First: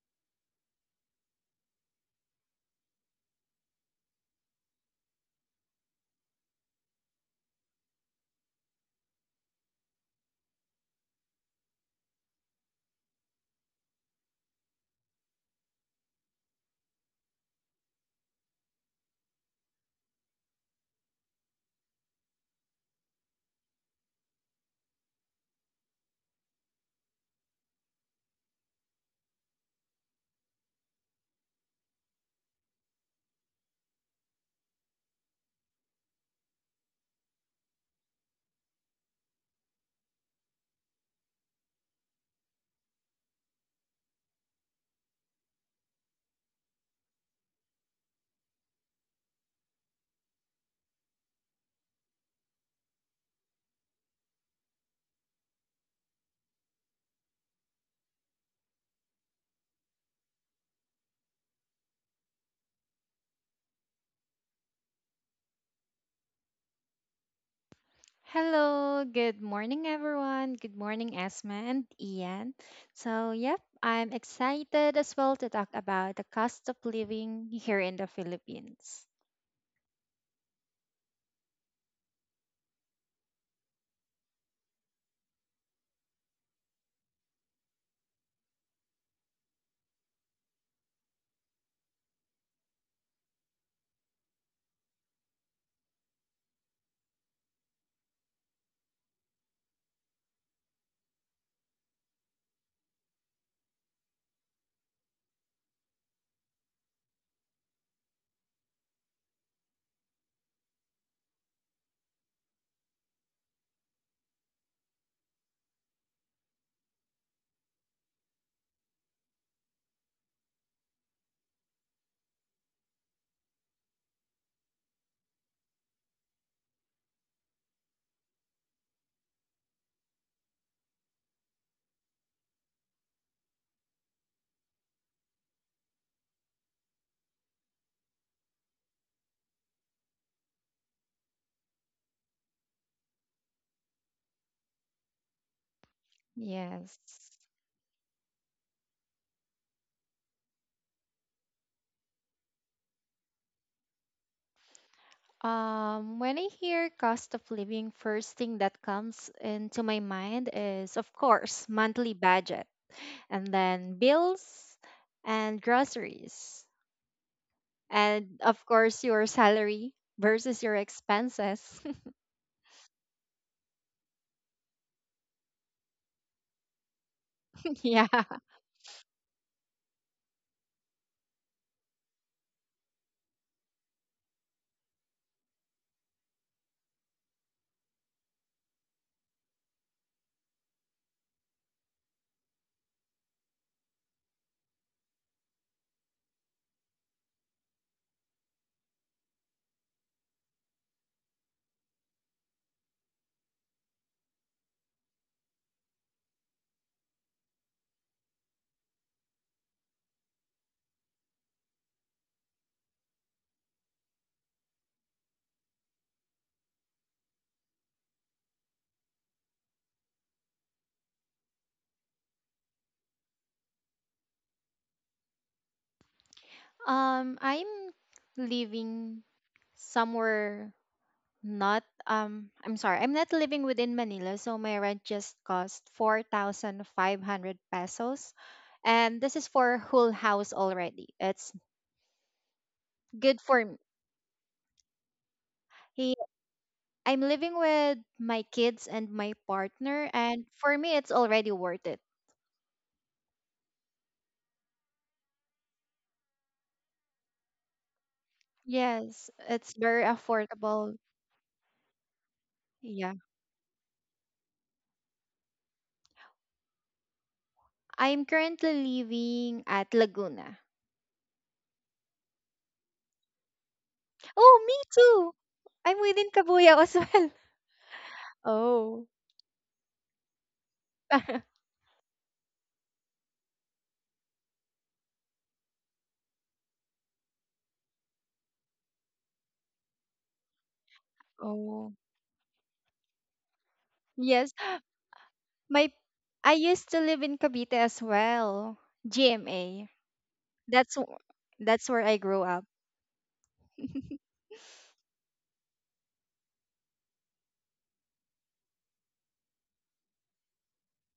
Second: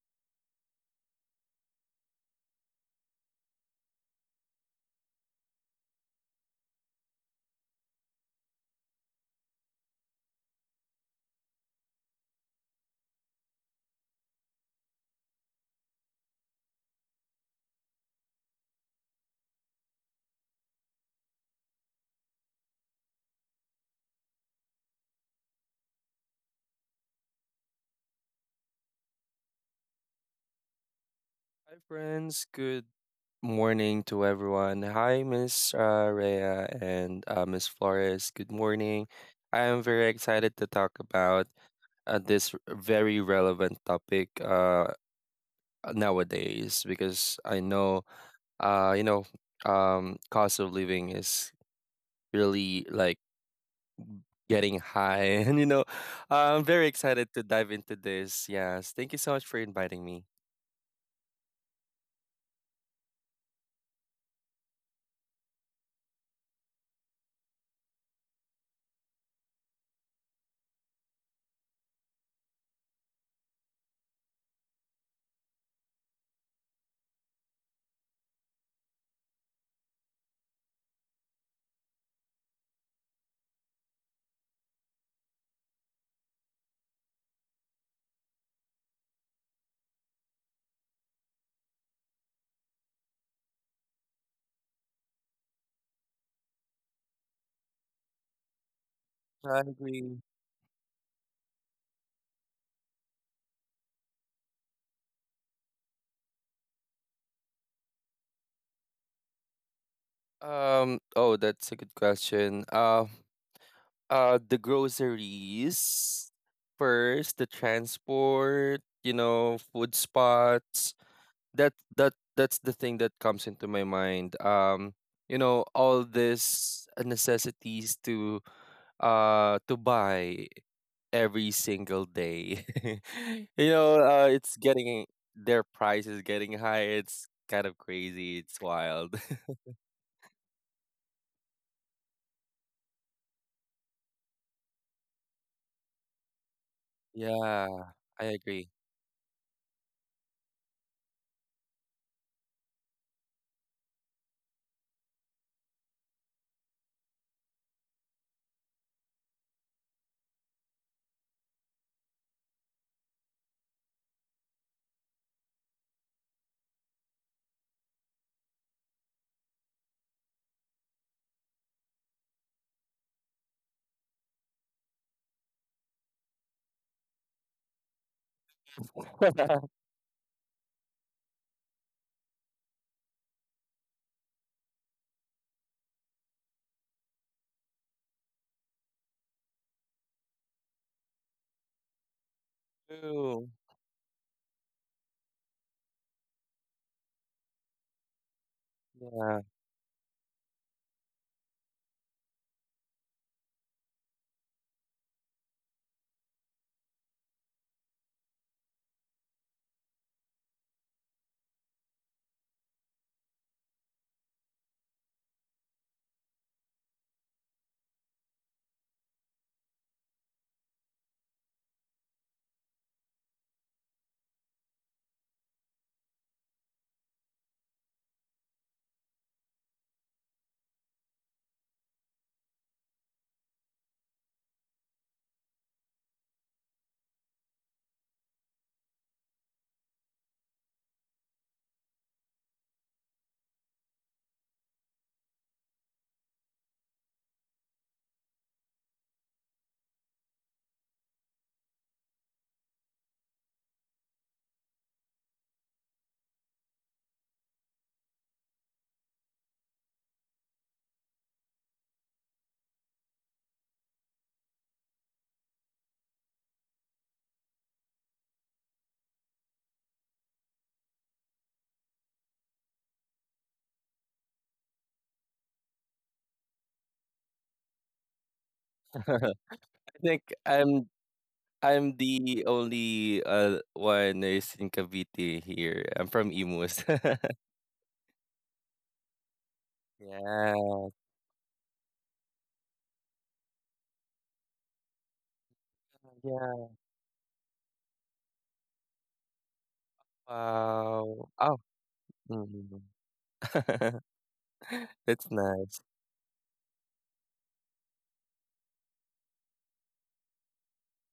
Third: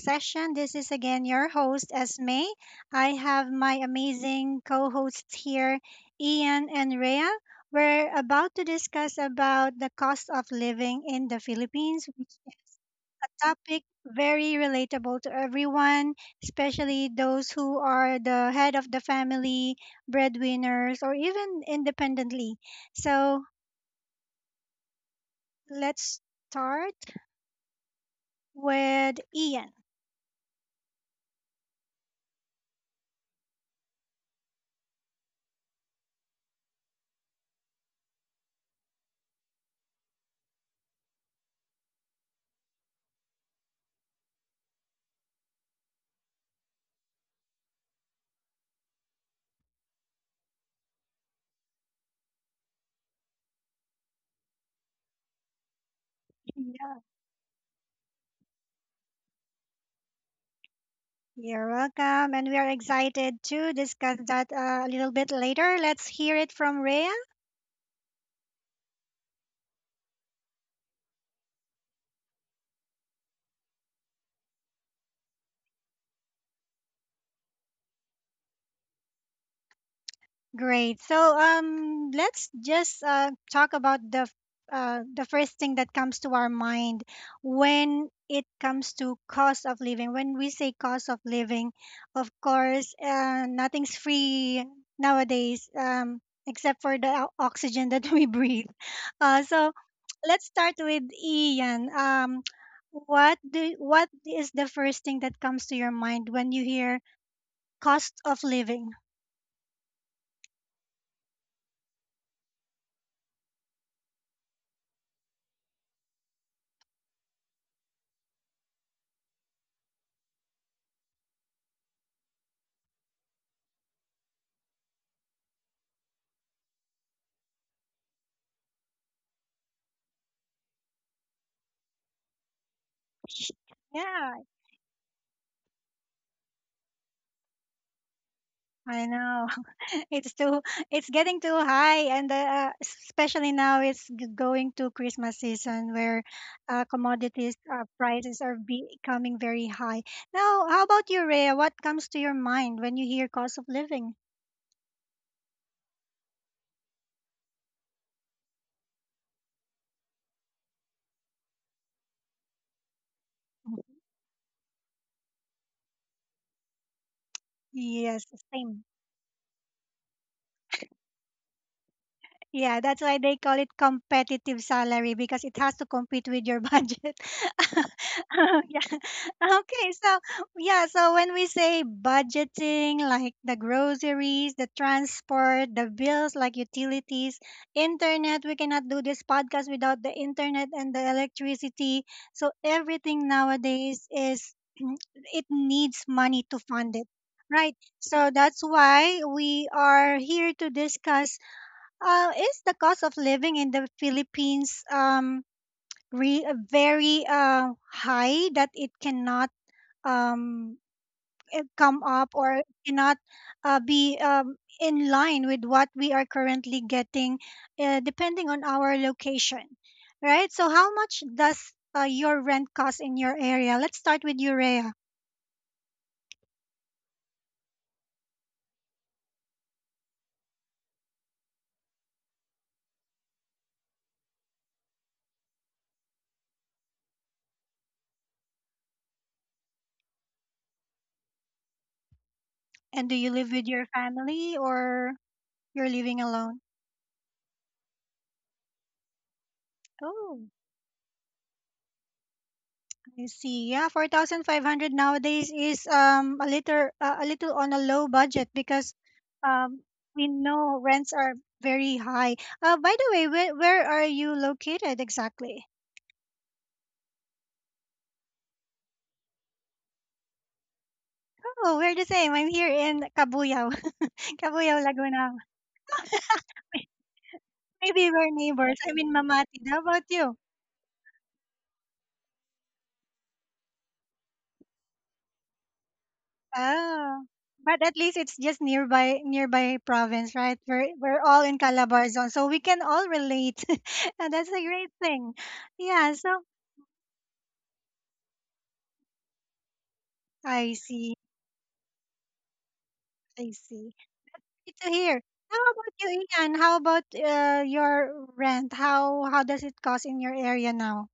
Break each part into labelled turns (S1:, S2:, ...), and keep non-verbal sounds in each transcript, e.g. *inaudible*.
S1: session. This is again your host, Esme. I have my amazing co-hosts here, Ian and Rhea. We're about to discuss about the cost of living in the Philippines, which is a topic very relatable to everyone, especially those who are the head of the family, breadwinners, or even independently. So let's start with Ian.
S2: Hi, friends. Good morning to everyone. Hi, Miss Rhea and Miss Flores. Good morning. I am very excited to talk about this very relevant topic nowadays because I know, uh, you know, cost of living is really like getting high, *laughs* and I'm very excited to dive into this. Yes, thank you so much for inviting me.
S1: You're welcome. And we are excited to discuss that a little bit later. Let's hear it from Rhea.
S3: Hello, good morning, everyone. Good morning, Esma and Ian. So, yep, I'm excited as well to talk about the cost of living here in the Philippines.
S1: Great. So let's just talk about the first thing that comes to our mind when it comes to cost of living. When we say cost of living, of course, nothing's free nowadays, except for the oxygen that *laughs* we breathe. Uh,
S2: I
S1: so
S2: agree.
S1: let's start with Ian. What is the first thing that comes to your mind when you hear cost of living?
S2: Oh, that's a good question. The groceries first, the transport, food spots. That's the thing that comes into my mind. All this necessities to buy every single day. *laughs* you know,
S1: Yeah.
S2: it's getting Their price is getting high. It's kind of crazy. It's
S1: I
S2: wild.
S1: know.
S2: *laughs*
S1: *laughs* It's too it's getting too high, and especially now it's going to Christmas season where
S3: Yes.
S1: commodities
S2: Yeah, I
S1: prices are
S2: agree.
S1: becoming very high. Now, how about you, Rhea? What comes to your mind when you hear cost of living?
S3: When I hear cost of living, first thing that comes into my mind is, of course, monthly budget, and
S1: Mm.
S3: then bills and groceries,
S1: Yes,
S3: and of
S1: same.
S3: course, your salary versus your expenses.
S1: Yeah, that's why they call it competitive salary, because it has to compete with your budget. *laughs*
S3: *laughs* Yeah.
S1: Yeah. Okay, so yeah, so when we say budgeting, like the groceries, the transport, the bills like utilities, internet, we cannot do this podcast without the internet and the electricity. So everything
S2: True.
S1: nowadays is *clears throat* it needs money to fund it. Right. So that's why
S2: Yeah.
S1: we are here to discuss is the cost of living in the Philippines very high that it cannot um, come up or cannot be in line with what we are currently getting, depending on our location, right? So, how much does your rent cost in your area? Let's start with Urea.
S3: I'm living somewhere not I'm sorry, I'm not living within Manila, so my rent just cost 4,500 pesos. And this is for whole house already. It's
S1: And do you
S3: good
S1: live
S3: for
S1: with
S3: me.
S1: your family, or you're
S3: He,
S1: living alone?
S3: I'm living with my kids and my partner,
S1: Oh.
S3: and for me, it's already worth it.
S1: I see. Yeah, 4,500 nowadays is a little on a low budget, because
S3: Yes, it's
S1: um
S3: very
S1: we know
S3: affordable.
S1: rents are very high. By the
S3: Yeah.
S1: way, where are you located exactly?
S3: I'm currently living at Laguna.
S1: Oh, we're the same. I'm here in Cabuyao,
S3: Oh, me
S1: *laughs*
S3: too.
S1: Laguna.
S3: I'm within Kabuya as well. *laughs*
S1: Maybe we're neighbors. I'm
S3: Oh.
S1: in
S2: *laughs*
S1: Mamati.
S2: I
S1: How about you?
S2: think I'm
S3: *laughs*
S2: I'm the only one is in Cavite here. I'm from Imus.
S1: Oh,
S2: *laughs*
S1: but at least it's just nearby province, right?
S2: Yeah,
S1: We're all in
S3: Oh.
S1: Calabarzon, so we can all relate, *laughs* and that's
S3: Yes,
S1: a great thing.
S3: my
S1: Yeah. So
S3: I
S2: yeah.
S3: used to live in Cavite as well. GMA.
S1: I
S3: That's
S1: see.
S3: wh-
S2: Wow. Oh,
S3: that's where I grew up.
S2: mhm.
S1: I see.
S2: *laughs*
S1: Good to hear.
S2: That's
S1: How
S2: nice.
S1: about you, Ian? How about your rent? How does it cost in your area now?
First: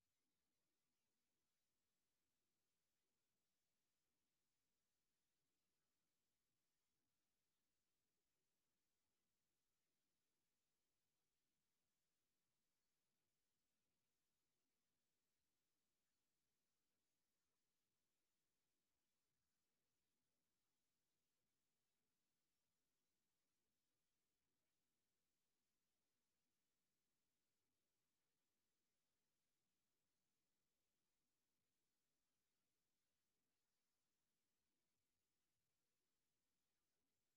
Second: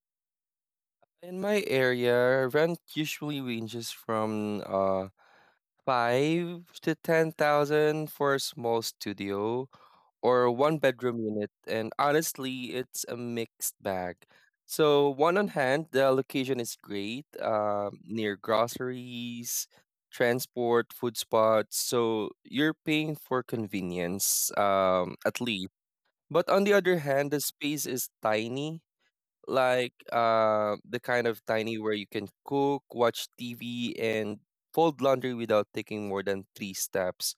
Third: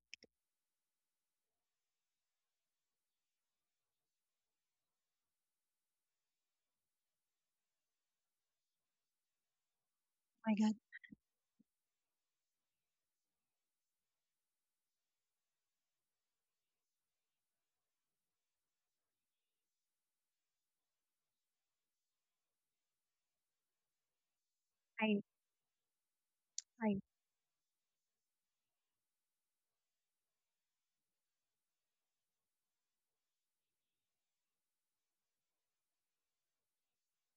S2: In my area, rent usually ranges from five to ten thousand for a small studio, or
S1: My God.
S2: one bedroom unit, and honestly, it's a mixed bag. So, one on hand, the location is great, near groceries, transport, food spots. So, you're paying for convenience,
S1: I
S2: at least. But on the other
S1: I
S2: hand, the space is tiny, like the kind of tiny where you can cook, watch TV, and fold laundry without taking more than three steps.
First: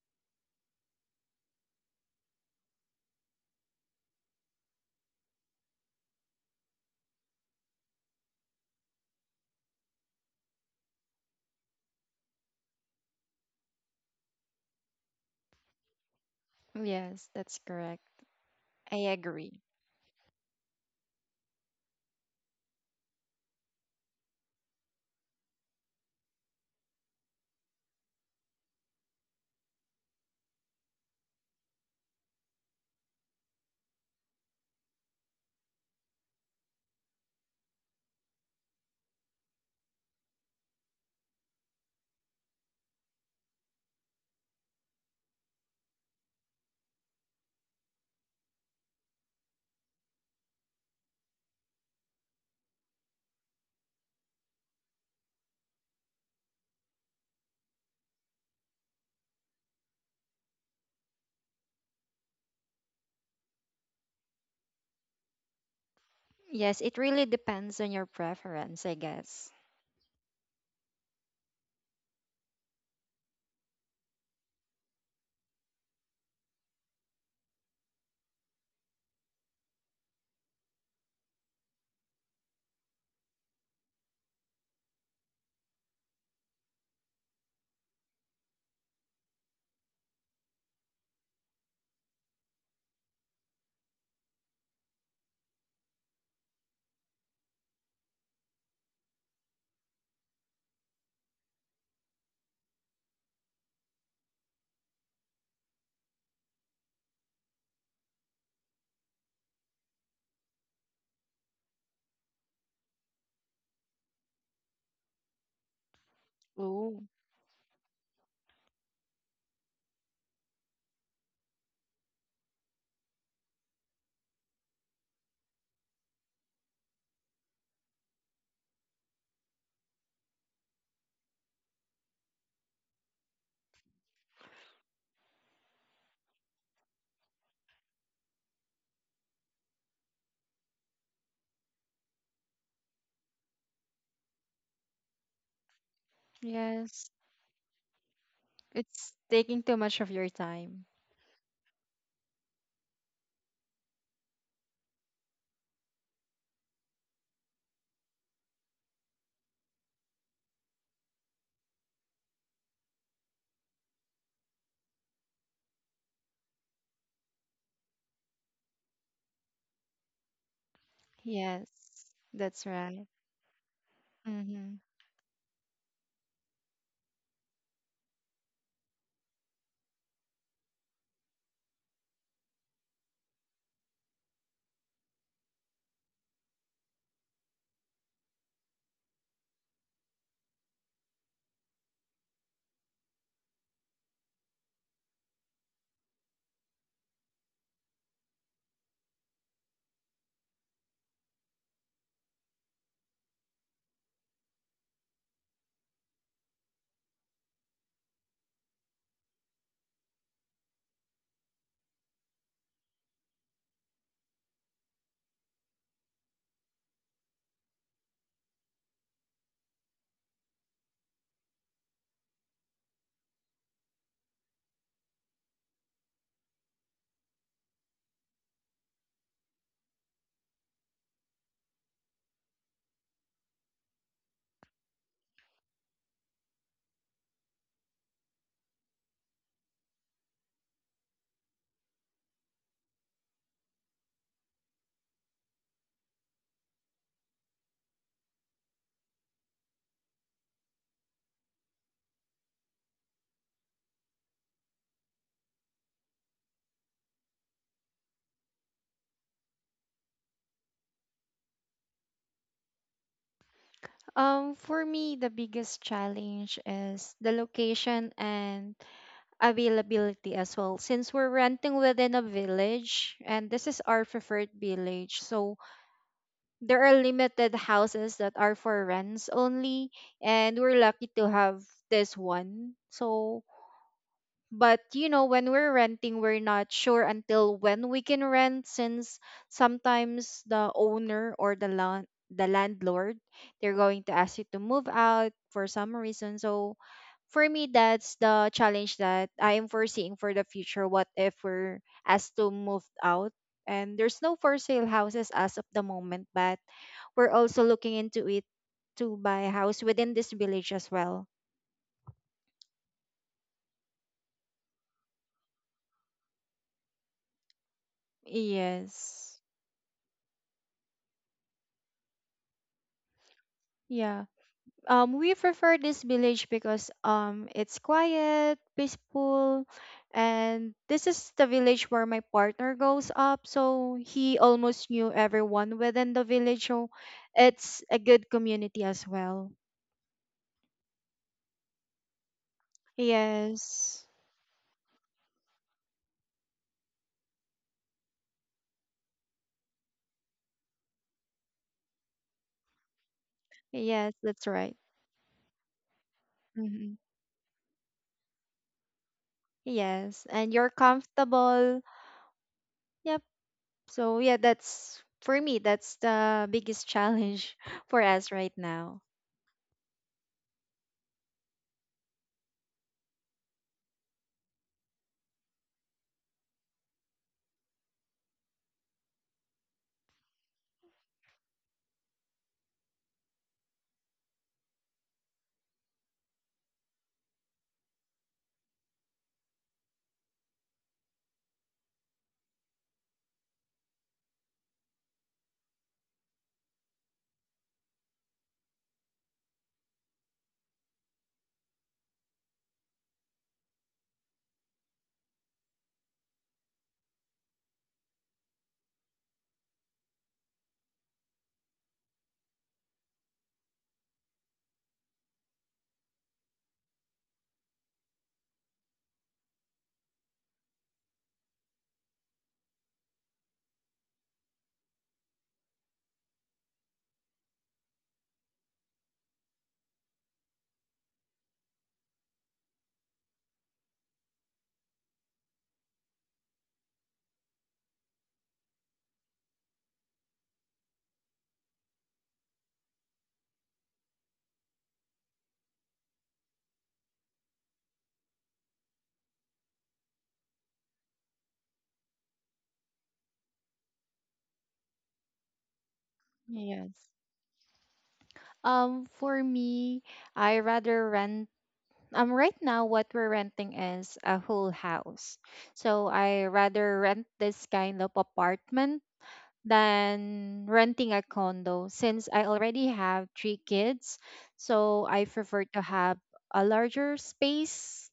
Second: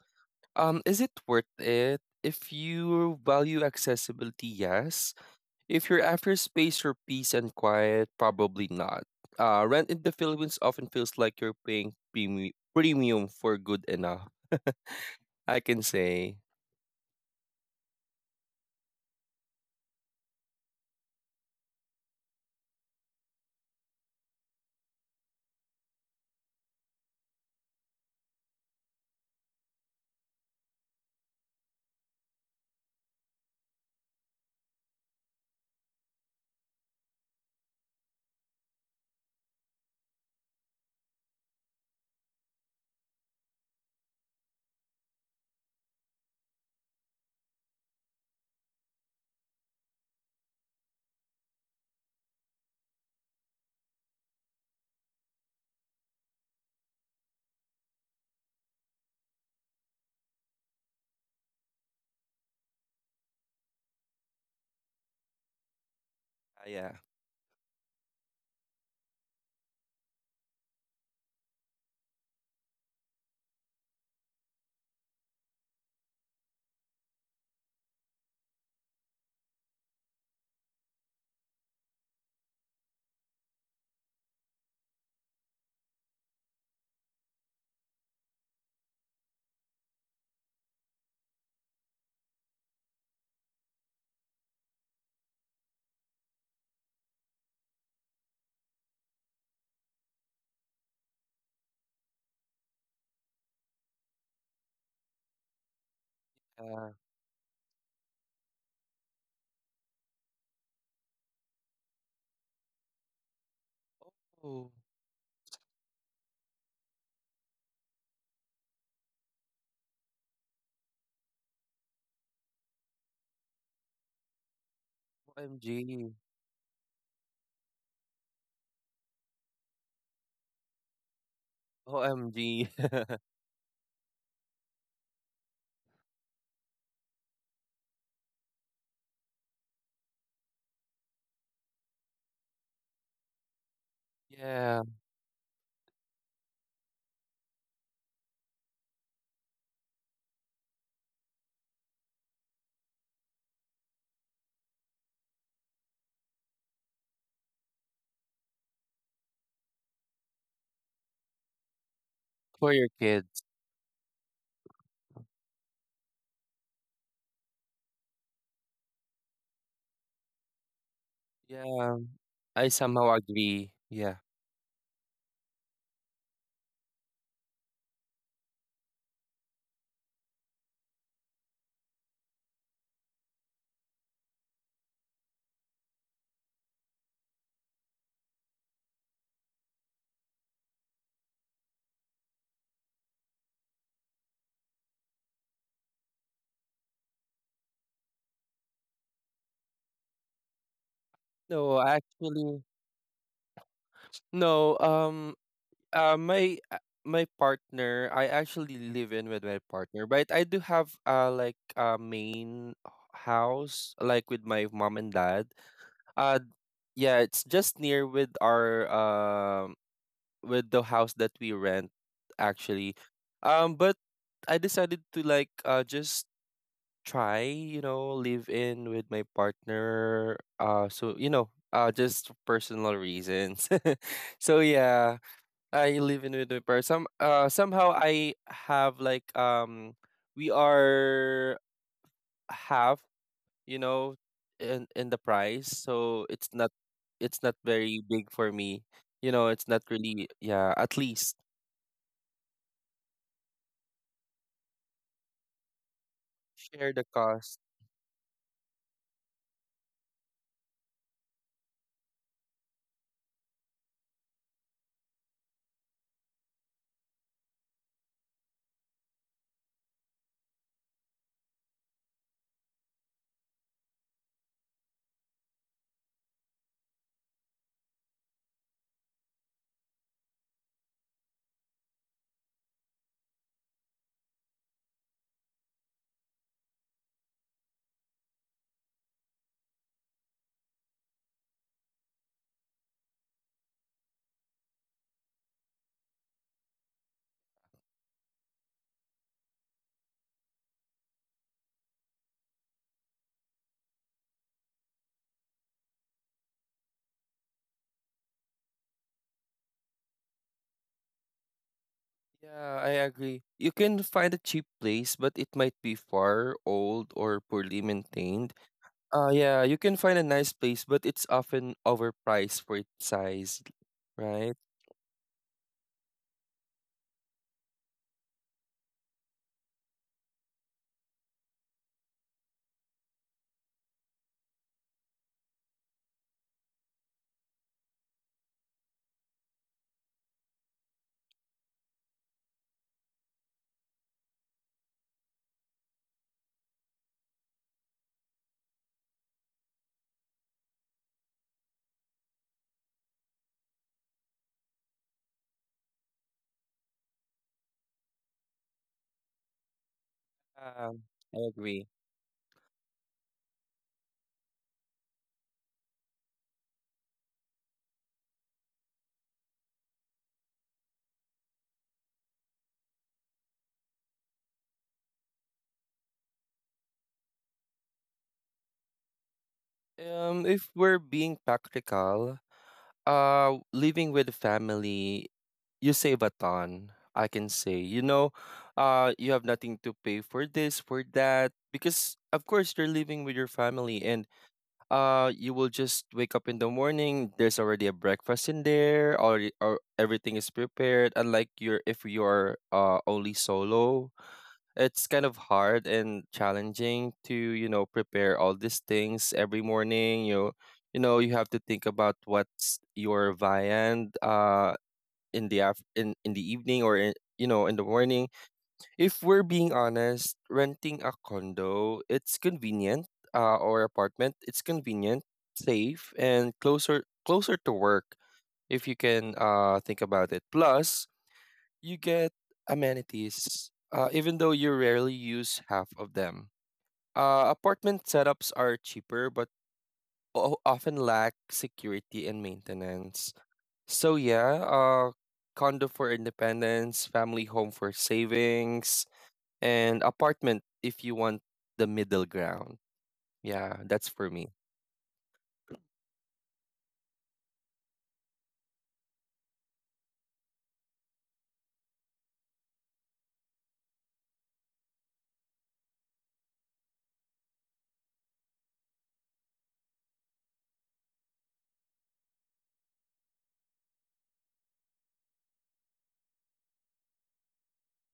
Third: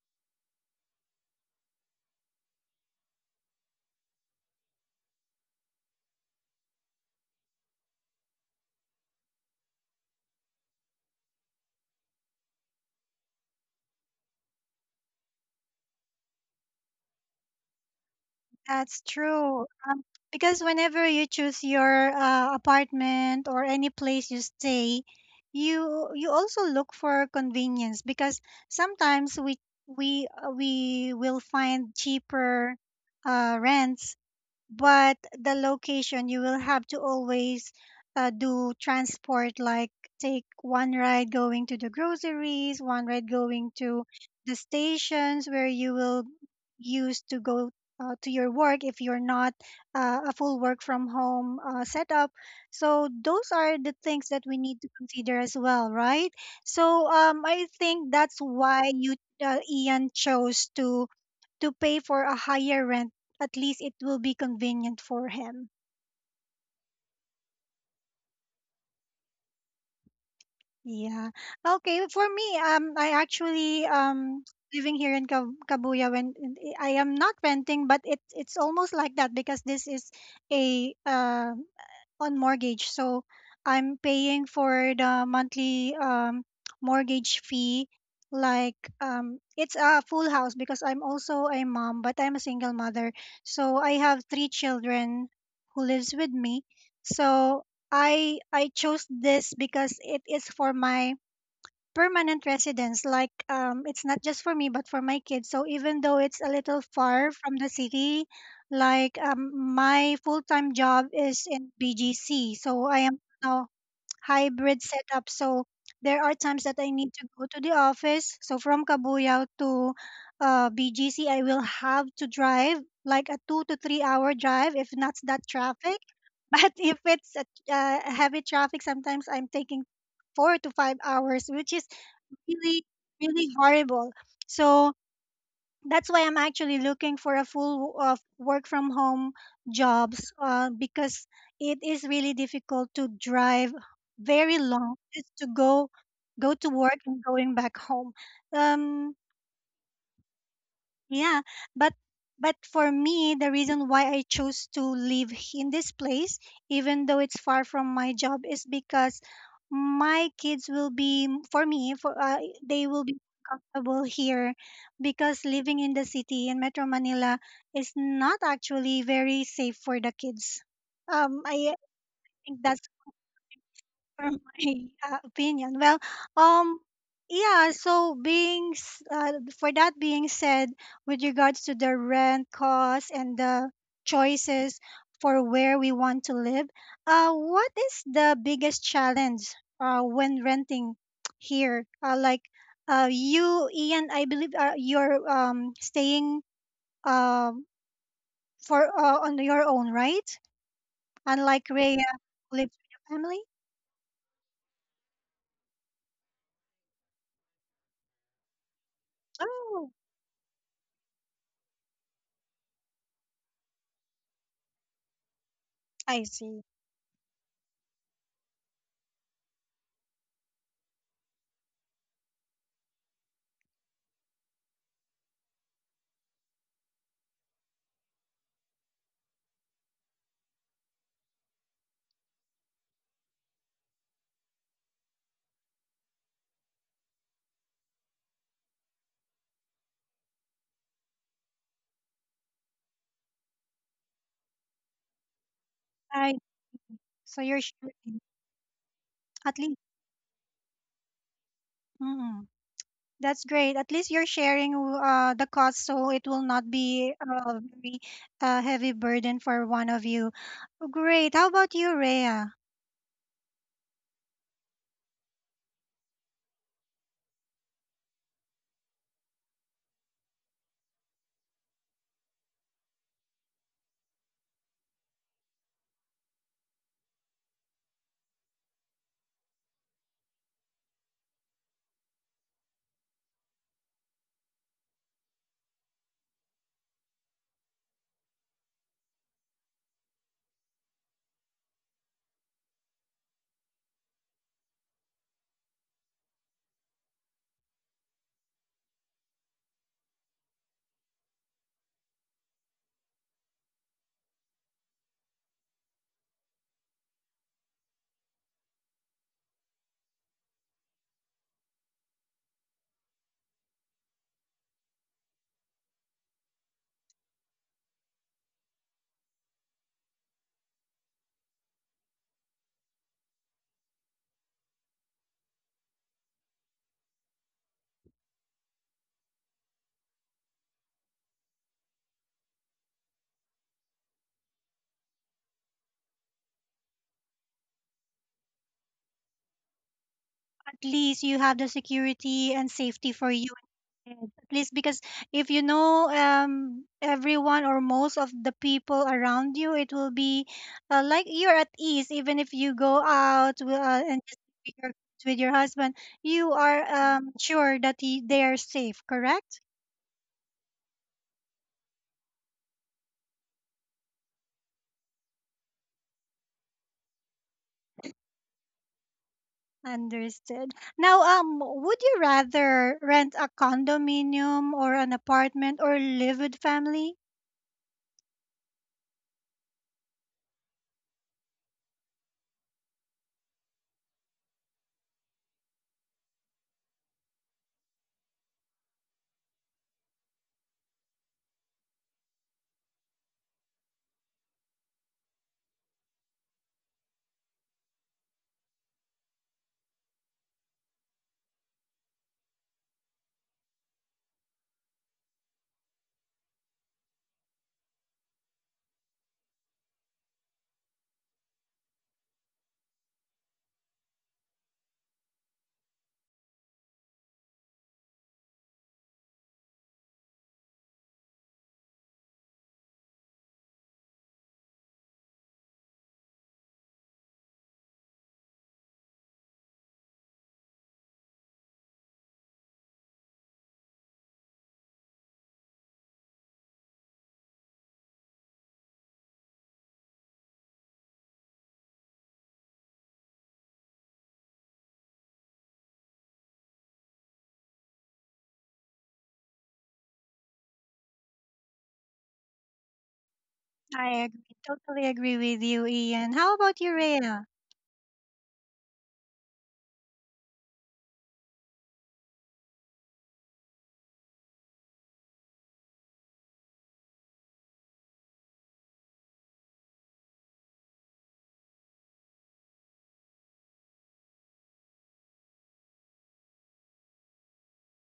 S2: Is it worth it? If you value accessibility, yes. If you're after space for peace and quiet, probably not. Rent in the Philippines often feels like you're paying premium for good enough. *laughs* I can say.
S3: Yes, that's correct. I
S1: That's
S3: agree.
S1: true. Because whenever you choose your apartment or any place you stay, you also look for convenience, because sometimes we will find cheaper rents, but the location you will have to always do transport, like take one ride going to the groceries, one ride going to the stations where you will use to go to your work, if you're not a full work from home setup. So those are the things that we need to consider as well, right? So I think that's why you Ian chose to pay for a higher rent, at least it will be convenient for him.
S3: Yes,
S2: Yeah.
S3: it really depends on your preference, I guess.
S1: Yeah. Okay. For me, I actually living here in Kabuya, when I am not renting, but it's almost like that, because this is a on mortgage. So I'm paying for the monthly mortgage fee. Like it's a full house, because I'm also a mom, but I'm a single mother. So I have three children who lives with me. So I chose this because it is for my permanent residence, like it's not just for me but for my kids, so even though it's a little
S2: Uh,
S1: far from the city, like my full-time job is in BGC, so I am now
S2: oh,
S1: hybrid setup. So there are times that I
S3: Oh.
S1: need to go to the office, so from Kabuyao to BGC I will have to drive, like a 2 to 3 hour drive if not that
S2: O M
S1: traffic.
S2: G,
S1: *laughs* But if it's a heavy traffic, sometimes I'm taking 4 to 5 hours, which is
S2: OMG.
S1: really really horrible. So that's why I'm actually looking for a full of work from home jobs, because it is really difficult to drive
S2: *laughs*
S1: very
S2: Yeah.
S1: long just to go to work
S3: Yes,
S1: and going back home.
S3: it's
S1: um
S3: taking too much of your time.
S1: yeah, but for me, the reason why I chose to live in this place, even though it's far from my job, is because my kids will be for me for
S2: For
S1: they
S2: your
S1: will be
S2: kids.
S1: comfortable here, because living in the city in Metro Manila is not actually very safe for the kids. I
S2: Yeah.
S3: Yes,
S1: think
S3: that's
S2: I
S1: that's
S3: right.
S2: somehow agree. Yeah.
S1: for
S3: Mm-hmm.
S1: my opinion. Well, um, yeah. So for that being said, with regards to the rent costs and the choices for where we want to live, what is the biggest challenge when renting *tsk* here? Like, you, Ian, I believe you're staying um for on your own, right? Unlike
S2: No,
S1: Rhea, who
S2: actually,
S1: lives with your family.
S2: no. Uh, my uh, I actually live in with my
S1: Oh,
S2: partner, but I do have like a main house like with my mom and dad.
S1: I
S2: Uh
S1: see.
S2: yeah, it's just near with our with the house that we rent actually. But I decided to like just try, live in with my partner so just for personal reasons. *laughs* So yeah. I live in Winnipeg. Somehow I have like we are half, you know, in the price, so it's
S1: So
S2: not
S1: you're
S2: very
S1: sharing,
S2: big for me. You know,
S1: at
S2: it's
S1: least.
S2: not really. Yeah, at least
S1: Mm-mm. That's great. At least you're sharing the cost, so it will not
S2: share the
S1: be
S2: cost.
S1: a very heavy burden for one of you. Great. How about you, Rhea?
S3: For me, the biggest challenge is the location and availability as well. Since we're renting within a village, and this is our preferred village, so there are limited houses that are for rents only, and we're lucky to have this one. So but you know, when we're renting, we're not sure until when we can rent, since sometimes the owner or the landlord, they're going to ask you to move out for some reason. So for me, that's the challenge that I am foreseeing for the future. What if we're asked to move out? And there's no for sale houses as of the moment, but we're also looking into it to buy a house within this village as well.
S2: Yeah, I agree. You can find a cheap place, but it might be far, old, or poorly maintained.
S3: Yes.
S2: Yeah, you can find a nice place, but it's often overpriced for its size,
S3: Yeah.
S2: right?
S3: We prefer this village because it's quiet, peaceful, and this is the village where my partner goes up. So he almost knew everyone within the village. So it's a good community as well.
S1: At least you have the security and safety for you.
S3: Yes,
S1: Yes, at least, because if you know everyone or most of the people around you, it will be like you're at ease. Even if you go out
S3: yes,
S1: and just
S3: that's
S1: with
S3: right.
S1: your, with your husband, you
S3: Hmm.
S1: are sure that they are safe, correct?
S3: Yes, and you're
S2: Um, I
S3: comfortable.
S2: agree.
S3: Yep. So yeah, that's for me. That's the biggest challenge *laughs* for us right now.
S1: Understood. Now, would you rather rent a condominium or an apartment, or live with family?
S2: If we're being practical, living with the family, you save a ton. I can say, you have nothing to pay for this, for that, because of course you're living with your family, and you will just wake up in the morning. There's already a breakfast in there, or everything is prepared. Unlike your if you're only solo, it's kind of hard and challenging to prepare all these things every morning. You you know you have to think about what's your viand in the in the evening or in, you know in the morning. If we're being honest, renting a condo, it's convenient, or apartment, it's convenient, safe, and closer to work if you can think about it. Plus you get amenities, even though you rarely use half of them. Apartment setups are cheaper, but often lack security and maintenance. So yeah, condo for independence, family home for savings, and apartment if you want the middle ground. Yeah, that's
S1: I
S2: for
S1: agree,
S2: me.
S1: totally agree with you, Ian. How about you,
S3: Yes.
S1: Rhea?
S3: For me, I rather rent. Right now, what we're renting is a whole house. So I rather rent this kind of apartment than renting a condo, since I already have 3 kids. So I prefer to have a larger space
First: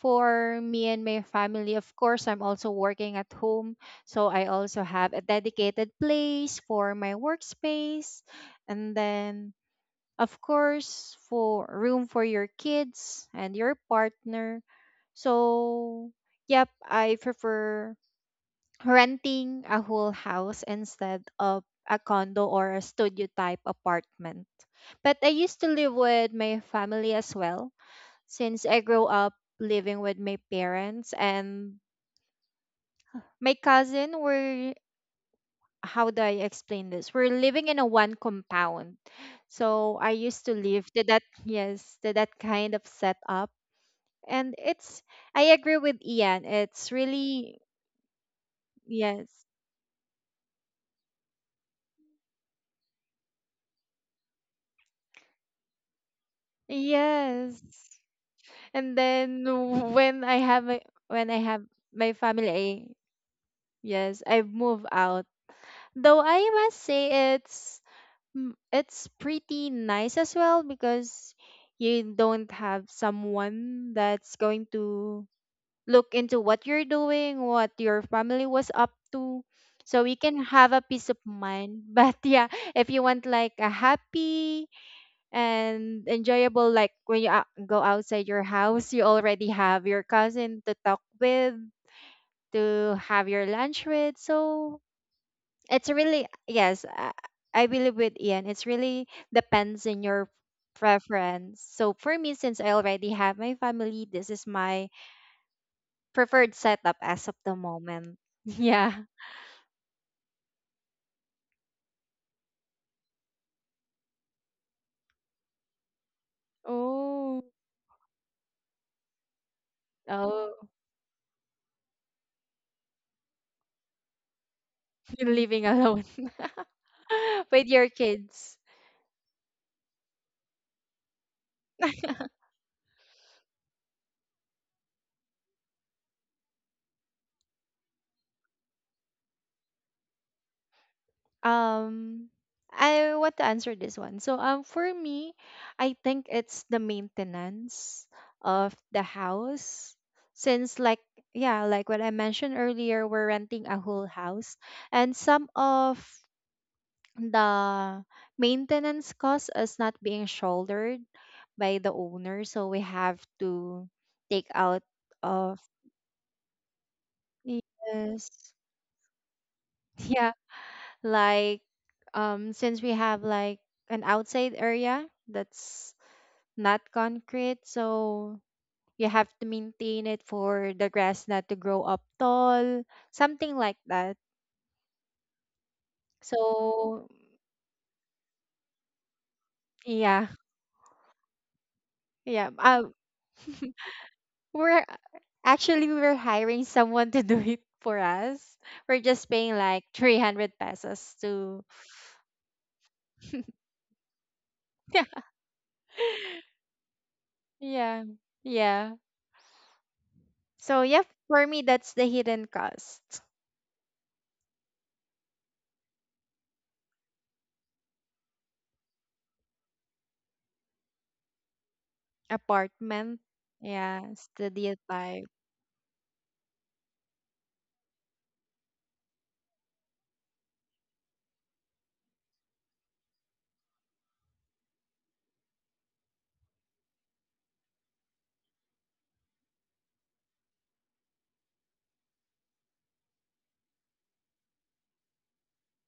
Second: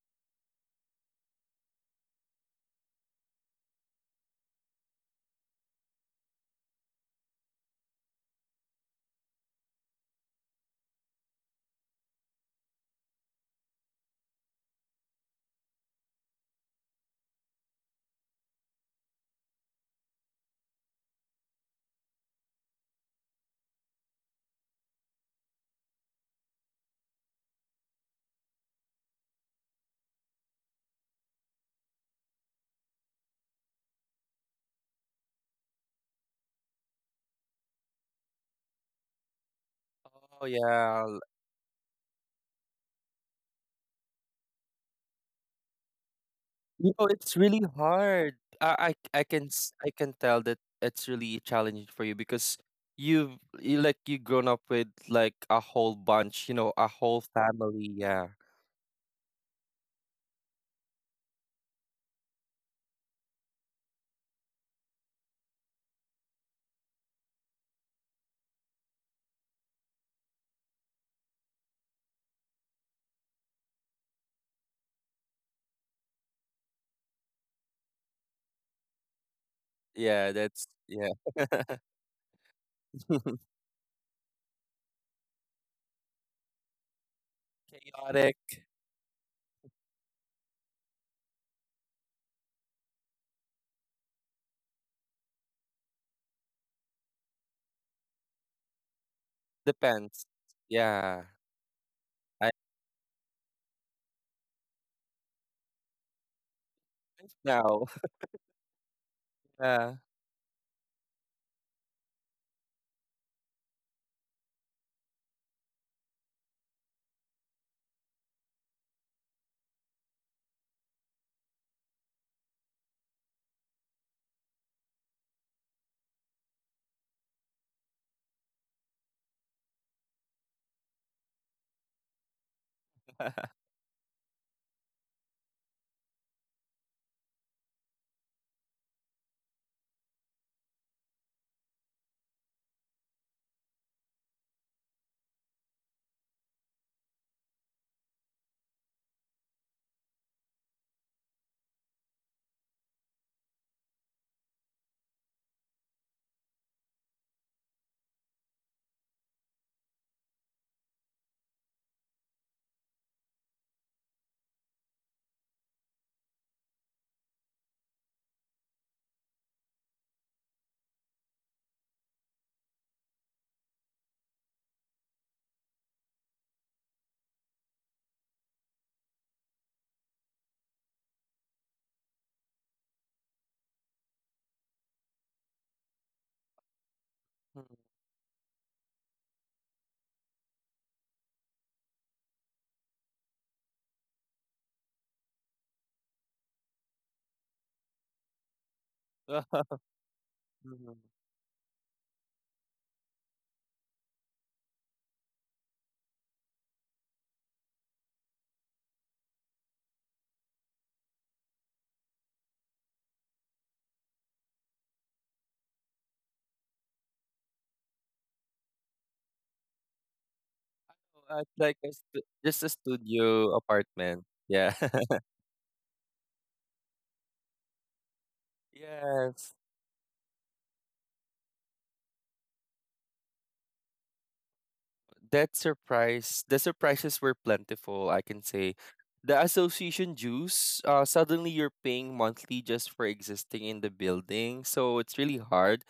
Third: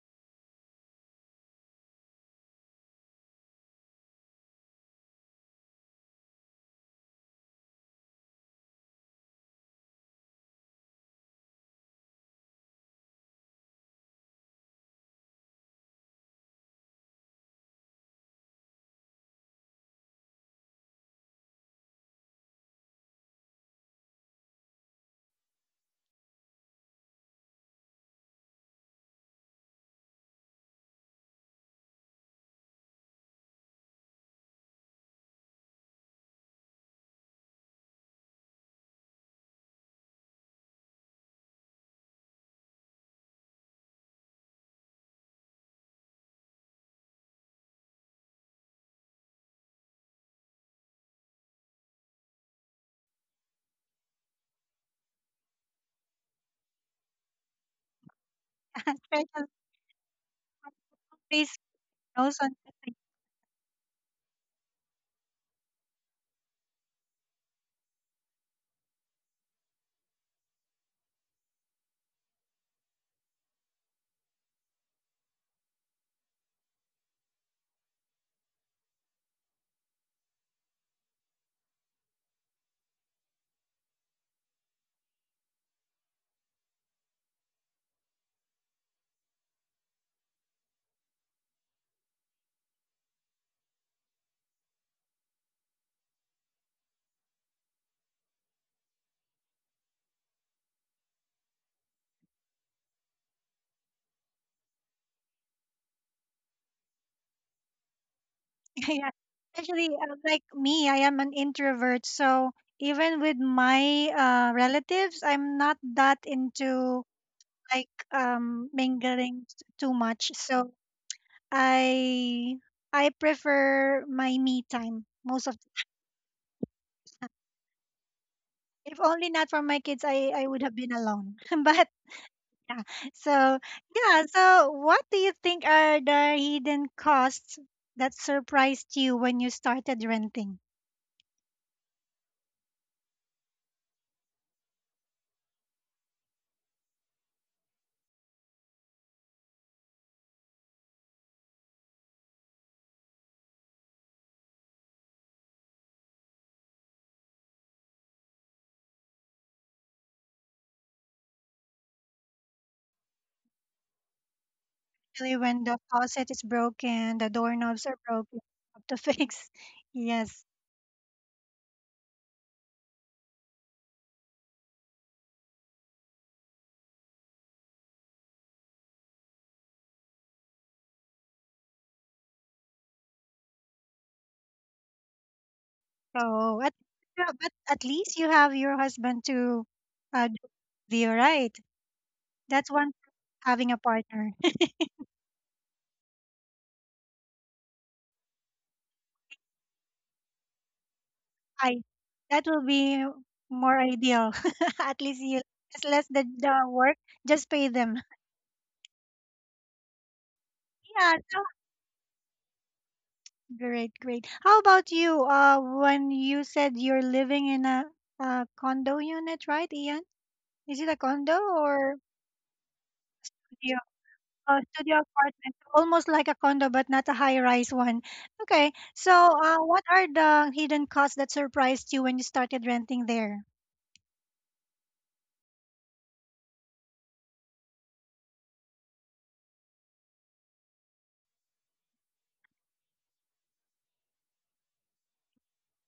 S3: for me and my family. Of course, I'm also working at home. So I also have a dedicated place for my workspace. And then of course, for room for your kids and your partner. So, yep, I prefer renting a whole house instead of a condo or a studio type apartment. But I used to live with my family as well, since I grew up living with my parents and my cousin were How do I explain this? We're living in a one compound. So I used
S2: Oh
S3: to live to
S2: yeah,
S3: that, yes, to that kind of setup. And it's, I agree with Ian. It's
S2: you know, it's
S3: really,
S2: really hard.
S3: yes.
S2: I can tell that it's really challenging for you because you grown up with like a whole bunch, a whole family.
S3: Yes.
S2: Yeah,
S3: And then
S1: *laughs*
S3: when I have my when I
S1: Especially,
S3: have my family,
S1: please,
S3: yes, I've moved out. Though I must say it's it's pretty nice as well because you don't have someone that's going to look into what you're doing, what your family was up to, so we
S2: yeah,
S3: can
S2: that's,
S3: have a
S2: yeah,
S3: peace of mind. *laughs* But yeah, if you want
S2: *laughs*
S3: like a happy and enjoyable, like when you go outside your
S2: chaotic.
S3: house, you already have your cousin to talk with, to have your lunch with. So it's really, yes, I believe with Ian, it's really depends on
S2: Depends.
S3: your
S2: Yeah,
S3: preference. So for me,
S2: I
S3: since I already have my family, this is my preferred setup as
S2: think
S3: of the
S2: now. *laughs*
S3: moment. *laughs*
S1: *laughs*
S3: Yeah.
S1: yeah. Actually,
S2: Yeah.
S1: like me, I am an introvert. So even with my relatives, I'm not that into,
S3: Oh.
S1: like, mingling too much.
S3: Oh,
S1: So I I prefer my me time
S3: *laughs* you're
S1: most of.
S3: living alone *laughs* with your kids.
S1: If only not for my kids, I would have been alone. *laughs* But
S3: *laughs*
S1: so
S2: *laughs*
S1: yeah. So what do you think are the hidden costs that surprised you when you started renting?
S3: Um I want to answer this one. So for me, I think it's the maintenance of the house, since like yeah, like what I mentioned earlier, we're renting a whole house and some of the maintenance cost is not being shouldered by the owner, so we have to take out
S1: Especially
S3: of,
S1: when the faucet is broken, the doorknobs are broken,
S3: yes.
S1: have to fix. *laughs*
S3: *laughs* Yeah,
S1: Yes.
S3: like since we have like an outside area that's not concrete, so you have to maintain it for the grass not to grow up tall, something like that.
S1: So,
S3: So
S1: yeah, but
S2: Mm.
S1: at least you have your husband to
S3: yeah,
S1: do with, right?
S3: yeah,
S1: That's one thing, having a
S3: *laughs*
S1: partner.
S3: we're actually we're hiring someone to *laughs* do it for us. We're just paying
S2: *laughs*
S3: like 300
S2: Mhm.
S3: pesos
S1: *laughs*
S3: to
S1: I that will be
S3: *laughs*
S1: more ideal. *laughs* At least you, just less the work, just pay them.
S3: Yeah. Yeah. So yeah,
S1: Yeah, so,
S3: for me that's the hidden cost.
S1: great, great. How about you? When you said you're living in a condo unit, right, Ian? Is it a condo
S2: It's like a
S1: or
S2: just a
S3: Apartment.
S2: studio
S3: Yeah,
S2: apartment.
S1: A
S2: Yeah.
S3: studio
S1: studio
S2: *laughs*
S3: type.
S1: apartment, almost like a condo, but not a high-rise one. Okay, so
S2: Yes.
S1: what are the hidden costs that surprised you when you started renting there?
S2: that surprise the surprises were plentiful, I can say. The association dues, suddenly you're paying monthly just for existing in the building, so it's really hard.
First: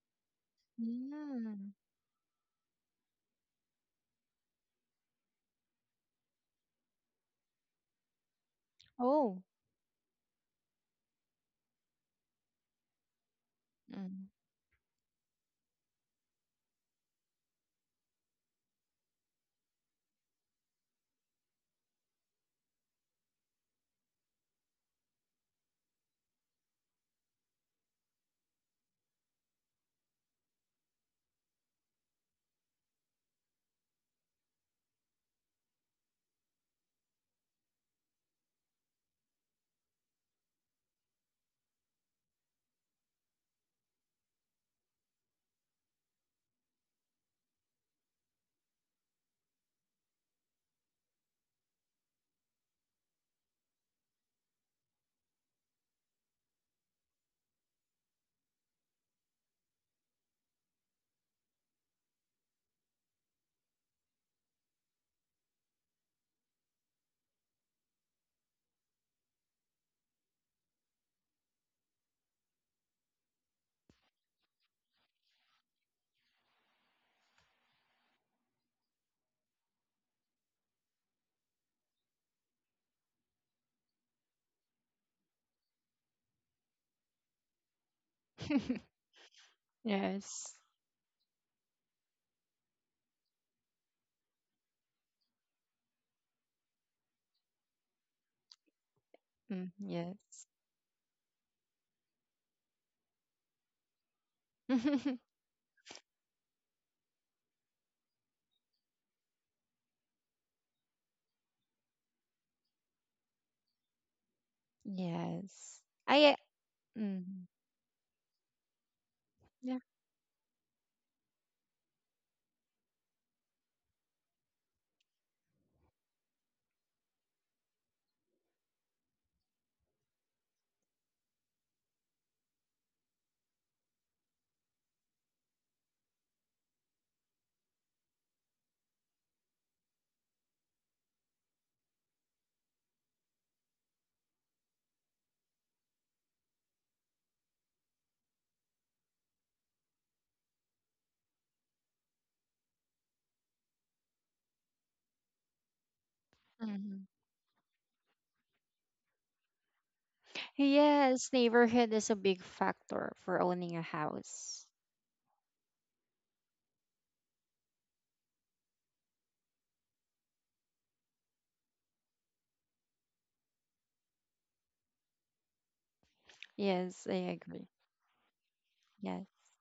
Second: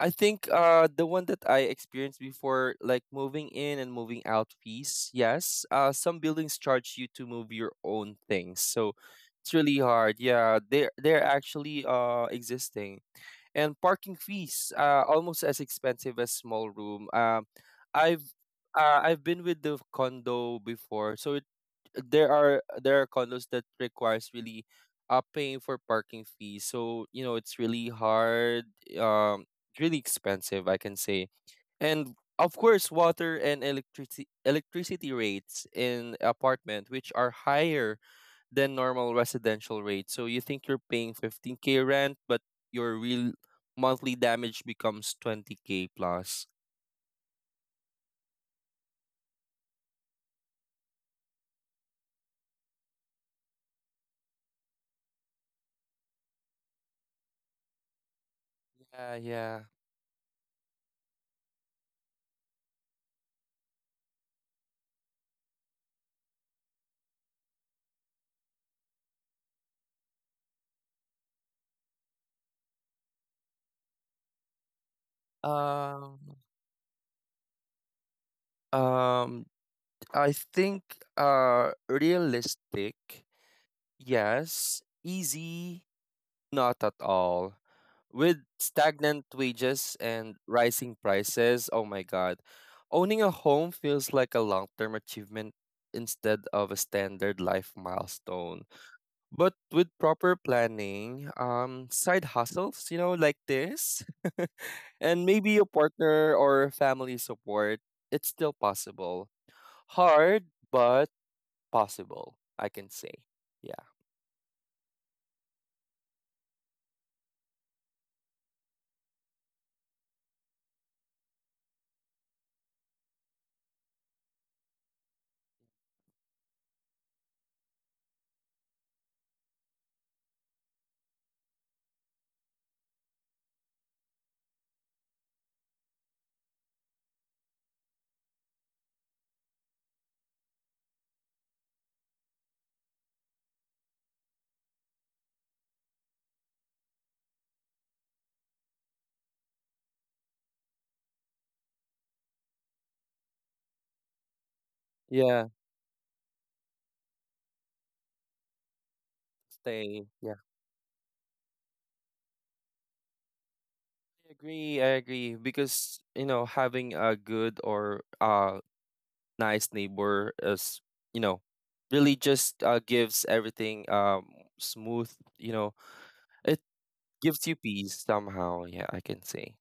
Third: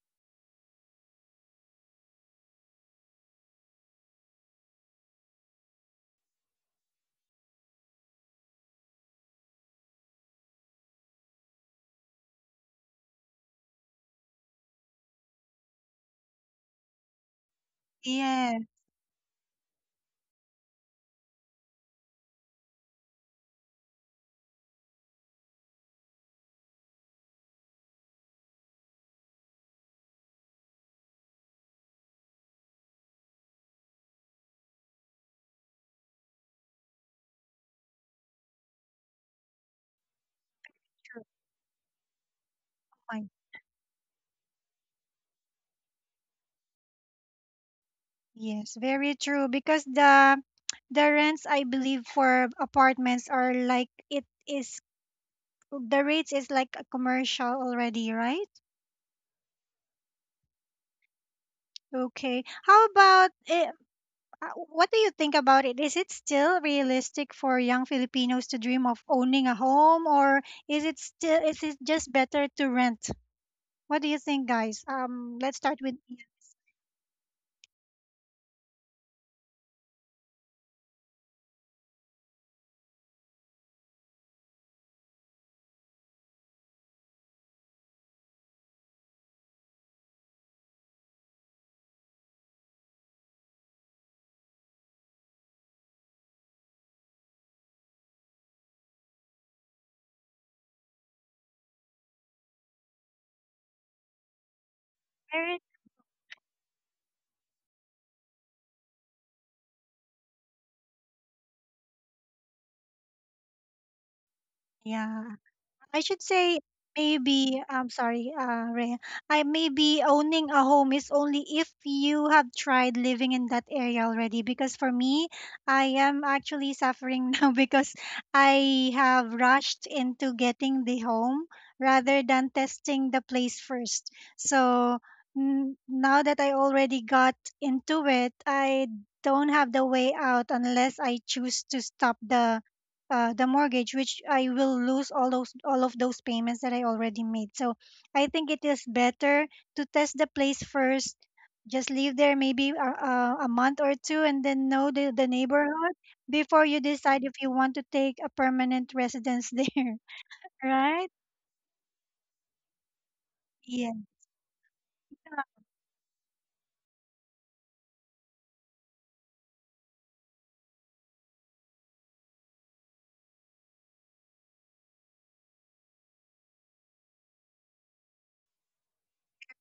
S2: I think the one that I
S3: Mm.
S2: experienced before, like moving in and moving out fees, yes, some buildings charge you to move your own things, so
S3: Oh.
S2: it's really hard. Yeah, they're actually existing. And parking
S3: Mm.
S2: fees are almost as expensive as small room. I've
S1: Yeah,
S2: I've been with the condo before, so there are condos that requires really paying for parking fees. So you know it's really hard. Um, Really expensive, I can say, and of course, water and electricity rates in apartment, which are higher than normal residential rates. So you think you're paying
S1: true
S2: 15K rent, but your
S1: point.
S2: real monthly damage becomes 20K plus.
S1: Yes, very true. Because the rents, I believe, for apartments are like it is the rates is like a commercial already, right?
S2: Yeah, yeah.
S1: Okay. What do you think about it? Is it still realistic for young Filipinos to dream of owning a home, or is it just better to rent? What do you think, guys? Let's start with
S2: Um,
S1: Ian.
S2: um, I think realistic, yes, easy. Not at all. With
S3: *laughs*
S2: stagnant wages and
S3: Yes.
S2: rising prices, oh my God, owning a home feels like a long term achievement instead of a standard life milestone. But
S3: Mm,
S2: with proper
S3: yes.
S2: planning, side hustles, you know, like this, *laughs* and
S3: *laughs*
S2: maybe
S1: Eric?
S2: a partner or family support, it's still possible. Hard, but possible, I can say. Yeah.
S1: Yeah.
S3: Yes.
S1: I should
S3: I
S1: say,
S3: Mm.
S1: maybe I'm sorry, Rhea. I
S3: Yeah.
S1: Maybe owning a home is only if you have tried living in that area already. Because for me, I am actually suffering *laughs* now, because I have rushed into getting the home rather than testing the place first. So now that I already got into it, I don't have the way out unless I choose to stop the mortgage, which I will lose all of those payments that I already made. So I think it is better to test the place first. Just live there maybe a month or two, and then know the
S2: Yeah.
S1: neighborhood before you
S3: Mm.
S1: decide if you want to take a permanent residence *laughs* there,
S2: Stay.
S1: right?
S3: Yes, neighborhood is a big factor for owning a
S1: Yeah.
S2: I
S3: house.
S2: agree, I agree. Because, you know, having a good or nice neighbor is, you know, really just gives everything smooth, you know. It
S3: Yes, I
S2: gives you
S3: agree.
S2: peace somehow, yeah, I can
S3: Yes.
S2: say.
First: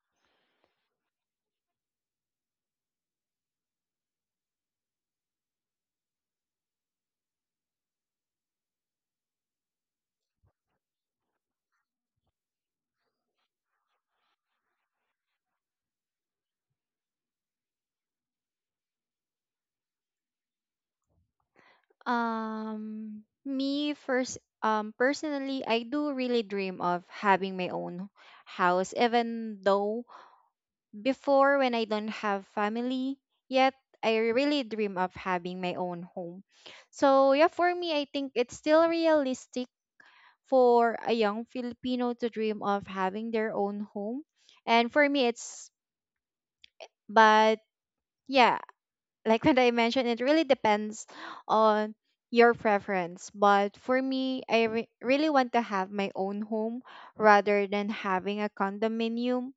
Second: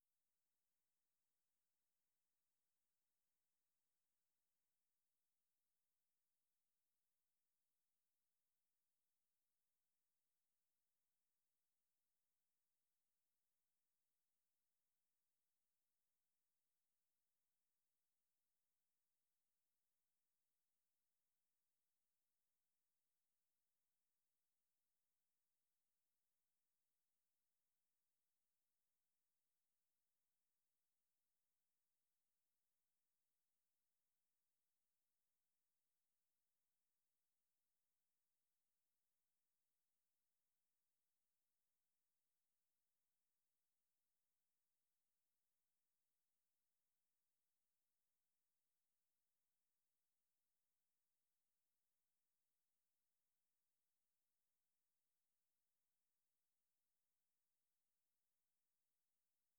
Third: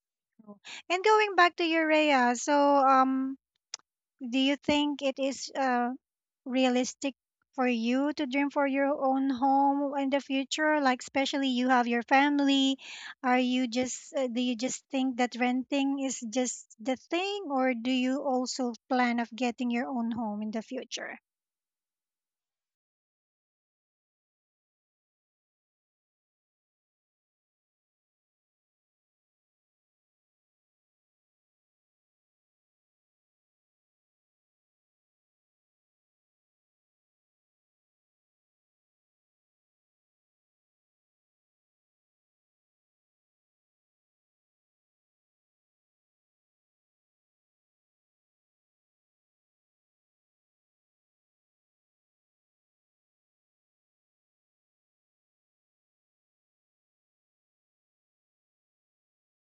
S1: And going back to Urea, so do you think it is realistic for you to dream for your own home in the future, like especially you have your family, are you just do you just think that renting is just the thing, or do you also plan of getting your own home in the future?
S3: Personally, I do really dream of having my own house, even though before when I don't have family yet, I really dream of having my own home. So, yeah, for me, I think it's still realistic for a young Filipino to dream of having their own home. And for me, it's, but yeah, like what I mentioned, it really depends on your preference. But for me, I really want to have my own home rather than having a condominium.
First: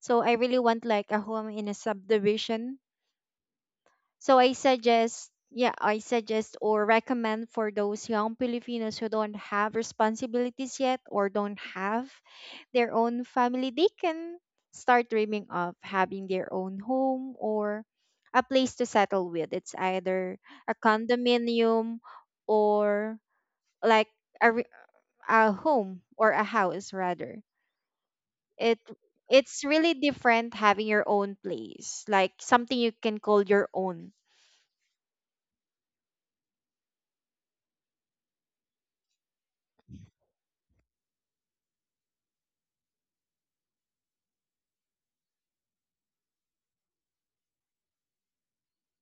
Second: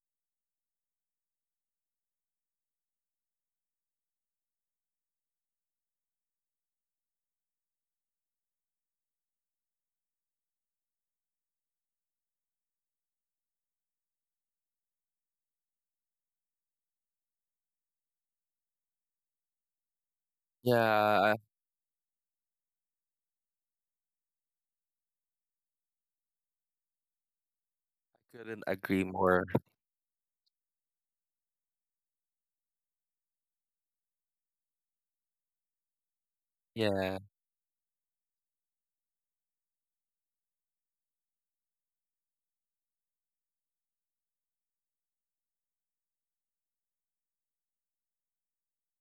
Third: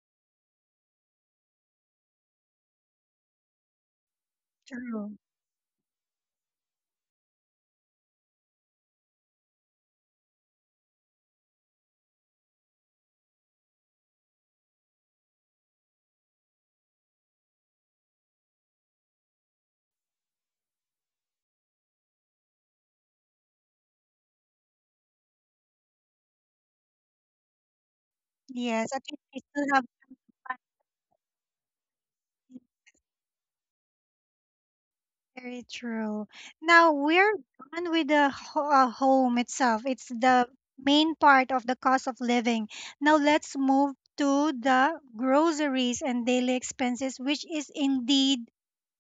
S3: So I really want like a home in a subdivision. So I
S1: True.
S3: suggest, yeah, I suggest or recommend for those young Filipinos who don't have responsibilities yet or don't have their own family, they can start dreaming of having their own home or a place to settle with. It's either a
S2: Yeah, I
S3: condominium or like a, re- a home or a house rather.
S2: couldn't
S3: It
S1: Yes, I
S2: agree
S1: think you
S2: more.
S3: it's
S1: still have.
S3: really different having your own place, like something you can call your own.
S1: Very true. Now
S2: Yeah.
S1: we're done with the home itself. It's the main part of the cost of living. Now let's move to the groceries and daily expenses, which is indeed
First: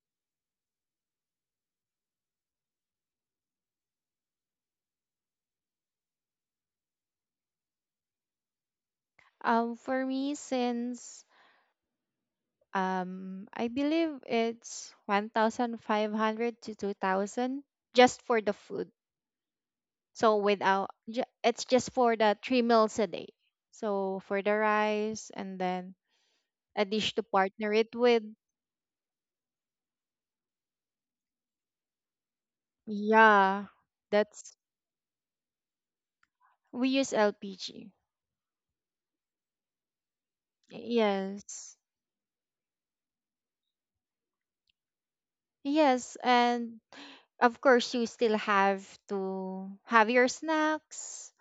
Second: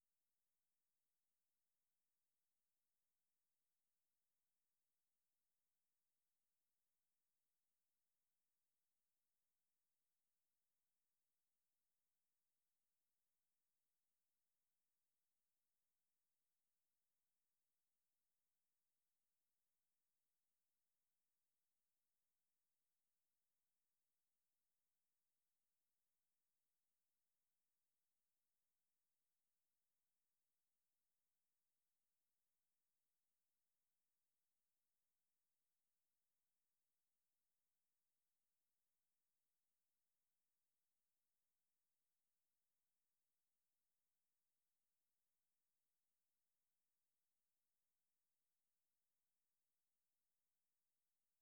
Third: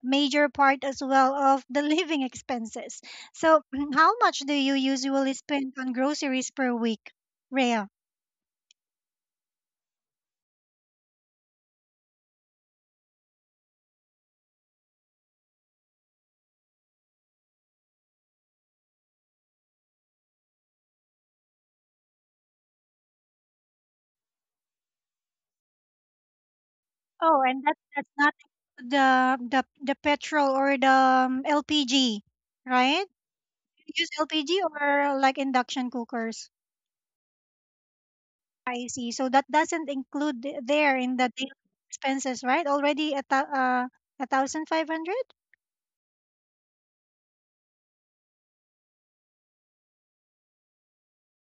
S1: major part as well of the *laughs* living expenses. So *clears throat* how much do you usually spend on groceries per week, Rhea?
S3: For me, since I believe it's 1,500 to 2,000 just for the food. So without, ju- it's just for the 3 meals a day. So for the rice and then a dish to
S1: Oh, and
S3: partner
S1: that,
S3: it
S1: that's
S3: with.
S1: not the petrol or the LPG, right?
S3: Yeah,
S1: Use
S3: that's,
S1: LPG or like induction cookers.
S3: we use LPG.
S1: I see. So that doesn't include there in the daily
S3: Yes.
S1: expenses, right? Already a thousand five hundred.
S3: Yes, and of course you still have to have your snacks.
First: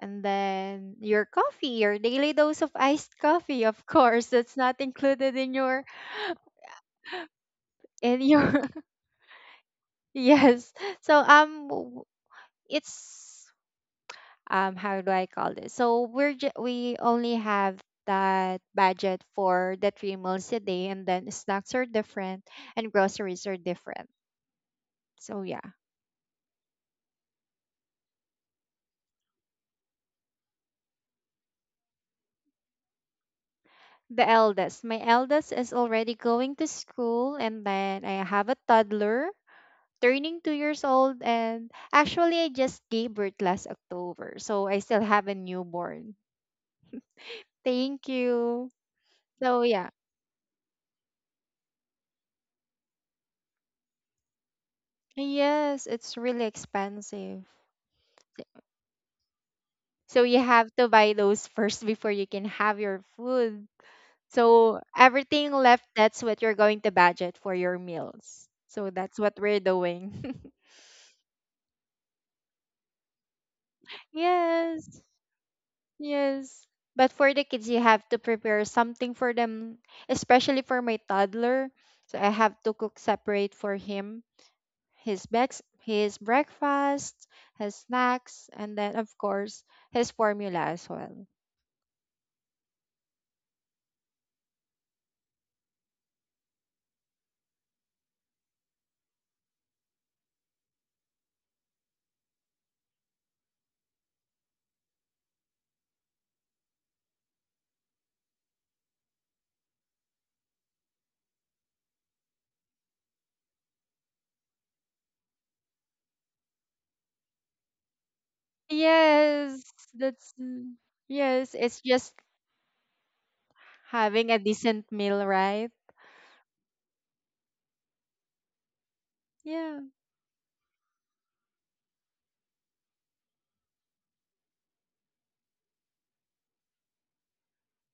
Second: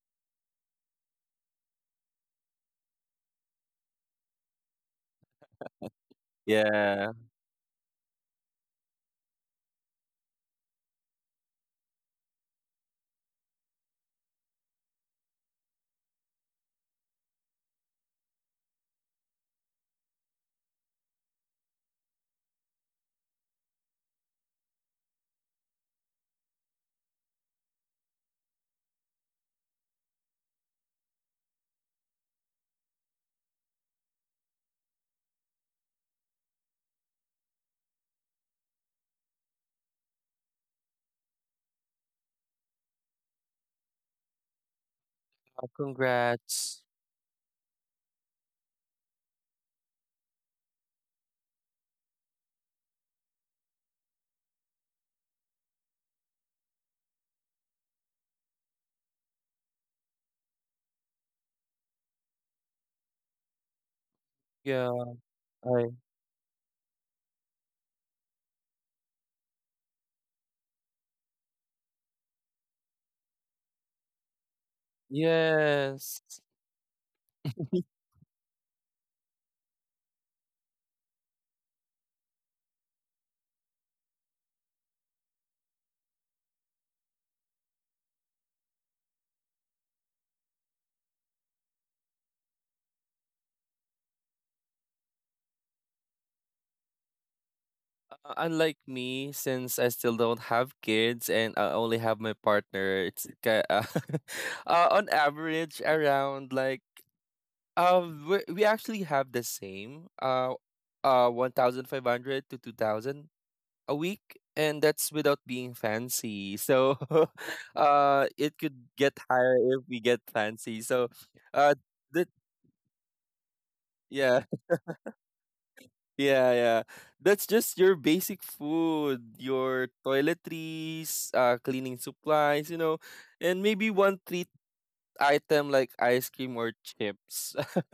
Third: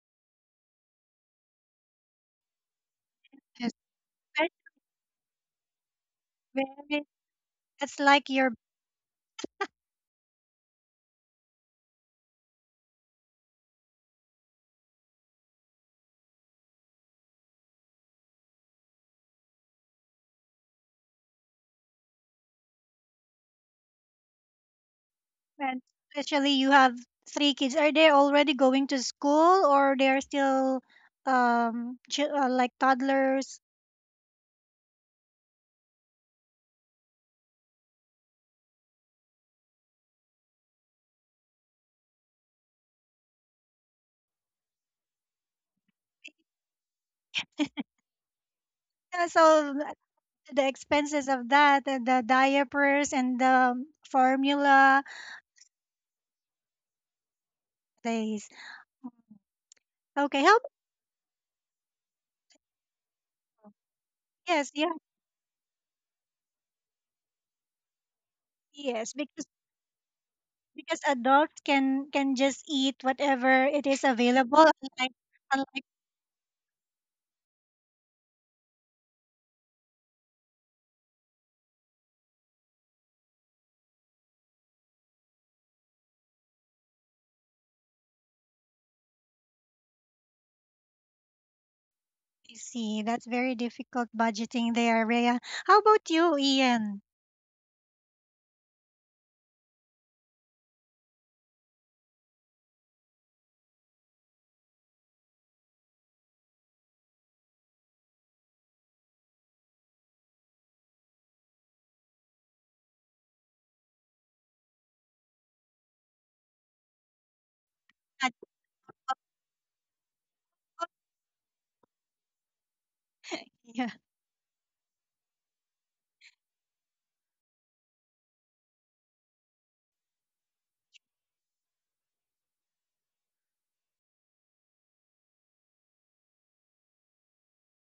S3: And then your coffee, your daily dose of iced coffee,
S1: Yes.
S3: of course, that's not included in your *gasps*
S1: Very, very-
S2: Yeah.
S1: That's
S3: in
S1: like your.
S3: your *laughs* yes. So it's, how do I call this? So we're we only have that budget for the 3 meals a day, and then snacks are different and groceries are different. So yeah.
S1: And especially you have 3 kids. Are they already going to school, or they are still like toddlers?
S3: The eldest, my eldest is already going to school, and then I have a toddler turning 2 years old, and actually I just gave birth last October. So I still have a newborn.
S2: Congrats.
S3: Thank you.
S1: Yeah,
S3: So
S1: so
S3: yeah.
S1: the expenses of that, and the diapers and the formula
S3: Yes, it's really expensive.
S1: days.
S3: So
S1: Okay,
S3: you
S1: help.
S3: have to buy those first *laughs* before you can have your food.
S1: Yes,
S3: So
S1: yeah,
S2: Yeah,
S3: everything left,
S2: I
S3: that's what you're going to budget for your meals. So
S1: yes.
S3: that's what we're doing.
S1: Because adults can just eat whatever it is
S3: *laughs*
S1: available,
S3: Yes.
S1: unlike unlike
S2: yes.
S3: Yes. But for the kids, you have to prepare something for them, especially for my toddler. So I have to cook separate for him, his bex his breakfast, his snacks, and then of course his formula as well.
S1: you. That's very difficult budgeting there, Rhea. How about you, Ian?
S2: Unlike me, since I still don't have kids and I only have my partner, it's *laughs* on average around like we actually have the same 1,500 to 2,000 a week, and that's without being fancy. So, *laughs*
S1: Ad-
S2: it could get higher
S3: Yes,
S2: if we get
S3: that's
S2: fancy. So,
S1: *laughs*
S3: yes,
S2: uh,
S3: it's just
S2: that
S1: yeah,
S3: having a
S2: yeah.
S3: decent meal, right?
S2: Yeah, yeah. That's just your basic food,
S3: Yeah.
S2: your toiletries, cleaning supplies, you know, and maybe one treat item like ice cream or chips. *laughs*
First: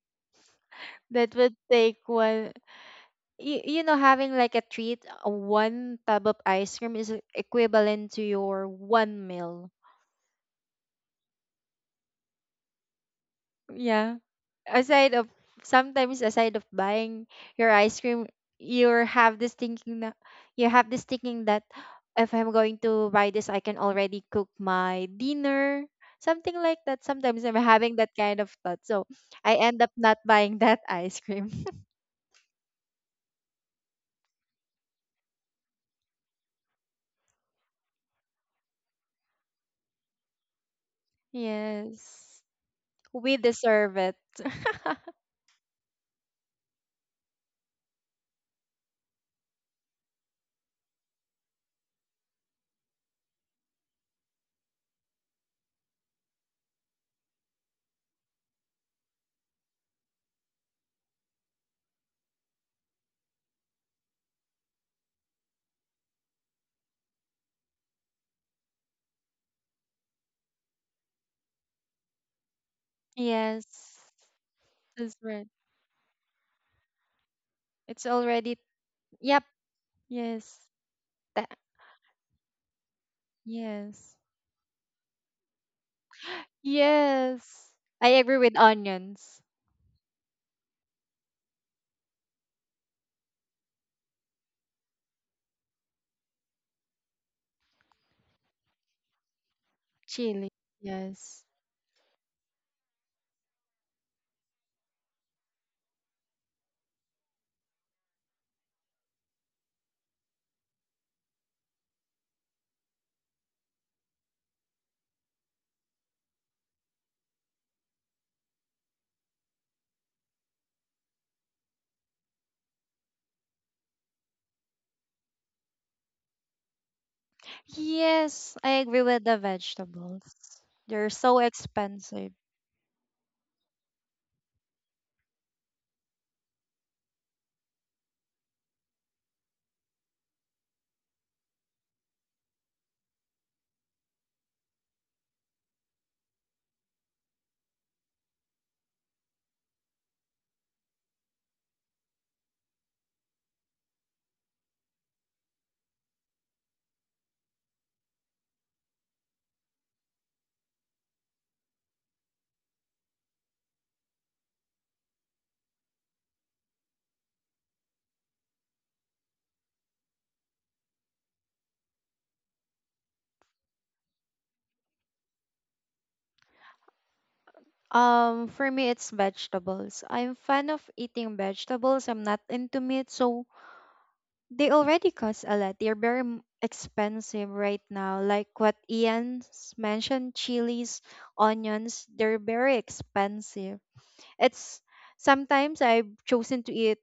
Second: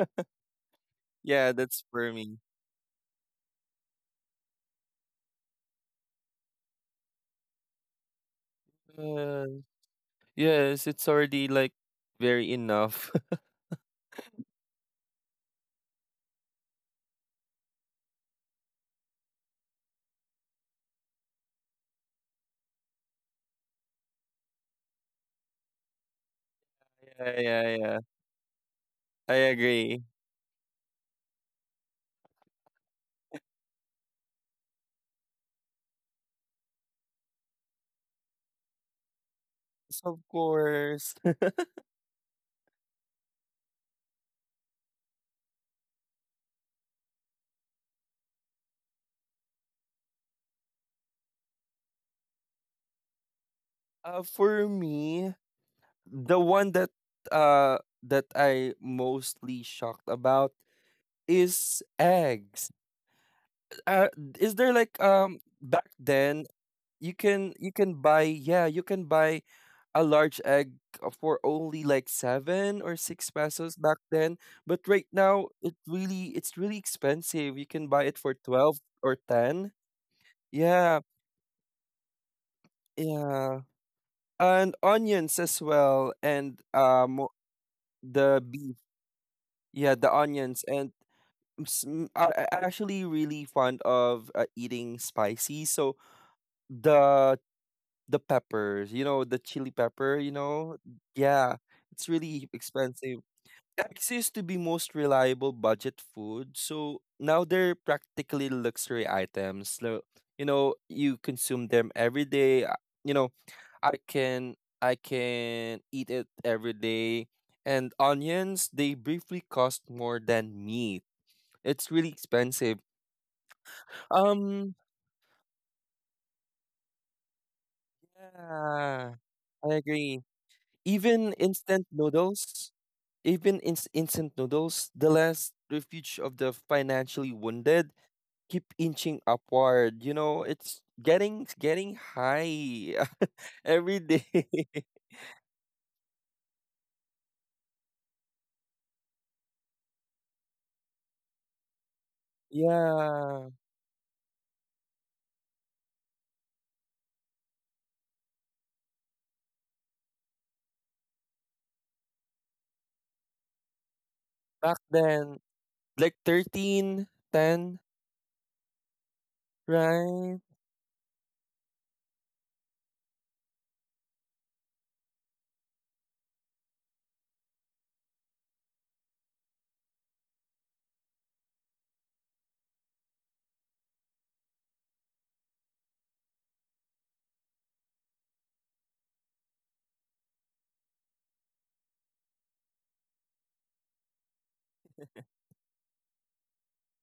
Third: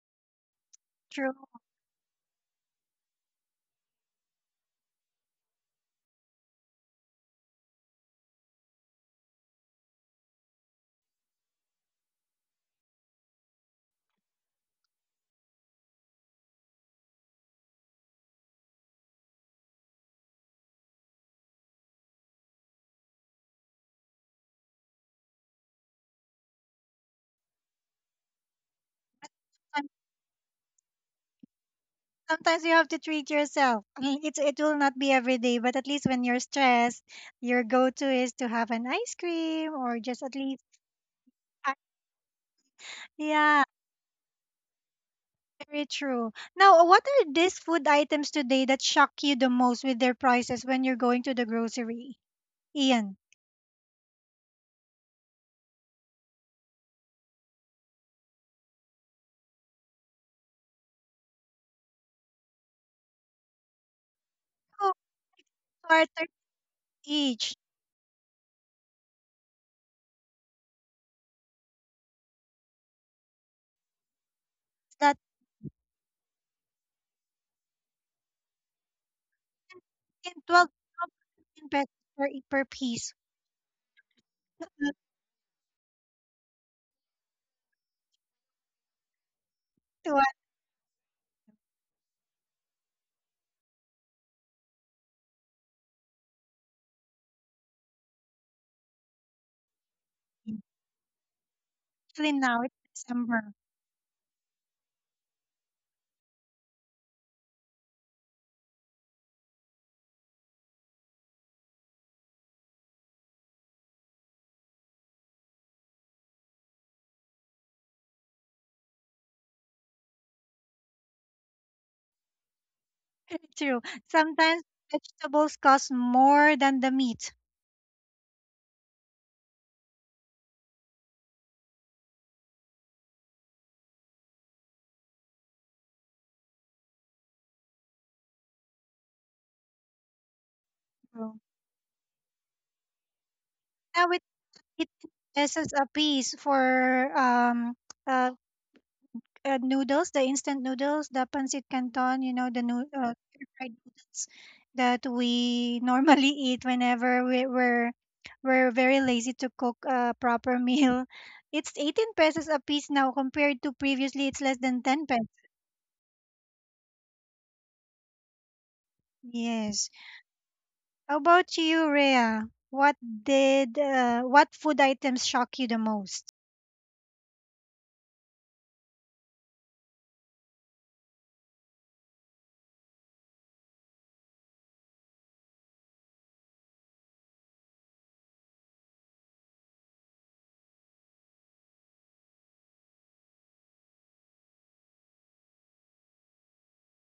S1: true.
S3: That
S2: Yeah,
S3: would
S2: that's
S3: take
S2: for me.
S3: one. You know, having like a treat, one tub of ice cream is equivalent to your one
S2: Uh,
S3: meal.
S2: yes, it's already like very enough. *laughs*
S3: Yeah. Aside of sometimes aside of buying your ice cream, you have this thinking that you have this thinking that if I'm going to buy this, I can already cook my dinner. Something like that.
S2: Yeah,
S3: Sometimes I'm
S2: yeah,
S3: having
S2: yeah.
S3: that kind of thought. So
S2: I
S3: I end
S1: Some-
S3: up
S2: agree.
S3: not buying *laughs* that ice cream. *laughs*
S1: Sometimes you have to treat yourself. I mean, it's it will not be every day, but at least when you're stressed, your go-to is to have an ice cream or
S2: Yes, of
S1: just at least,
S2: course. *laughs*
S1: uh,
S3: Yes. We
S1: yeah,
S3: deserve it. *laughs*
S1: very true. Now, what are these food items today that shock you the most with their prices when you're going to the grocery? Ian.
S2: For me, the one that that I mostly shocked about is eggs. Uh, is there like back
S1: Starter
S2: then
S1: each.
S2: you can buy a large egg for only like 7 or 6 pesos back
S3: Yes.
S2: then, but right
S3: That's
S1: That
S3: right.
S2: now it's really expensive. You can buy
S3: It's
S2: it for
S3: already
S2: 12 or
S3: yep.
S2: 10.
S1: in
S3: Yes.
S1: 12,
S2: Yeah,
S3: That
S1: in pesos per, per piece.
S2: yeah,
S3: yes.
S2: and onions as well, and
S3: Yes. I agree
S2: the
S3: with
S2: beef.
S3: onions.
S2: Yeah, the
S1: To what,
S2: onions and. I'm s- m- I actually really fond of eating spicy, so the the peppers, you know, the chili pepper, you
S3: Chili.
S2: know?
S3: Yes.
S2: Yeah, it's
S1: actually
S2: really
S1: now it's
S2: expensive.
S1: December.
S2: Eggs used to be most reliable budget food, so now they're practically luxury items. So, you know, you consume them every day. You know, I can I can eat it every day. And onions, they briefly cost more than meat. It's really expensive.
S1: True. Sometimes
S2: Um,
S1: vegetables cost more than the meat.
S3: Yes, I agree
S2: yeah,
S3: with the
S2: I agree.
S3: vegetables. They're
S2: Even
S3: so
S2: instant
S3: expensive.
S2: noodles. Even instant noodles, the last refuge of the financially wounded, keep inching upward. You know,
S1: True.
S2: it's getting high *laughs* every
S1: Now it
S2: day. *laughs*
S1: it pesos a piece for um uh noodles, the instant noodles, the pancit canton, you know,
S2: Yeah,
S1: fried noodles that we *laughs* normally eat whenever we're we're very lazy to cook a proper meal. It's 18 pesos a piece now, compared to previously it's less
S2: back
S1: than 10 pesos.
S2: then, like 13, 10,
S1: Yes.
S2: right?
S1: How about you, Rhea? What did, what food items shock you the most?
S3: For me, it's vegetables. I'm fan of eating vegetables. I'm not into meat, so they already cost a lot. They're very expensive right now. Like what Ian's mentioned, chilies, onions, they're very expensive. It's, sometimes I've chosen to eat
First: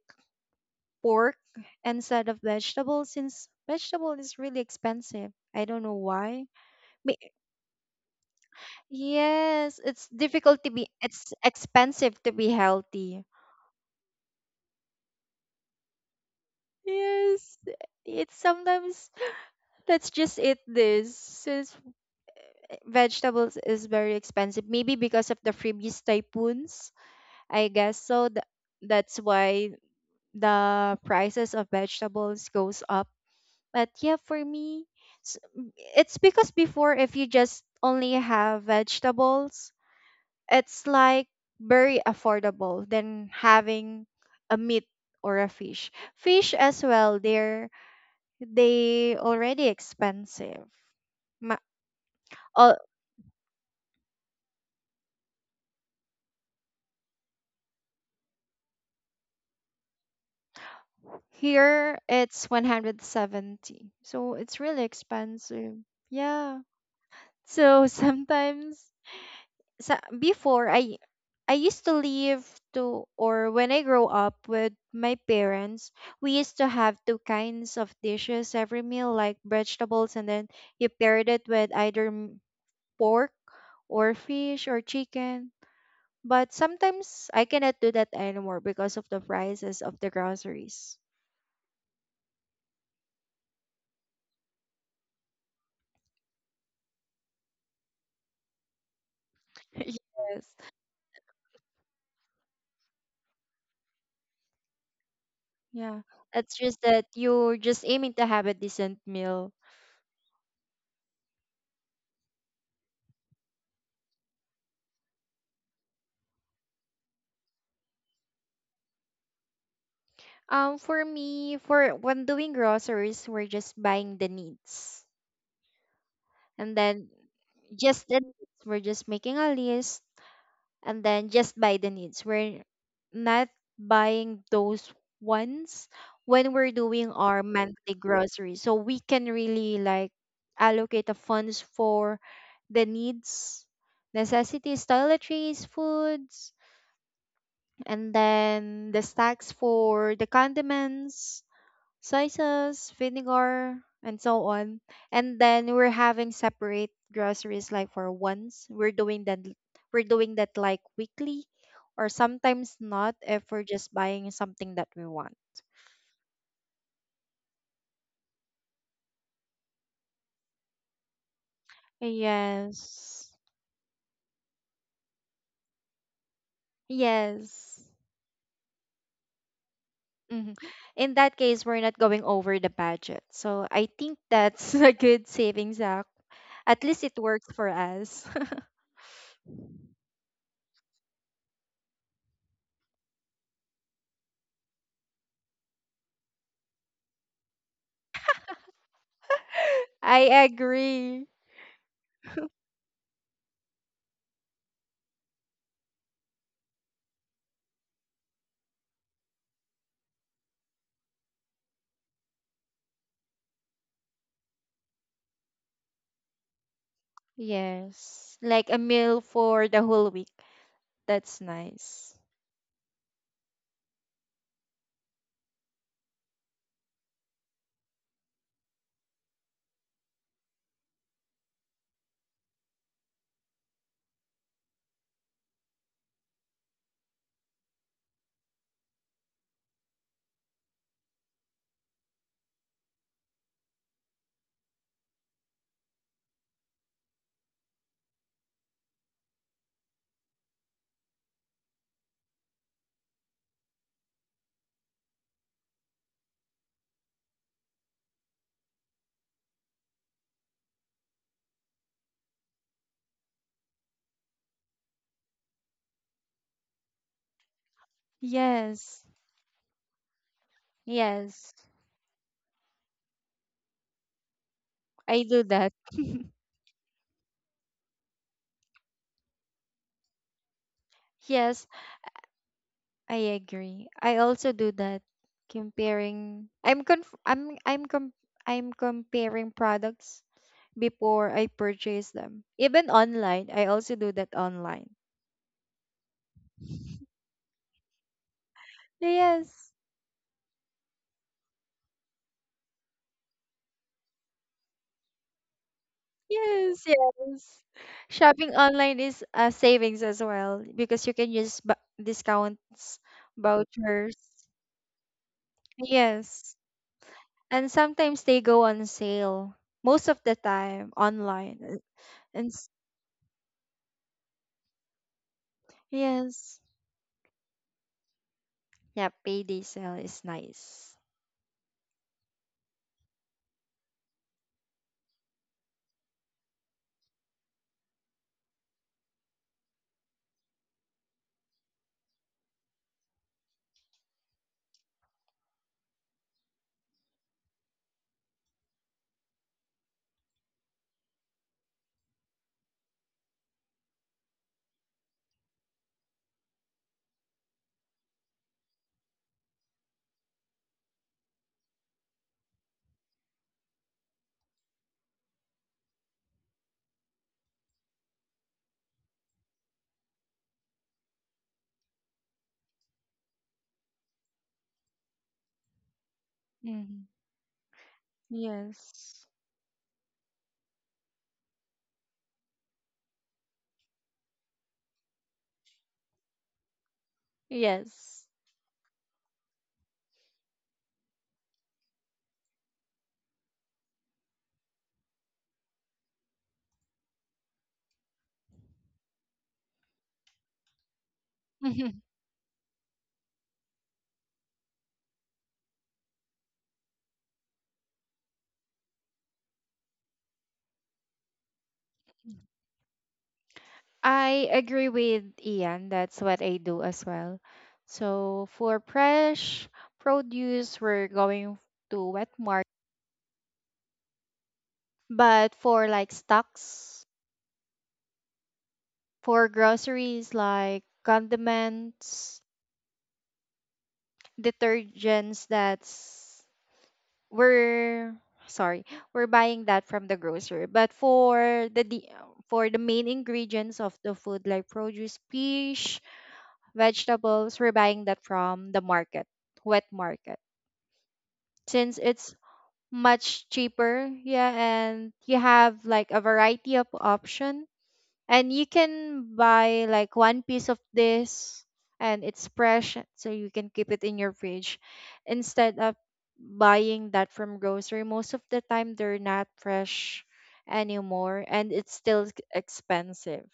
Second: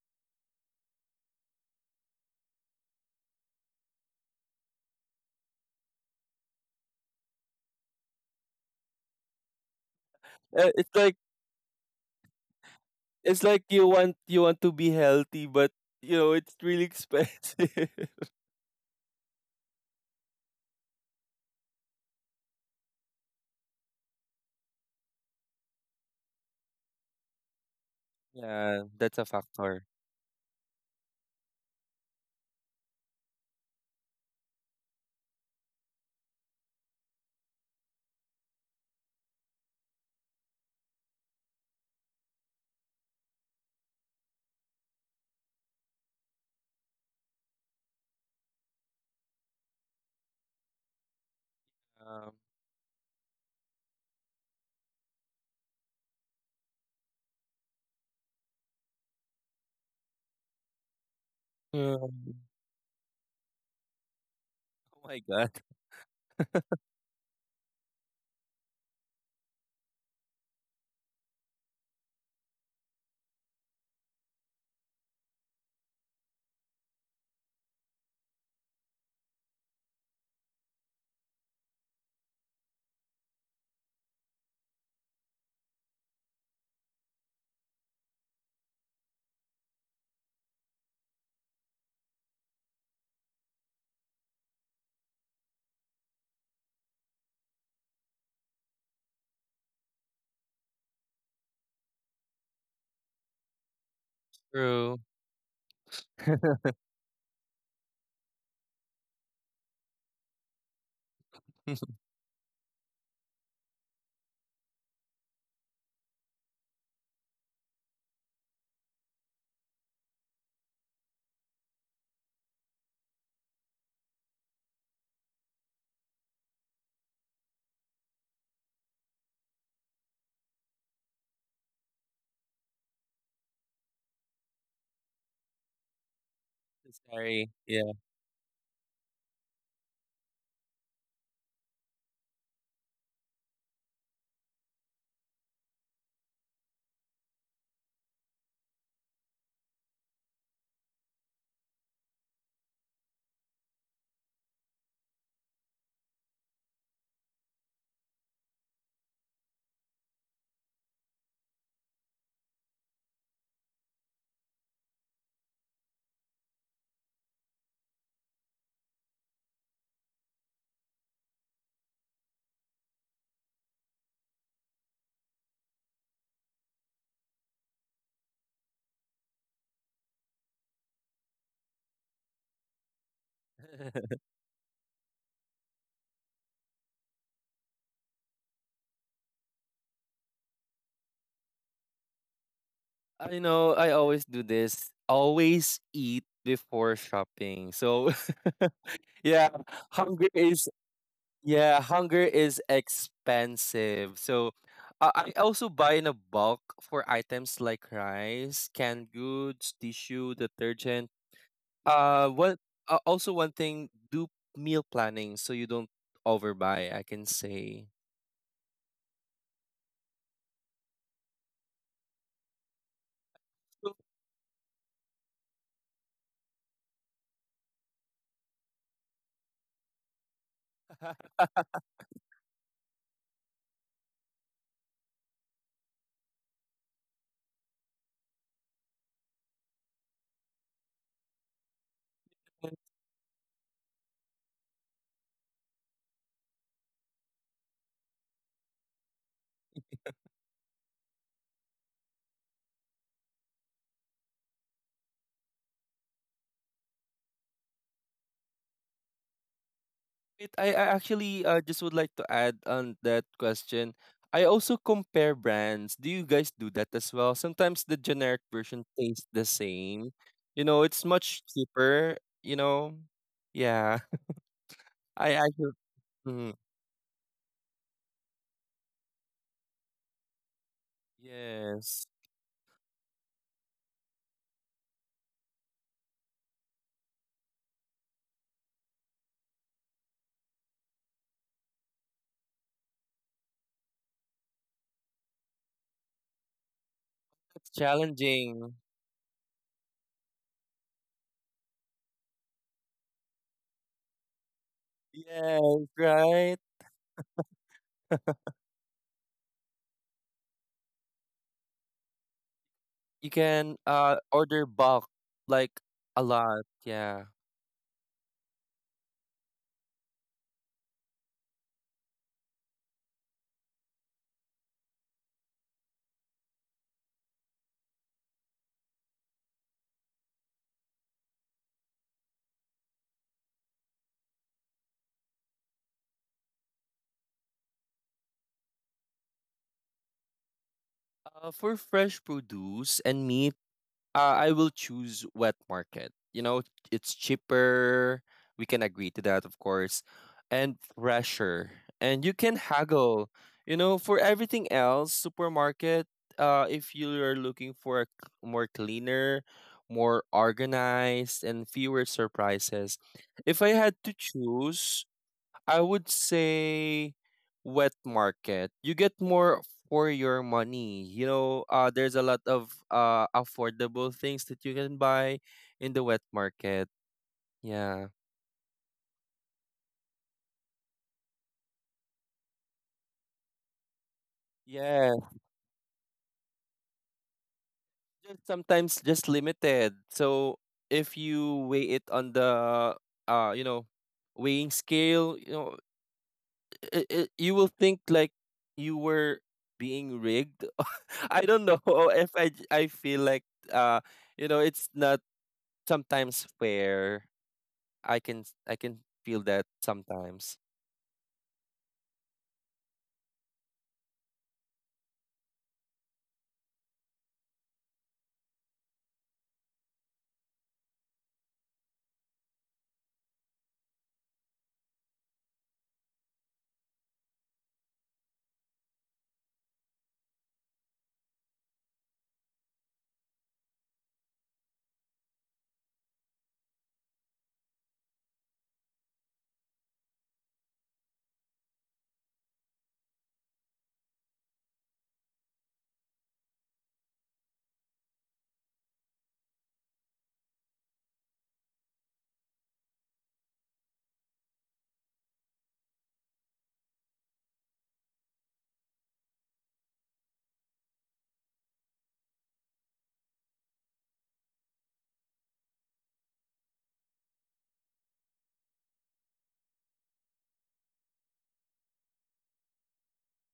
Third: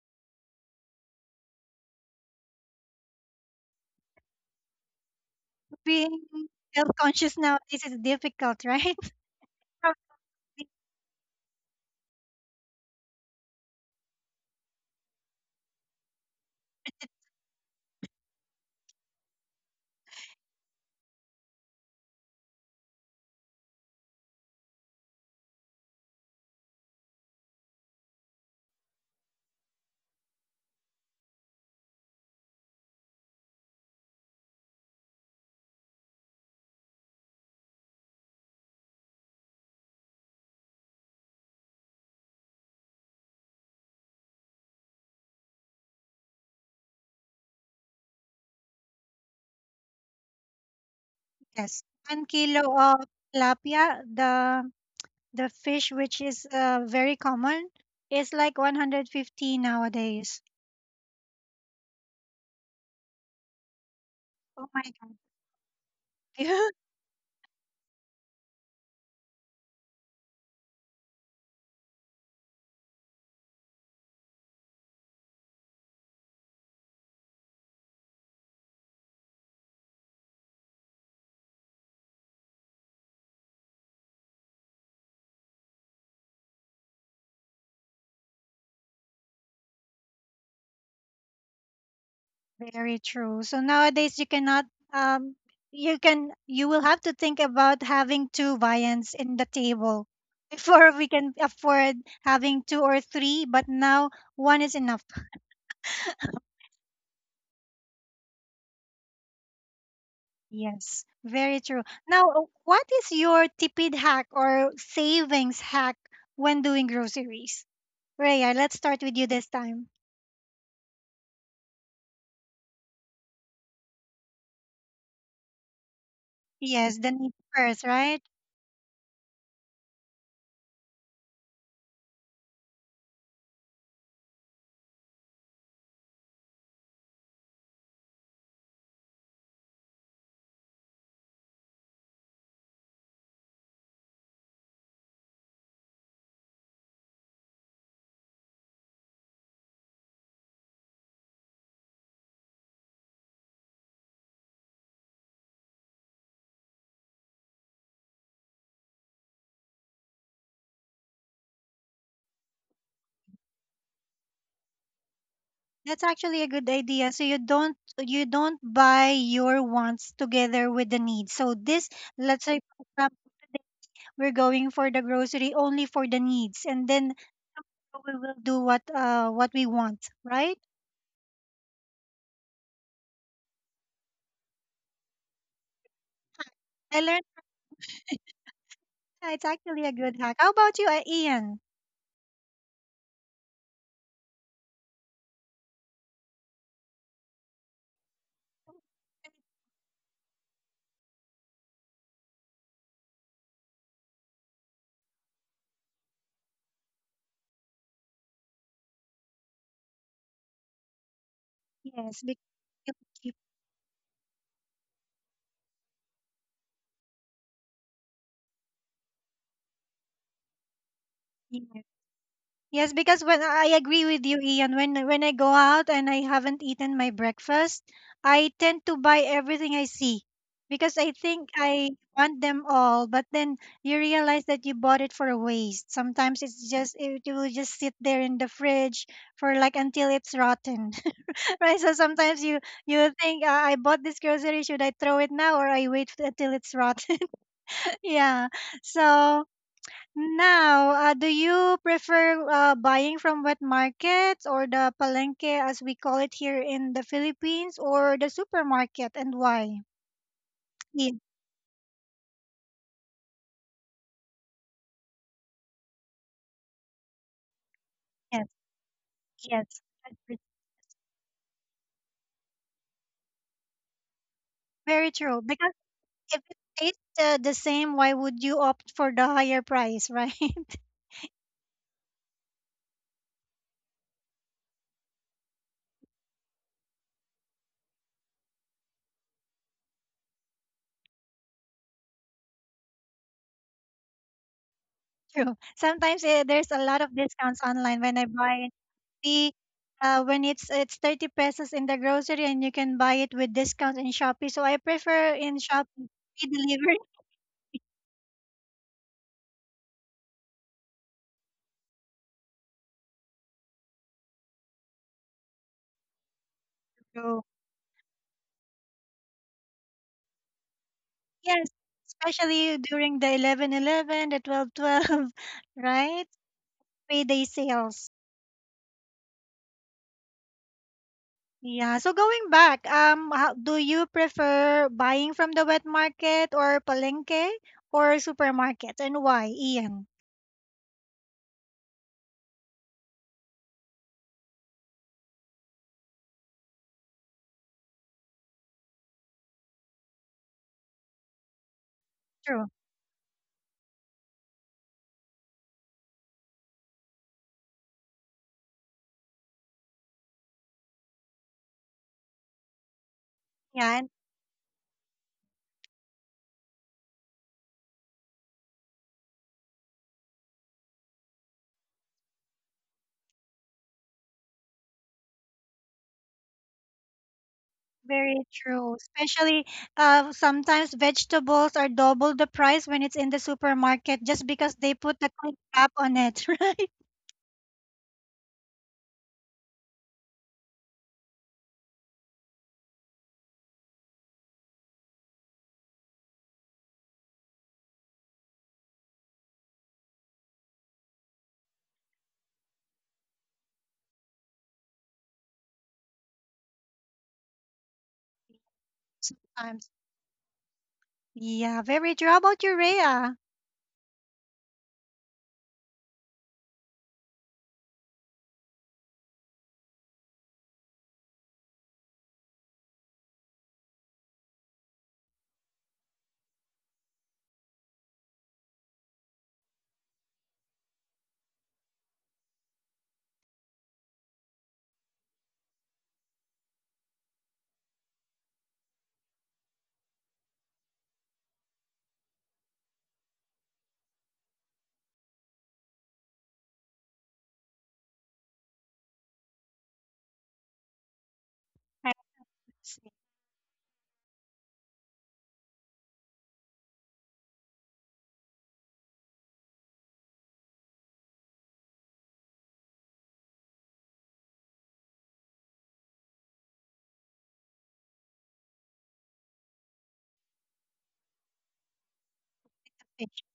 S3: pork instead of vegetables, since vegetable is really expensive. I don't know
S1: Being
S3: why.
S1: health
S3: May-
S1: conscious nowadays is difficult, right? *laughs*
S3: Yes,
S1: Probably,
S3: it's difficult to
S2: It's
S3: be,
S2: like
S3: it's expensive to be healthy.
S2: you want to be healthy, but you know it's really
S3: Yes,
S2: expensive. *laughs*
S3: it's sometimes, let's just eat this, since vegetables is very expensive. Maybe because of the freebies typhoons, I guess so.
S2: Yeah,
S3: That's
S2: that's a
S3: why
S2: factor.
S3: the prices of vegetables goes up. But yeah, for me, s- it's because before, if you just only have vegetables, it's like very affordable than having a meat or a fish. Fish as well, they're they already expensive. Ma-
S1: yes. One
S2: Um,
S1: kilo
S3: uh,
S1: of tilapia, the fish, which is, very common, is like 150 nowadays.
S2: yeah.
S3: here
S2: Oh
S3: it's 170. So it's
S1: Oh my
S3: really
S2: my God.
S3: expensive. Yeah.
S1: God.
S3: So sometimes, before I used to live to, or when I grow up with my parents, we used to have two kinds of dishes every meal, like vegetables, and then you paired it with either pork or fish or chicken. But sometimes I cannot do that anymore because of the prices of the groceries.
S1: *laughs* Very true. So nowadays you cannot, um, you can, you will have to think about having two viands in the
S3: *laughs* Yes.
S1: table *laughs* before we can afford having two or three, but now one is
S2: True.
S1: enough.
S3: Yeah.
S2: *laughs*
S3: It's just that you're just aiming to have a decent meal.
S1: Yes, very true. Now, what is your tipid hack or savings hack when doing groceries? Raya, let's start with you this time.
S3: For me, for when doing groceries, we're just buying the needs. And
S1: Yes, the
S3: then
S1: need first,
S3: just the
S1: right?
S3: needs, we're just making a list and then just buy the needs. We're not buying those ones when we're doing our
S2: Sorry. Yeah.
S3: monthly groceries. So we can really like allocate the funds for the needs, necessities, toiletries, foods, and then the stacks for the condiments, soy sauce, vinegar, and so on. And then we're having separate groceries like for once. We're doing that like weekly or sometimes not if we're just buying something that we want.
S1: That's actually a good idea. So you don't, you don't buy your wants together with the needs. So this, let's say for example,
S3: Yes.
S1: we're going for the grocery only for the needs, and then
S3: Yes.
S1: we will do what, uh, what we want,
S3: Hmm.
S1: right?
S3: In that case, we're not going over the budget. So I think that's *laughs* a good savings act. At
S1: I
S3: least it
S1: learned
S3: works for us.
S1: that it's actually a good hack. How about you, Ian?
S2: I know I always do this. Always eat before shopping. So *laughs* yeah,
S3: *laughs* I
S2: hunger is
S3: agree.
S2: yeah, hunger is expensive. So I also buy in a bulk for items like rice, canned goods, tissue, detergent.
S1: Yes,
S2: One Also one thing do meal planning so you don't overbuy, I can say.
S3: Yes. Like a meal for the whole week. That's
S1: because,
S3: nice.
S1: yes, because when, I agree with you, Ian, when I go out and I haven't eaten my breakfast, I tend to buy everything I see because I
S2: *laughs*
S1: think I want them all. But then you realize that you bought it for a waste. Sometimes it's just, it will just sit there in the fridge for like until it's rotten, *laughs* right? So sometimes you, you think, I bought this grocery, should I throw it now or I wait until it's rotten? *laughs* Yeah. So now, do you prefer, buying from wet markets or the palenque, as we call it here in the Philippines, or the supermarket, and why?
S2: I
S1: Yes,
S2: actually just would like to add on that question. I also compare brands. Do you guys do that as well? Sometimes the generic
S1: yes,
S2: version
S3: Yes.
S2: tastes the
S1: yes.
S2: same.
S1: It's
S2: You know, it's much
S3: Yes.
S2: cheaper, you know? Yeah.
S1: very
S3: I
S2: I
S1: true.
S3: do
S2: actually.
S1: Because
S3: that. *laughs*
S1: if
S2: Mhm.
S1: it tastes, the same, why would you opt for the higher price, right? *laughs*
S3: Yes,
S2: Yes.
S3: I agree. I also do that. Comparing, I'm conf- I'm com- I'm comparing products before I purchase them. Even online, I also do that online.
S1: True. Sometimes, eh, there's a lot of discounts
S2: It's
S1: online when I buy
S2: challenging.
S1: the,
S3: Yes,
S1: when it's 30 pesos in the grocery and you can buy it with discounts in Shopee. So I prefer in
S2: Yes,
S1: Shopee, free
S2: right?
S3: yes,
S1: delivery.
S3: yes. Shopping online is a savings as well because you can use discounts,
S2: You can
S3: vouchers.
S2: order bulk, like a
S3: Yes,
S2: lot. Yeah.
S1: *laughs*
S3: and sometimes they go on sale most of the time online.
S1: Yes,
S3: And s-
S1: especially during the 11 11, the 12 12, *laughs* right?
S3: yes,
S1: Payday sales.
S3: yeah, payday sale is nice.
S1: Yeah, so going back, how, do you prefer buying from the wet market or palengke or supermarkets, and why, Ian?
S2: For fresh produce and meat, I will choose wet market. You know, it's cheaper. We can agree to that, of course, and fresher. And you can
S1: True.
S2: haggle. You know, for everything else, supermarket. If you are looking for a more cleaner, more organized, and fewer surprises. If I had
S1: Yeah, and
S2: to choose, I would say wet market. You get more for your money. You know, there's a lot of affordable things that you can buy in the wet market.
S3: Hmm.
S2: Yeah.
S1: very true.
S3: Yes,
S1: Especially, sometimes vegetables are double the price when it's in the supermarket just because they
S2: Yeah.
S1: put a quick cap on it, *laughs* right?
S3: yes.
S2: Just sometimes just limited. So if you weigh it on the you know, weighing scale, you know, you will think like you were being rigged. *laughs* I don't know
S3: *laughs*
S2: *laughs* if I j- I feel like uh you know it's not sometimes fair. I can feel that
S1: Sometimes.
S2: sometimes.
S1: Yeah, very true. How about you, Rhea?
S3: I agree with Ian, that's what I do as well. So for fresh produce, we're going to wet market, but for like stocks for groceries like condiments, detergents, we're sorry, we're buying that from the grocer. But for the main ingredients of the food like produce, fish, vegetables, we're buying that from the market, wet market. Since
S1: I
S3: it's
S1: see.
S3: much cheaper, yeah, and you have like a variety of option, and you can buy like one piece of this and it's fresh so you can keep it in your fridge instead of buying that from grocery, most of the time they're not fresh anymore and it's still expensive.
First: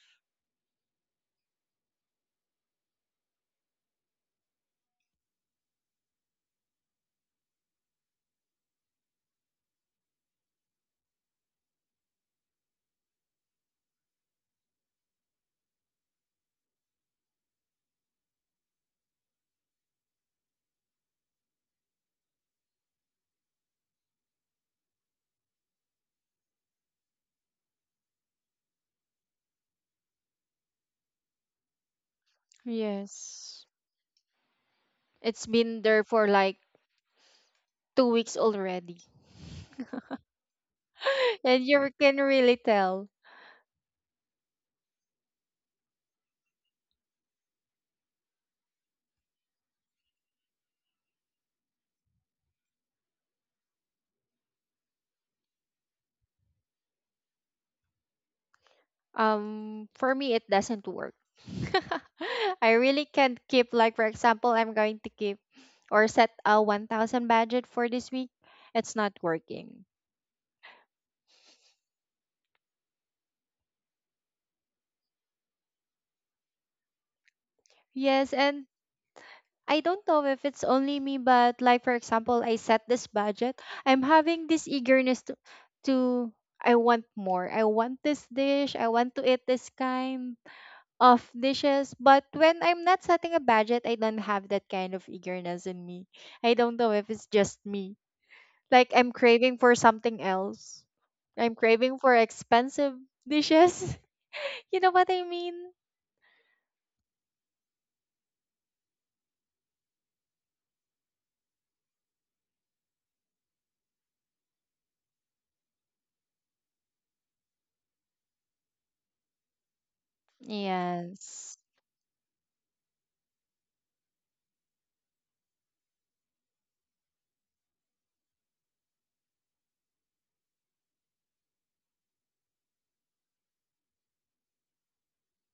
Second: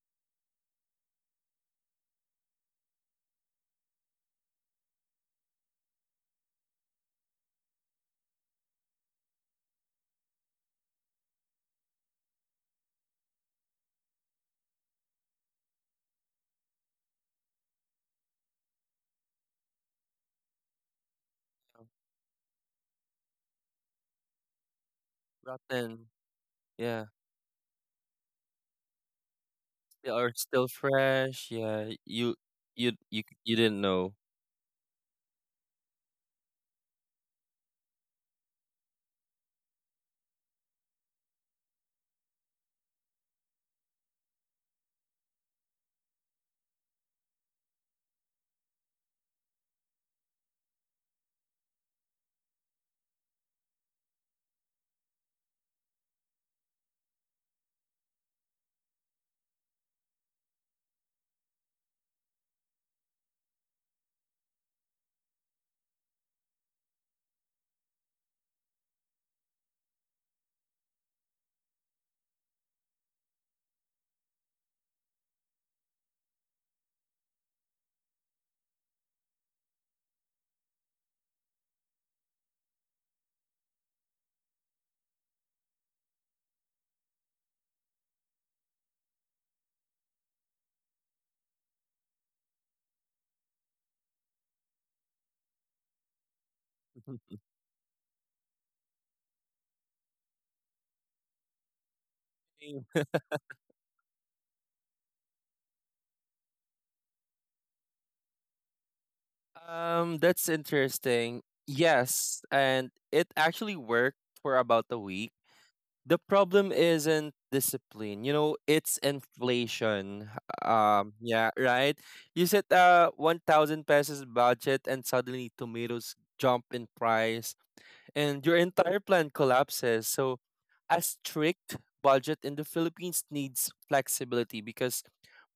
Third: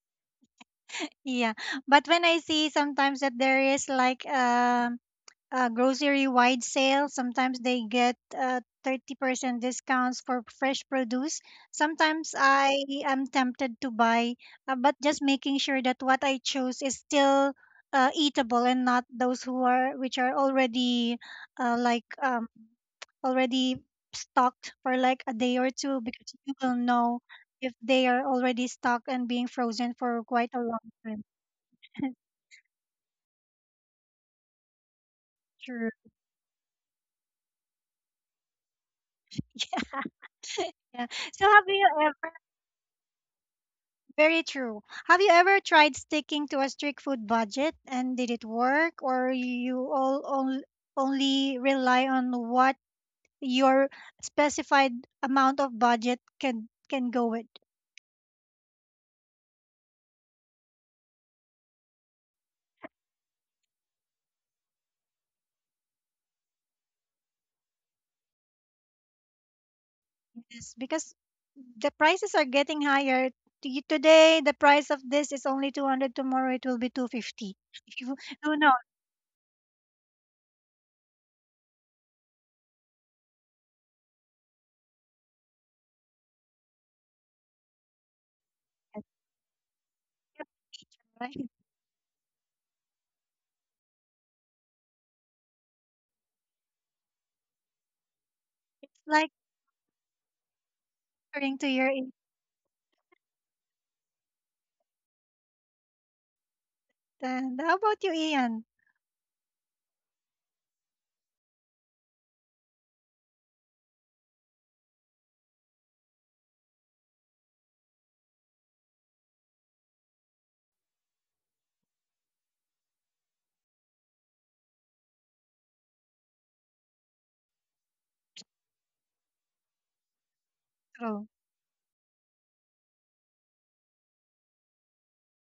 S1: Yeah, but when I see sometimes that there is like, um, a grocery wide sale, sometimes they get, 30% discounts for fresh produce. Sometimes I am tempted to buy, but just making sure that what I choose is still, eatable and not those who are, which are already,
S2: Um,
S1: like, um, already stocked for like a day or two,
S2: Rotten,
S1: because you will
S2: yeah,
S1: know if they are already stocked and being frozen
S2: they
S1: for
S2: are
S1: quite a
S2: still
S1: long time.
S2: fresh. Yeah, you
S3: Yes.
S2: didn't know.
S3: It's been
S1: True.
S3: there for like 2 weeks already.
S1: *laughs* Yeah. So
S3: *laughs*
S1: have
S3: And
S1: you
S3: you can
S1: ever,
S3: really tell.
S1: very true, have you ever tried sticking to a strict food budget, and did it work, or you all only rely on what your specified amount of budget can go with?
S3: For me, it doesn't work. *laughs* I really can't keep, like, for example, I'm going to keep or set a 1,000 budget for this week. It's not working.
S1: Yes, because the prices are getting higher. Today the price of this is only 200, tomorrow it will be 250. *laughs* You,
S3: Yes,
S1: who
S3: and
S1: knows?
S3: I don't know if it's only me, but like, for example, I set this budget. I'm having this eagerness to, I want more. I want this dish. I want to eat this kind of
S1: Right?
S3: dishes. But when I'm not setting a budget, I don't have that kind of eagerness in me. I don't know if it's
S2: *laughs*
S3: just me.
S1: *laughs* It's
S3: Like I'm
S1: like
S3: craving for something else. I'm
S1: according to your
S3: craving for expensive
S2: Mm.
S3: dishes. *laughs* You know what I mean?
S1: intent. How about you, Ian?
S2: That's interesting. Yes, and it actually worked for about a week. The problem isn't discipline, you know, it's inflation. Yeah,
S3: Yes.
S2: right. You set a 1,000 pesos budget and suddenly tomatoes jump in price, and your entire plan collapses. So, a strict budget in the Philippines needs flexibility because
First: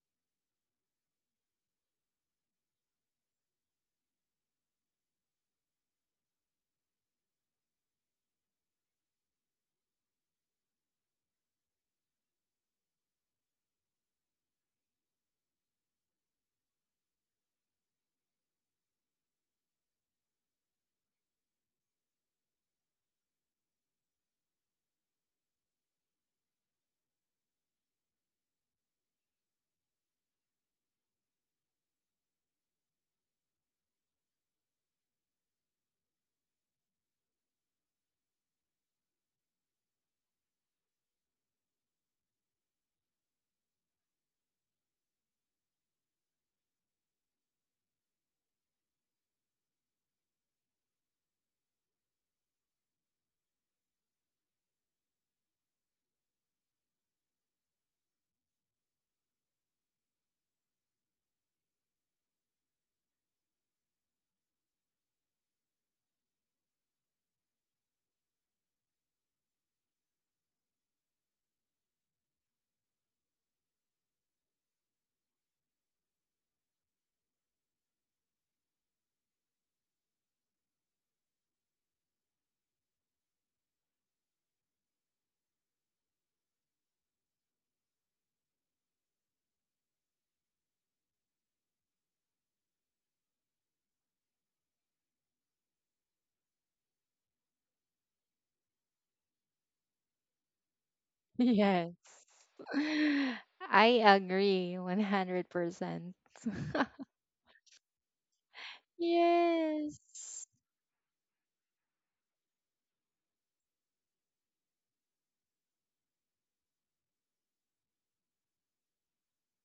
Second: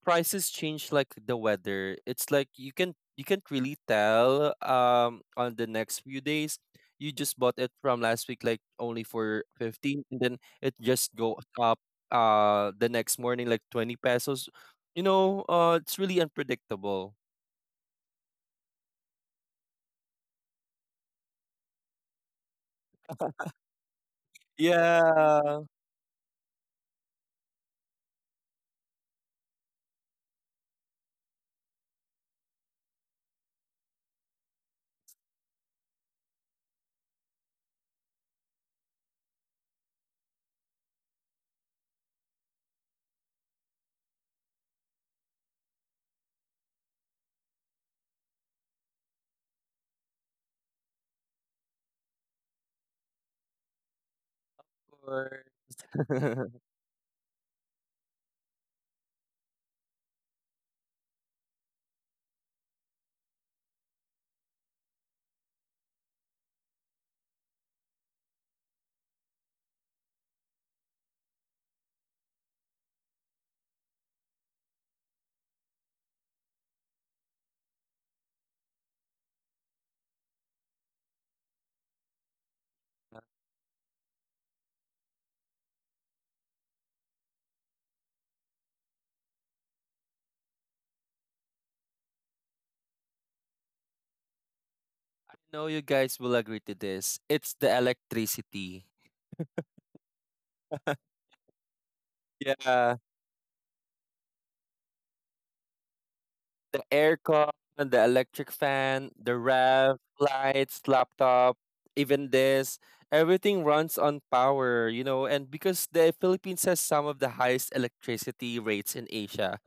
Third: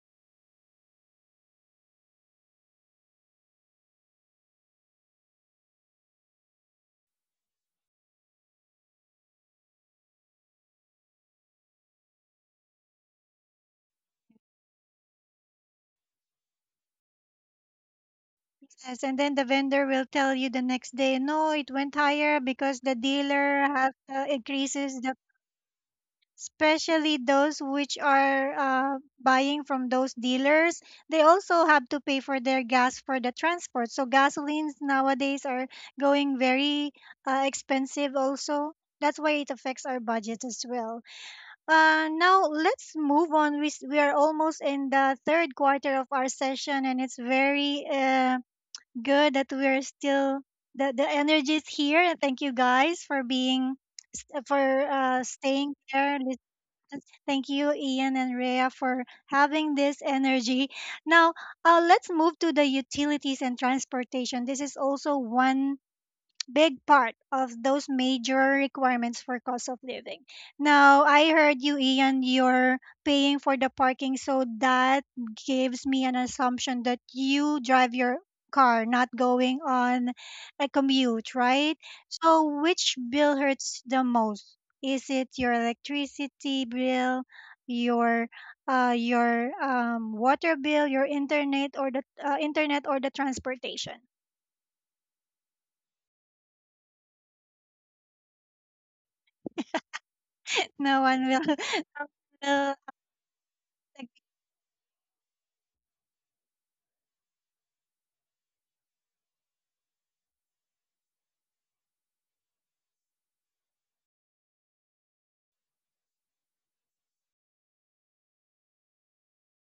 S2: prices change like the weather. It's like you can't really tell on the next few days. You just bought it from last week like only for 15 and then it just goes up the next morning like 20 pesos. You know, it's really unpredictable.
S1: Yes, and then the vendor will tell you the next day, no, it went higher because the dealer have, increases the,
S2: Yeah.
S1: especially those which are, buying from those dealers. They also have to pay for their gas for the transport. So gasolines nowadays are going very, expensive also. That's why it affects our budget as well. Now let's move on. We are almost in the 3rd quarter of our session, and it's very, good that we're still the energy is here. And thank you guys for being for, staying there.
S2: of *laughs*
S1: Thank you, Ian and Rhea, for having this energy. Now, let's move to the utilities and transportation. This is also one big part of those major requirements for cost of living. Now, I heard you, Ian, you're paying for the parking, so that gives me an assumption that you drive your car, not going on a commute, right? So, which bill hurts the most? Is it your electricity bill, your, your, water bill, your internet, or the, internet or the transportation?
S2: know you guys will agree to this. It's the electricity.
S1: No one
S3: Yes.
S1: will
S3: *laughs*
S2: Yeah,
S1: *laughs*
S3: I
S1: will.
S3: agree 100%.
S2: the
S3: *laughs*
S2: aircon, the electric fan, the ref,
S3: Yes.
S2: lights, laptop, even this. Everything runs on power, you know, and because the Philippines has some of the highest electricity rates in Asia,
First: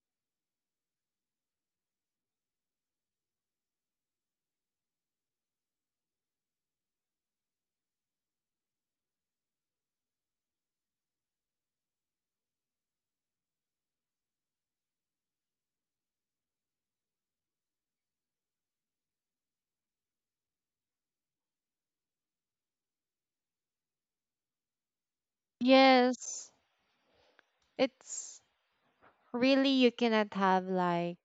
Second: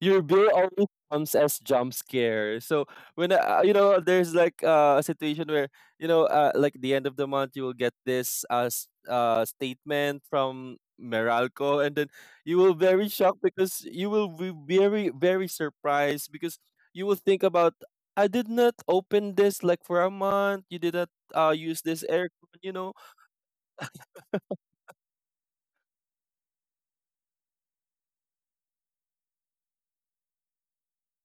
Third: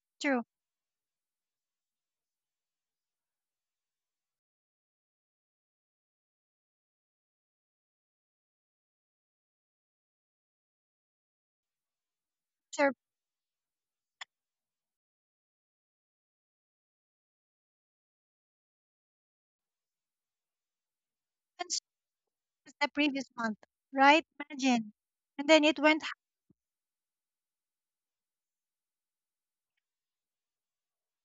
S2: your
S1: True.
S2: bill always comes as jump scare. So when you know there's like a situation where you know like the end of the month you will get this statement from Meralco and then you will very shocked because you will be very surprised because you will think about I did not open this like for a month. You did not use
S1: Surpassed
S2: this aircon. You
S1: the
S2: know.
S1: previous month, right? Imagine. And then it went
S3: Yes. It's really you cannot have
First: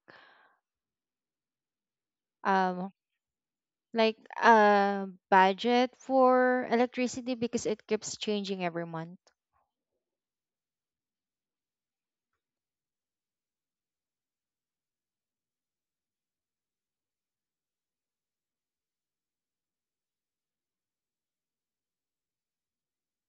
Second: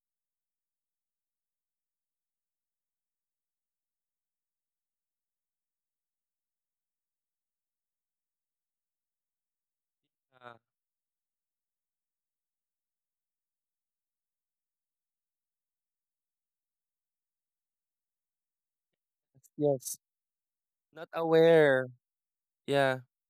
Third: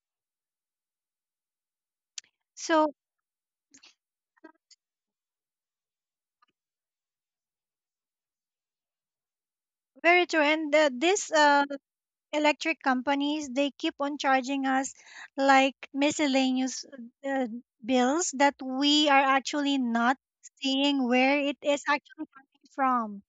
S3: um
S1: so
S3: like a budget for electricity because it keeps changing every month.
S1: very true.
S2: Ah.
S1: And, this, electric companies, they keep on charging us like miscellaneous, uh, bills that we are actually
S2: Yes.
S1: not seeing
S2: Not
S1: where it is
S2: aware.
S1: actually coming
S2: Yeah.
S1: from,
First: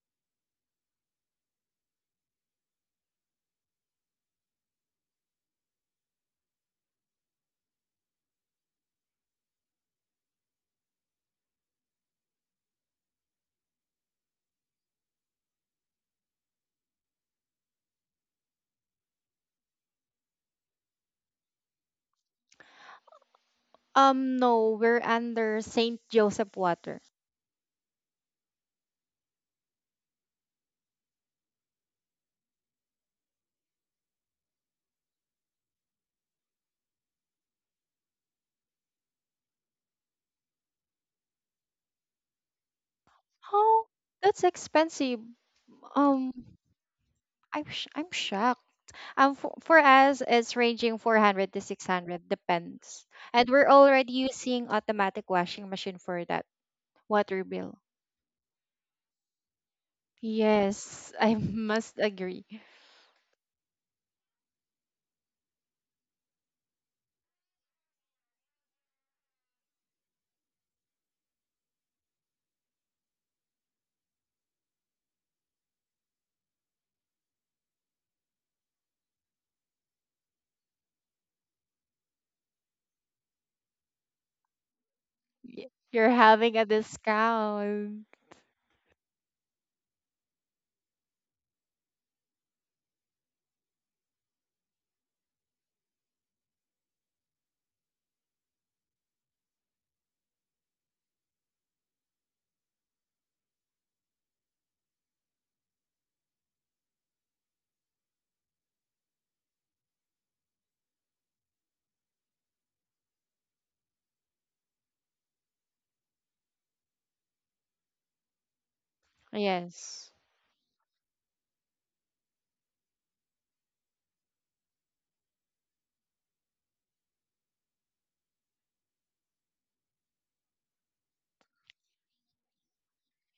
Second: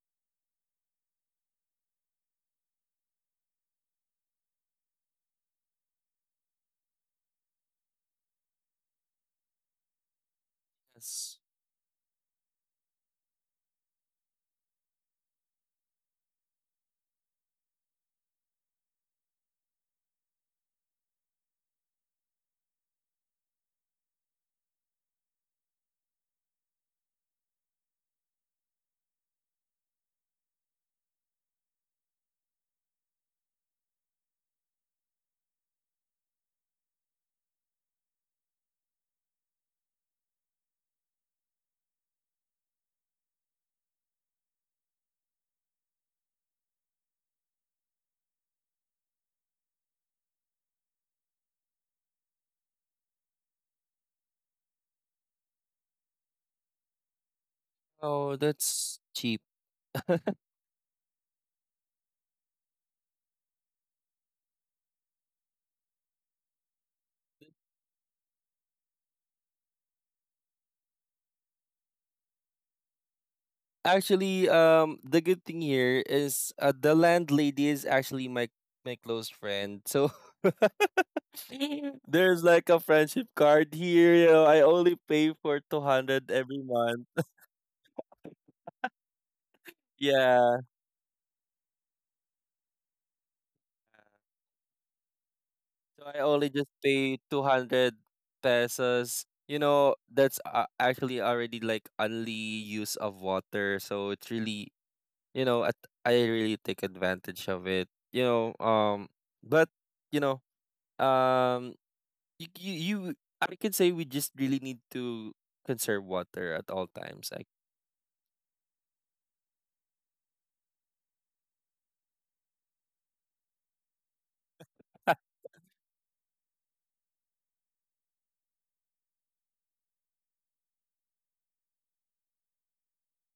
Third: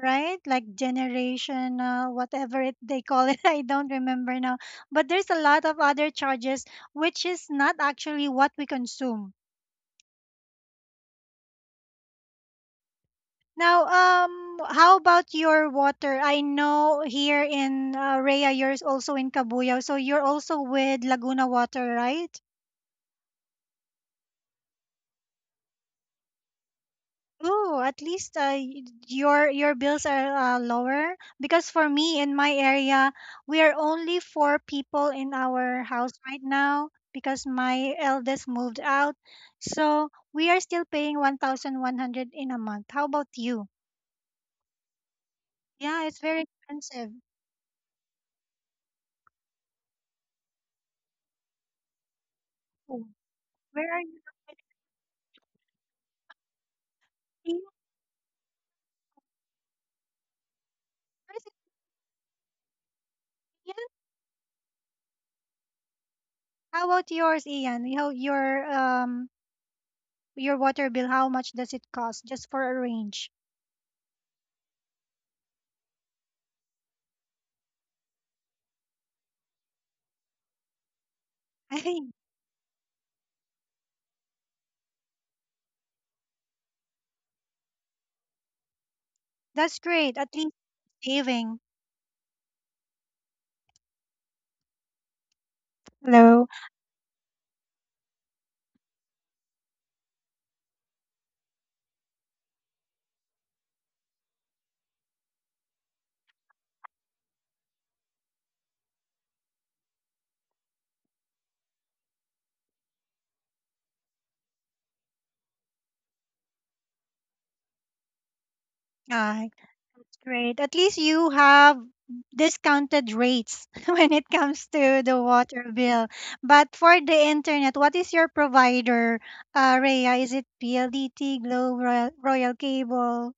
S1: right? Like generation, whatever it they call it, *laughs* I don't remember now. But there's a lot of other charges which is not actually what we consume.
S2: Yes.
S1: Now, how about your water? I know here in, Rea, you're also in Cabuyao, so you're also with Laguna Water, right?
S3: No, we're under Saint Joseph water.
S1: Oh, at least, your bills are, lower, because for me in my area, we are only 4 people in our house right now because my eldest moved out. So we are still paying 1,100 in a month. How about you?
S3: Oh, that's expensive.
S1: Yeah, it's
S3: Um,
S1: very expensive.
S3: I'm shocked. For us, it's ranging 400 to 600, depends.
S1: Oh,
S3: And we're
S1: where are
S3: already
S1: you
S3: using automatic washing machine for that water
S1: located?
S3: bill.
S2: Oh, that's cheap. *laughs*
S3: Yes, I *laughs*
S1: Where is it?
S3: must agree.
S1: Yes. How about yours, Ian? Your, um, your water bill, how much does it cost? Just for a range.
S2: Actually, the good thing here is the landlady is actually my close friend. So *laughs*
S1: *laughs* I
S2: *laughs*
S1: think
S2: there's like a friendship card here, you know. I only pay for
S3: You're
S2: 200
S3: having
S2: every
S3: a
S2: month.
S3: discount.
S1: that's great. At least
S2: Yeah.
S1: saving.
S2: So I
S1: Hello.
S2: only just pay 200 pesos. You know, that's actually already like only use of water. So it's really, you know, at, I really take advantage of it. You know, um, but you know, um, you, you, you, I can say we just really need to conserve water at all times. Like
S1: Aye.
S3: Yes.
S1: That's great. At least you have discounted rates *laughs* when it comes to the
S2: *laughs*
S1: water bill. But for the internet, what is your provider, Rhea? Is it PLDT, Globe, Royal, Royal Cable?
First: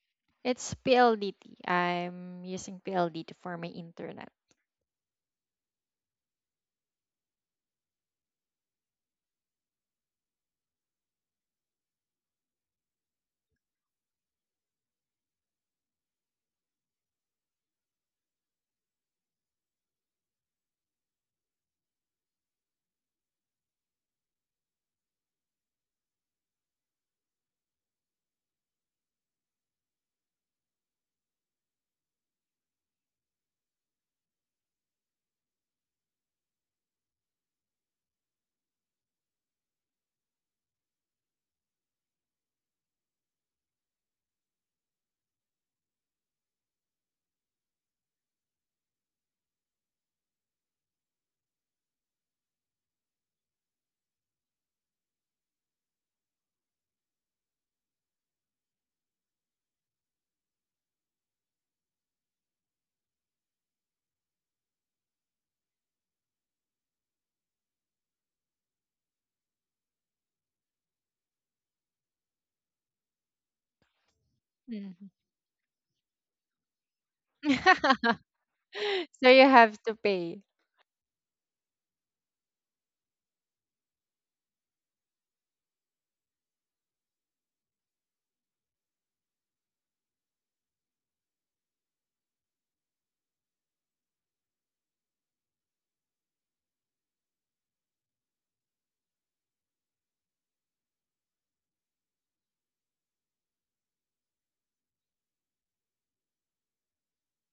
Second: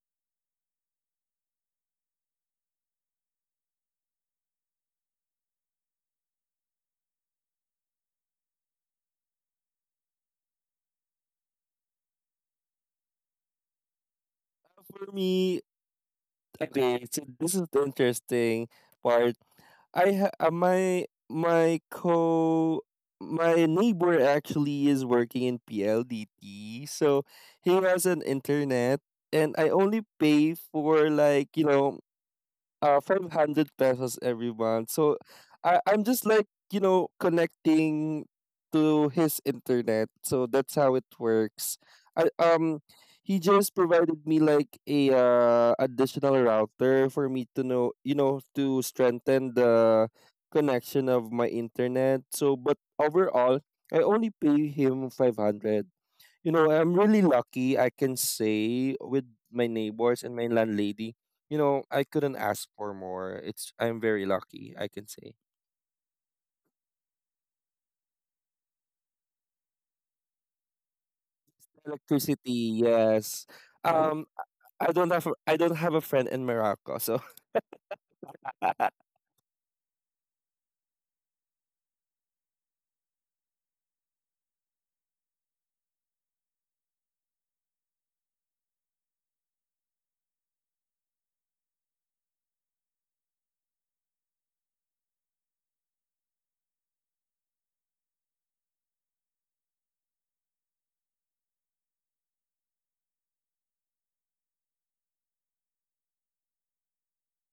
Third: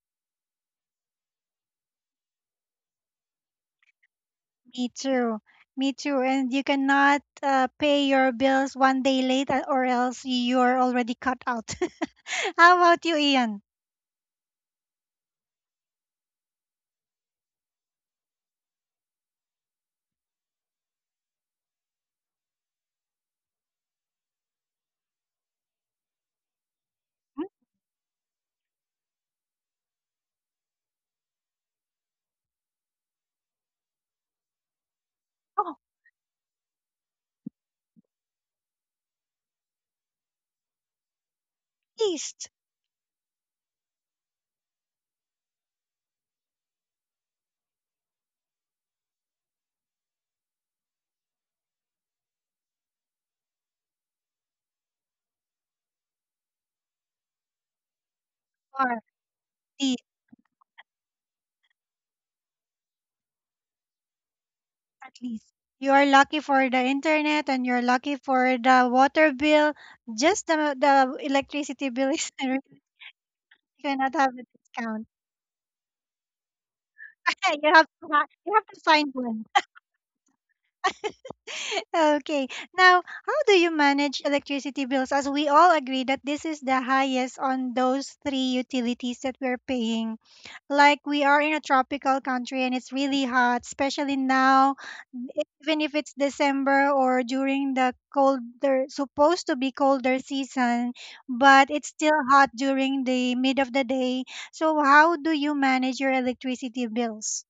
S3: It's PLDT. I'm using PLDT for my internet.
S1: Me too. Me too. And you cannot, pay your bills 1 day late, or else you're already cut out. *laughs* How about you, Ian?
S2: for me, okay, so this is the interesting part. I ha- my my co my neighbor actually is working in PLDT, so
S1: Hmm?
S2: he has an internet, and I only pay for like you know 500 pesos every month. So
S1: Oh,
S2: I'm
S1: at
S2: just like, you know, connecting to his internet. So that's how it works. I
S1: least.
S2: he just provided me like a additional router for me to know, you know, to strengthen the connection of my internet. So but overall, I only pay him 500. You know, I'm really lucky, I can
S1: Or
S2: say,
S1: at
S2: with my
S1: least,
S2: neighbors and my landlady. You know, I couldn't ask for more. It's I'm very lucky, I can
S1: at
S2: say.
S1: least. You are lucky for the internet and you're lucky for the water bill. Just the electricity bill is *laughs* you
S2: Electricity, yes.
S1: cannot
S2: Um,
S1: have a discount.
S3: Mhm.
S2: I don't have a friend in Morocco, so *laughs*
S1: *laughs* You have to
S3: *laughs*
S1: you have to find
S3: So
S1: one.
S3: you have to pay.
S1: Okay. Now, how do you manage electricity bills? As we all agree that this is the highest on those three utilities that we're paying. Like we are in a tropical country and it's really hot, especially now, even if it's December or during the colder, supposed to be colder season, but it's still hot during the mid of the day. So, how do you manage your electricity bills?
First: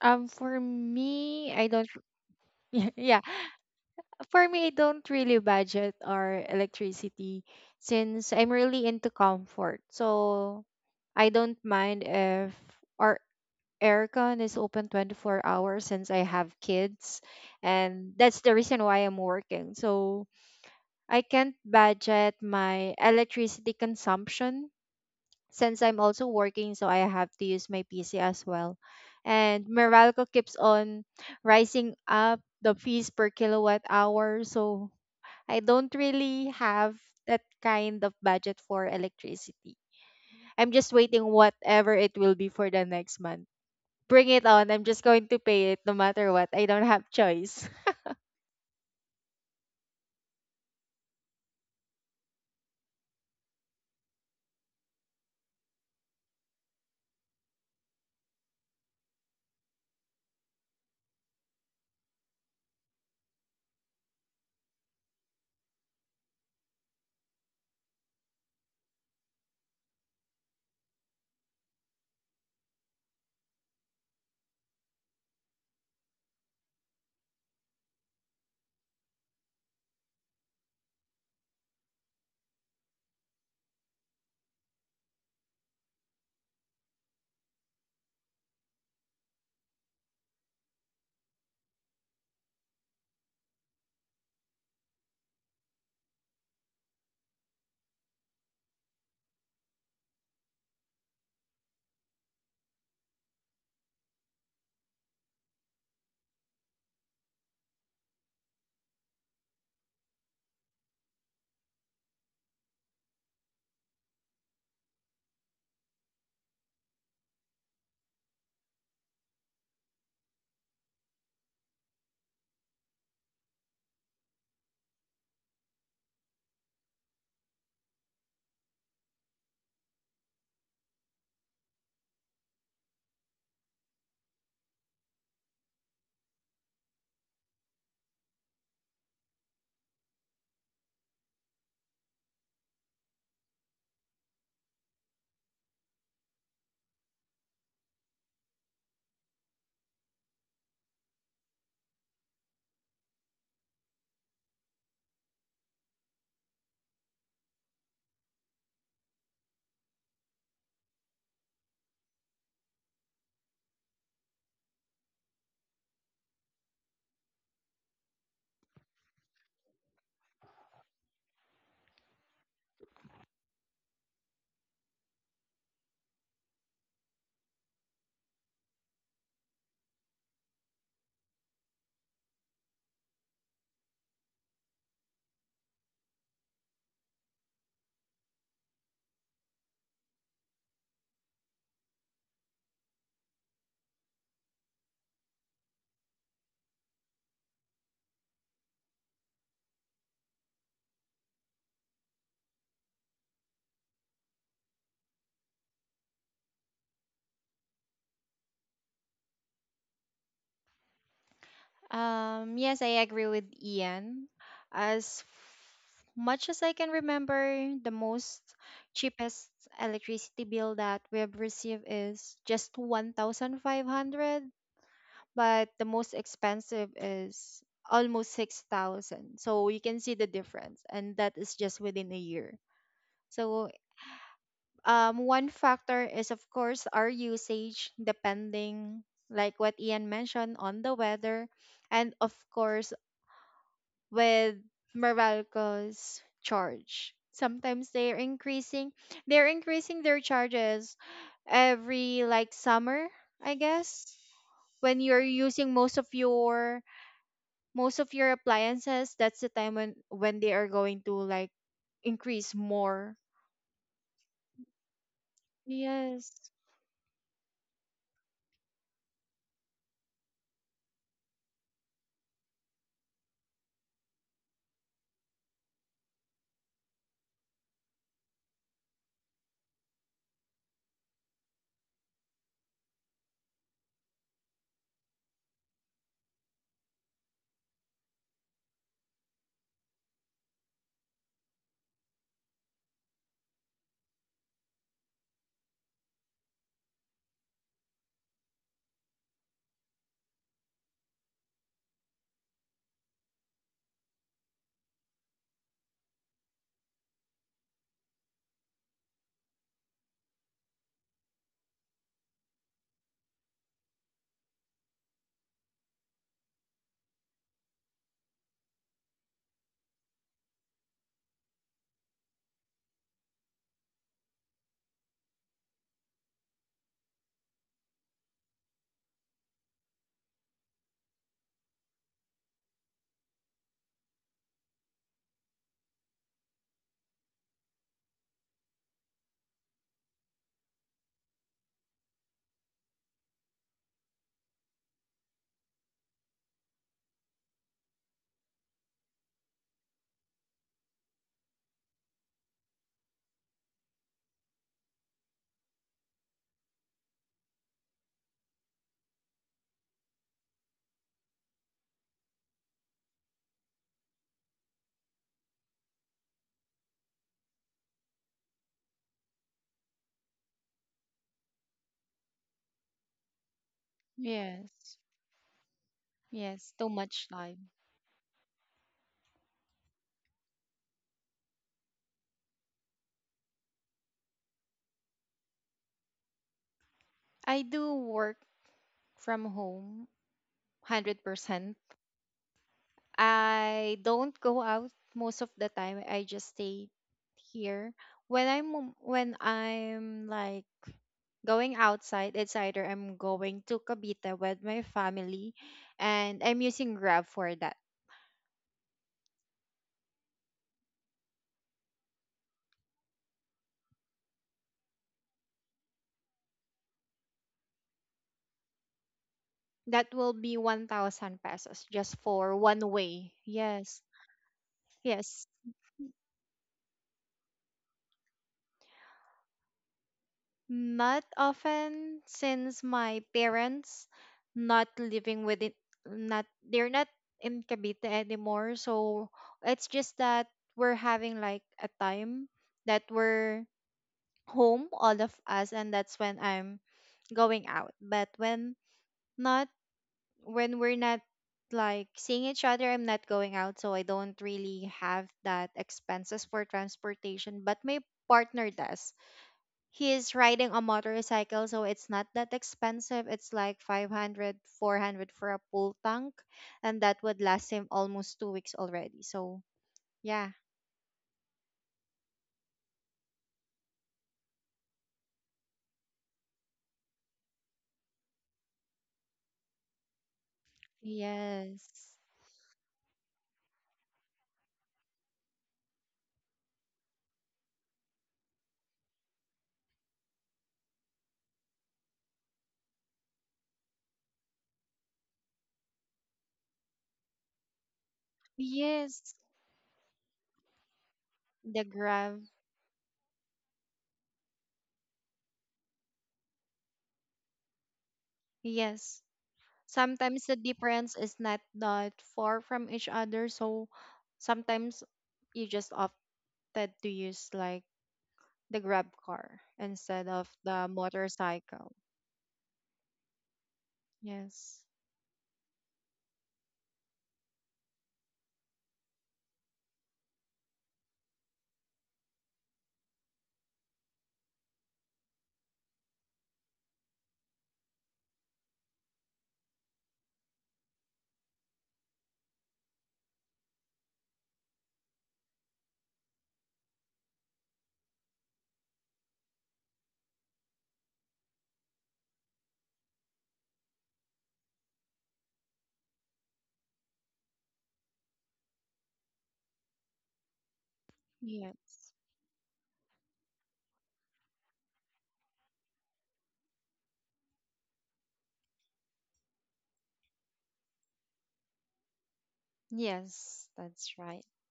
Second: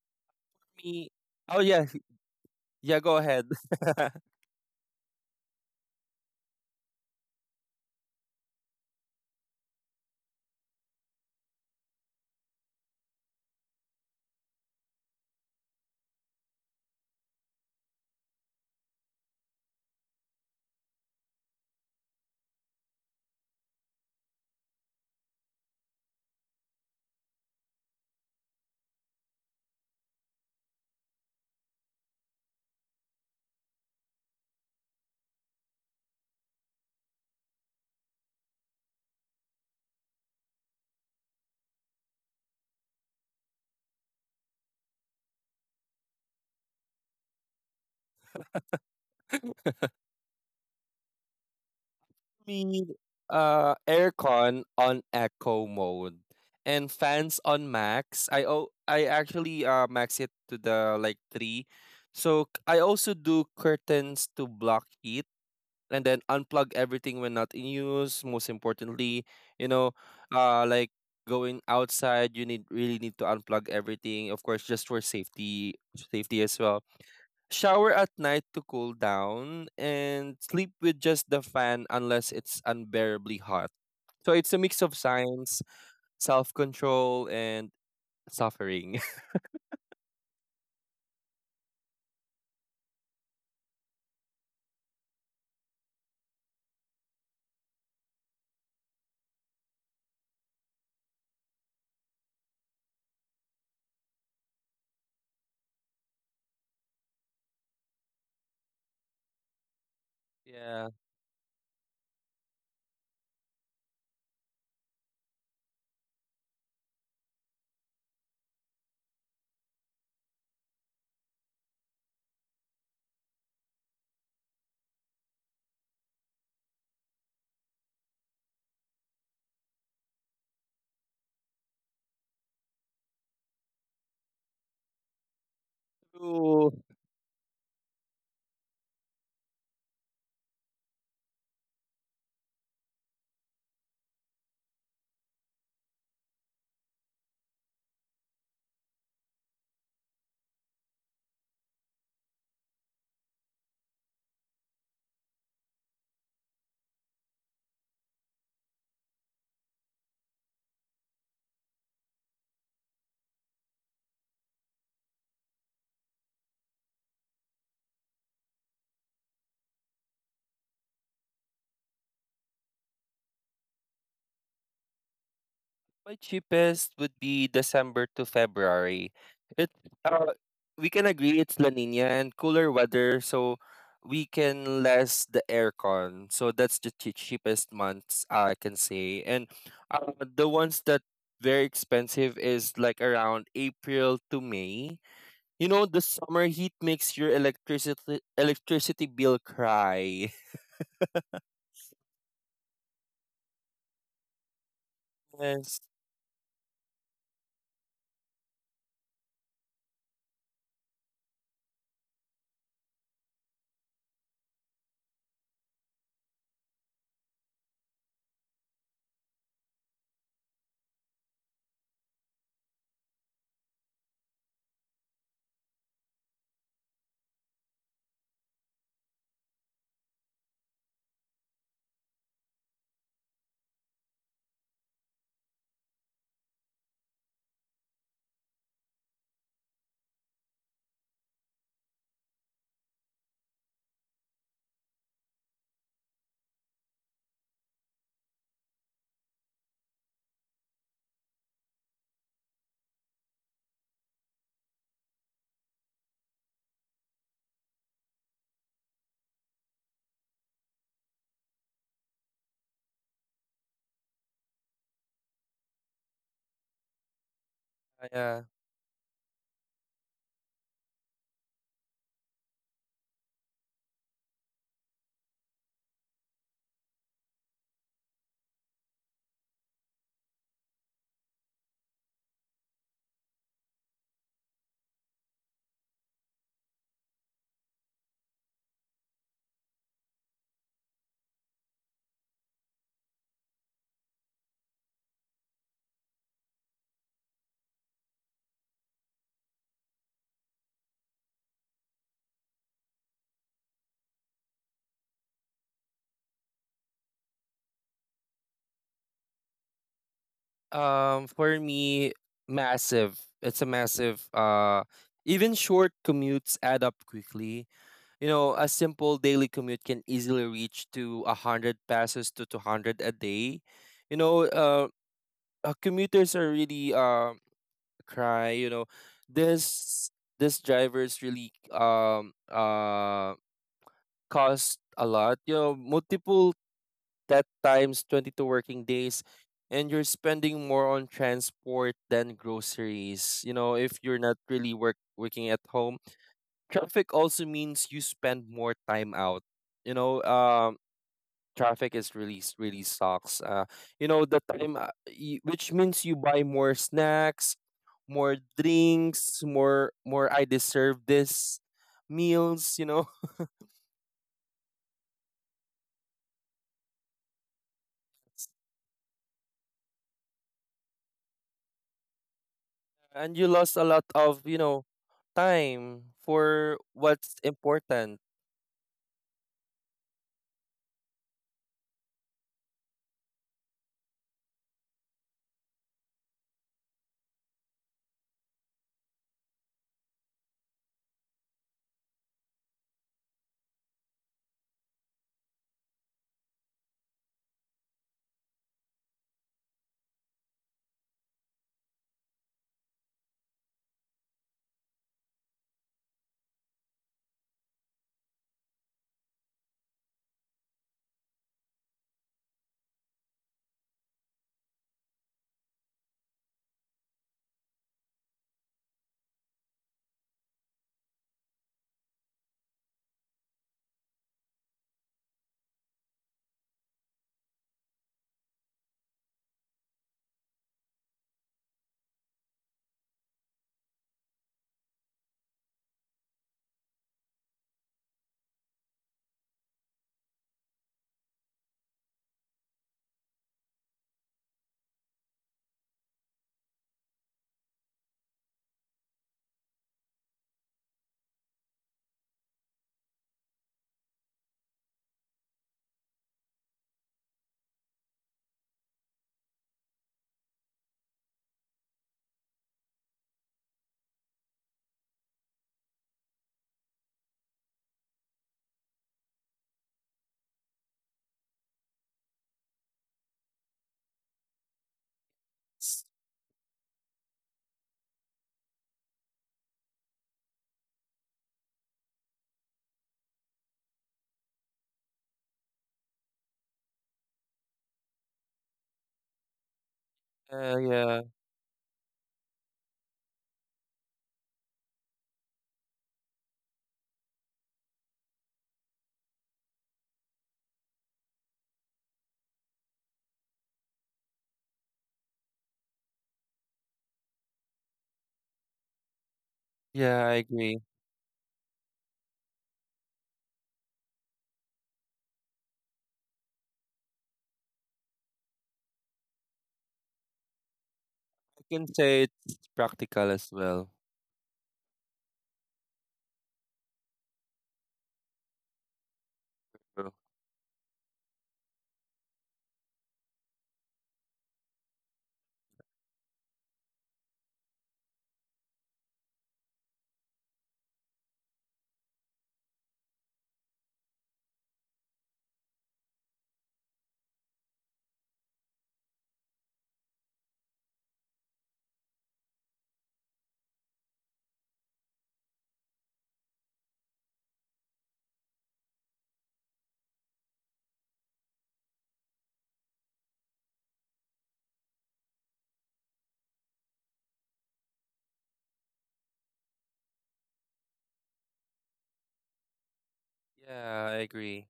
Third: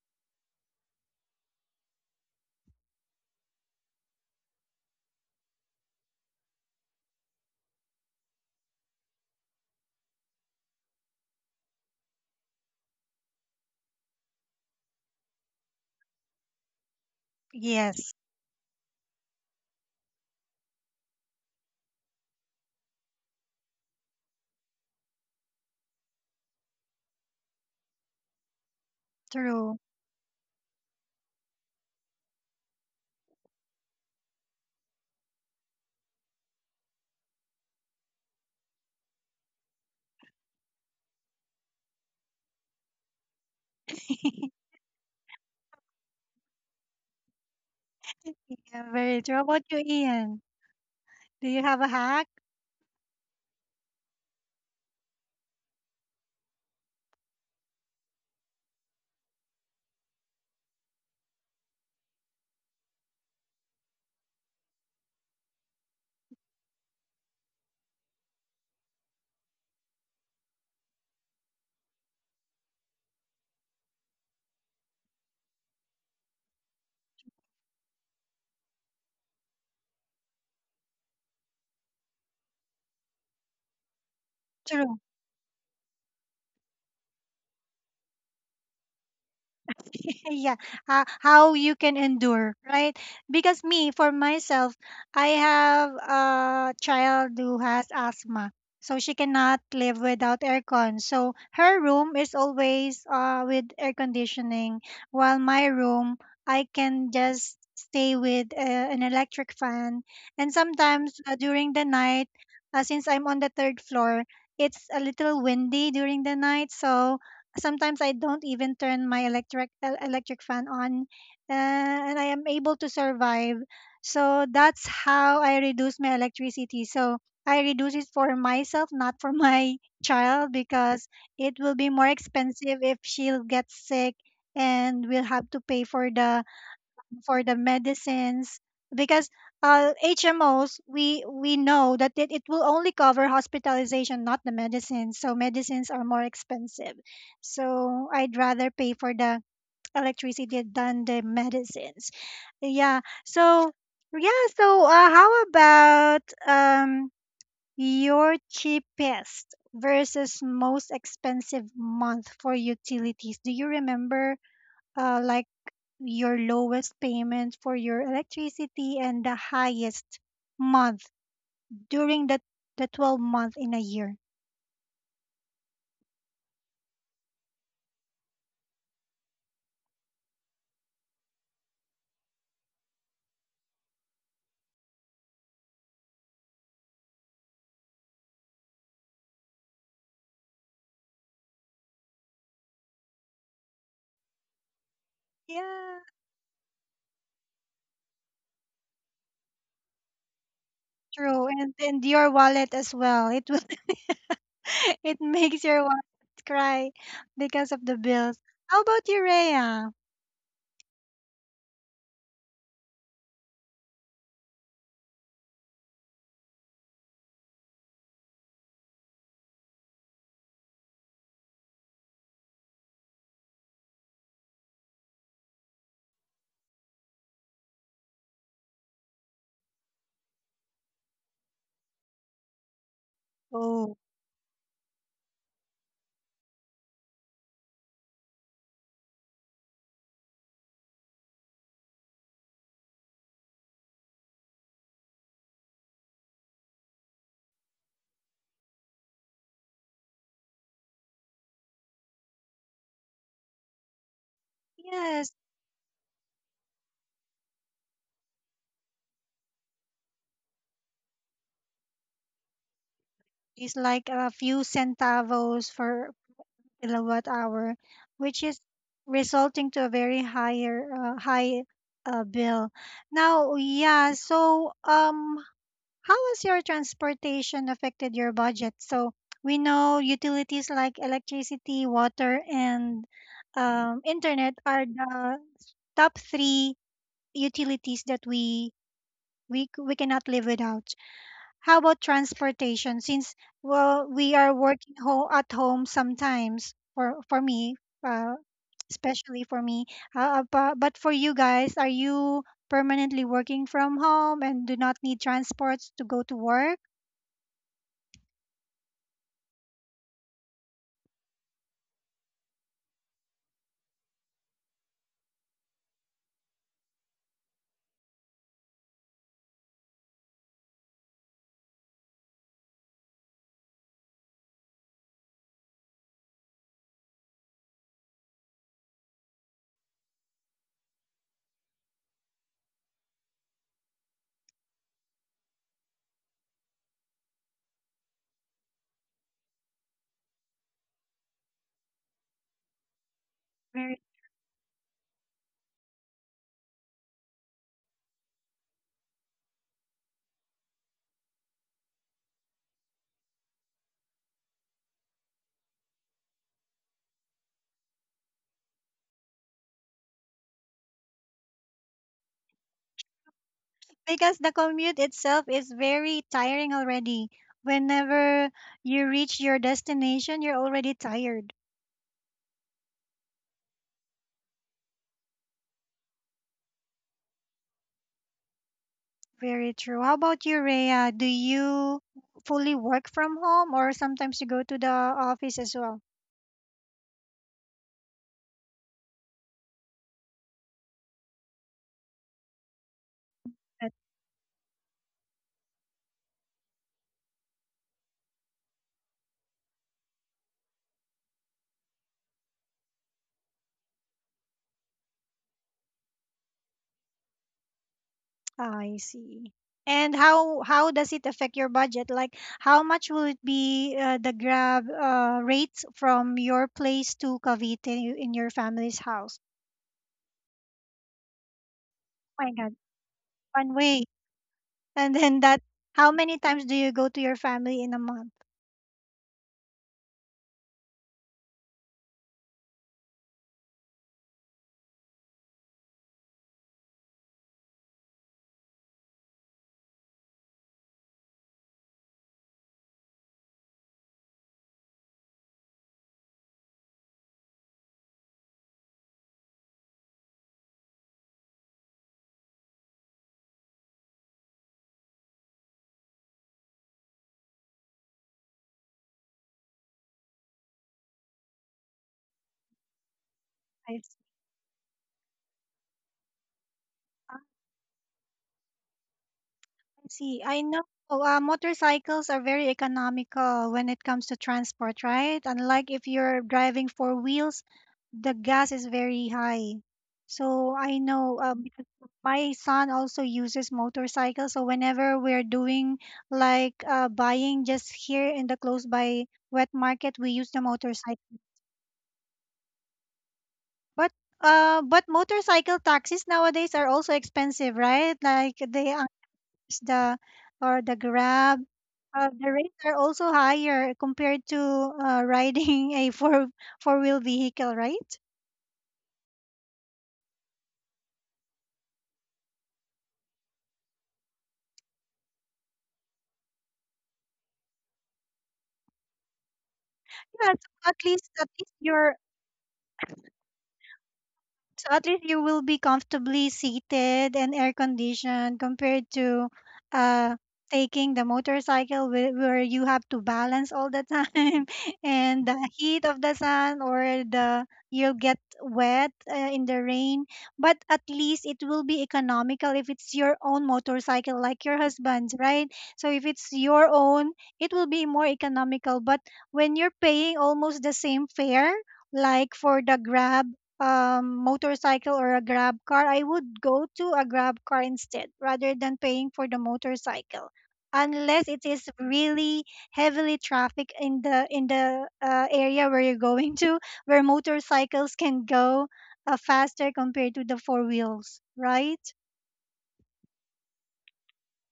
S3: For
S2: me.
S3: me,
S2: Oh
S3: I
S2: yeah,
S3: don't. *laughs*
S2: yeah. Go
S3: Yeah,
S2: ahead. *laughs*
S3: for me, I don't really budget our electricity since I'm really into comfort. So I don't mind if our aircon is open 24 hours since I have kids.
S1: Yes,
S3: And that's the reason why I'm working. So I can't budget my electricity consumption since I'm also working. So I have to use my PC as well. And
S1: true.
S3: Meralco keeps on rising up the fees per kilowatt hour. So I don't really have that kind of budget for electricity. I'm just waiting whatever it will be for the next month. Bring it
S1: *laughs*
S3: on. I'm just going to pay it no matter what. I don't have choice. *laughs*
S1: Yeah, very true. How about you, Ian? Do you have a hack?
S2: Me, aircon on eco mode and fans on max. I actually max it to the like three. So I also do curtains to block heat and then unplug everything when not in use. Most importantly, you know, like going outside, you need really need to unplug everything. Of course, just for safety, safety as well. Shower at night to cool down and sleep with just the fan unless it's unbearably hot. So it's a mix
S1: True.
S2: of science, self control, and suffering.
S1: *laughs* Yeah. How you can endure, right? Because me, for myself, I have a child who has asthma. So she cannot live without aircon. So her room is always, with air conditioning, while my room, I can just stay with, an electric fan. And
S2: *laughs* Yeah.
S1: sometimes, during the night, since I'm on the 3rd floor, it's a little windy during the night. So sometimes I don't even turn my electric fan on, and I am able to survive. So that's how I reduce my electricity. So I reduce it for myself, not for *laughs* my child, because it will be more expensive if she'll get sick and we'll have to pay for the
S2: Ooh.
S1: for the medicines because HMOs we know that it will only cover hospitalization, not the medicines. So medicines are more expensive. So I'd rather pay for the electricity than the medicines. Yeah. So yeah, so how about um your cheapest versus most expensive month for utilities? Do you remember like your lowest payment for your electricity and the highest month during the 12 month in a year?
S2: My cheapest would be December to February. It uh, we can agree it's La Nina and cooler weather, so we can less the aircon. So that's the cheapest months I can say. And the ones that very expensive is like around April to May. You know,
S1: Yeah,
S2: the summer heat makes your electricity bill cry. *laughs*
S1: true. And your wallet as well. It will *laughs* it makes your
S2: Yes,
S1: wallet cry because of the bills. How about you, Rhea?
S3: Yes, I agree with Ian. As much as I can remember, the most cheapest electricity bill that we have received is just 1,500, but the most expensive is almost 6,000. So you can see the difference, and that is just within a year. So
S1: Oh,
S3: one factor is of course our usage depending like what Ian mentioned on the weather, and of course with Meralco's charge. Sometimes they're increasing their charges every like summer, I guess, when you're
S1: yes.
S3: using most of your appliances, that's the time when they are going to like increase more.
S1: It's like a few centavos for
S3: Yes,
S1: kilowatt hour, which
S2: yeah.
S1: is resulting to a very higher high bill. Now, yeah, so how has your transportation affected your budget? So we know utilities like electricity, water, and internet are the top three utilities that we cannot live without. How about transportation? Since well, we are working at home sometimes. For me, uh, especially for me. But for you guys, are you permanently working from home and do not need transports to go to work?
S2: For me, massive. It's a massive. Even short commutes add up quickly. You know, a simple daily commute can easily reach to a hundred passes to 200 a day. You know, commuters are really cry. You know, this this drivers really cost a lot. You know, multiple that times 22 working days and you're spending more on transport than groceries. You know, if
S1: Very-
S2: you're not really working at home, traffic also means you spend more time out. You know, um, traffic is really really sucks. Uh, you know, the time which means you buy more snacks, more drinks, more I deserve this meals, you know. *laughs*
S1: Because the commute itself is very tiring already. Whenever you reach your destination, you're already tired.
S2: And you lost a lot of, you know,
S3: yes,
S2: time
S3: yes.
S2: for
S3: Too much
S2: what's
S3: time.
S2: important.
S1: Very true. How about you, Rhea? Do you fully work from home, or sometimes you go to the office as well?
S3: I do work from home, 100%. I don't go out most of the time. I just stay here. When I'm like going outside, it's either I'm going to Cavite with my family, and I'm using Grab for that.
S1: I see. And how does it affect your budget? Like how much will it be, the Grab rates from your place to Cavite in your family's house?
S3: That will be 1,000 pesos just
S1: Oh my
S3: for
S1: God,
S3: one way.
S1: one way.
S3: Yes.
S1: And then
S3: Yes.
S1: that, how many times do you go to your family in a month?
S3: Not often since my parents not living with it, not, they're not in Cavite anymore. So it's just that we're having like a time that we're home all of us, and that's when I'm going out. But not when we're not like seeing each other, I'm not going out, so I don't really have that expenses for transportation. But my partner does. He is riding a motorcycle, so it's not that expensive. It's like
S1: I
S3: five
S1: s-
S3: hundred, 400 for a full tank, and that would last him almost 2 weeks already. So,
S1: I see.
S3: yeah.
S1: I know motorcycles are very economical when it comes to transport, right? Unlike if you're driving four wheels, the gas is very high. So I know, because
S3: Yes.
S1: my son also uses motorcycle. So whenever we're doing like buying just here in the close by wet market, we use the
S2: Yeah,
S1: motorcycle. But motorcycle taxis nowadays are also expensive, right? Like they are
S3: Yes.
S1: the or the Grab.
S3: The Grab.
S1: The rates are also higher compared to riding *laughs* a four-wheel vehicle, right?
S3: Yes.
S2: yeah, I
S3: Sometimes the
S2: agree.
S3: difference is not that far from each other, so sometimes you just opted to use like the grab car instead
S1: Yeah,
S3: of
S1: so
S3: the
S1: at
S2: I
S1: least
S2: can
S3: motorcycle.
S1: you're
S2: say it's practical as well.
S3: Yes.
S1: So at least you will be comfortably seated and air conditioned compared to
S2: True.
S1: uh taking the motorcycle where, you have to balance all the time *laughs* and the heat of the sun, or the you'll get wet in the rain. But at least it will be economical if it's your own motorcycle, like your husband's, right? So if it's your own, it will be more economical. But when you're paying almost the same fare, like for the grab motorcycle or a grab car, I would go to a grab car instead, rather than paying for the motorcycle. Unless it is
S3: Yes.
S1: really heavily traffic in the area where you're going to, where motorcycles can go faster compared to the four wheels, right?
S3: Yes,
S2: Yeah,
S3: that's
S2: I
S3: right.
S2: agree.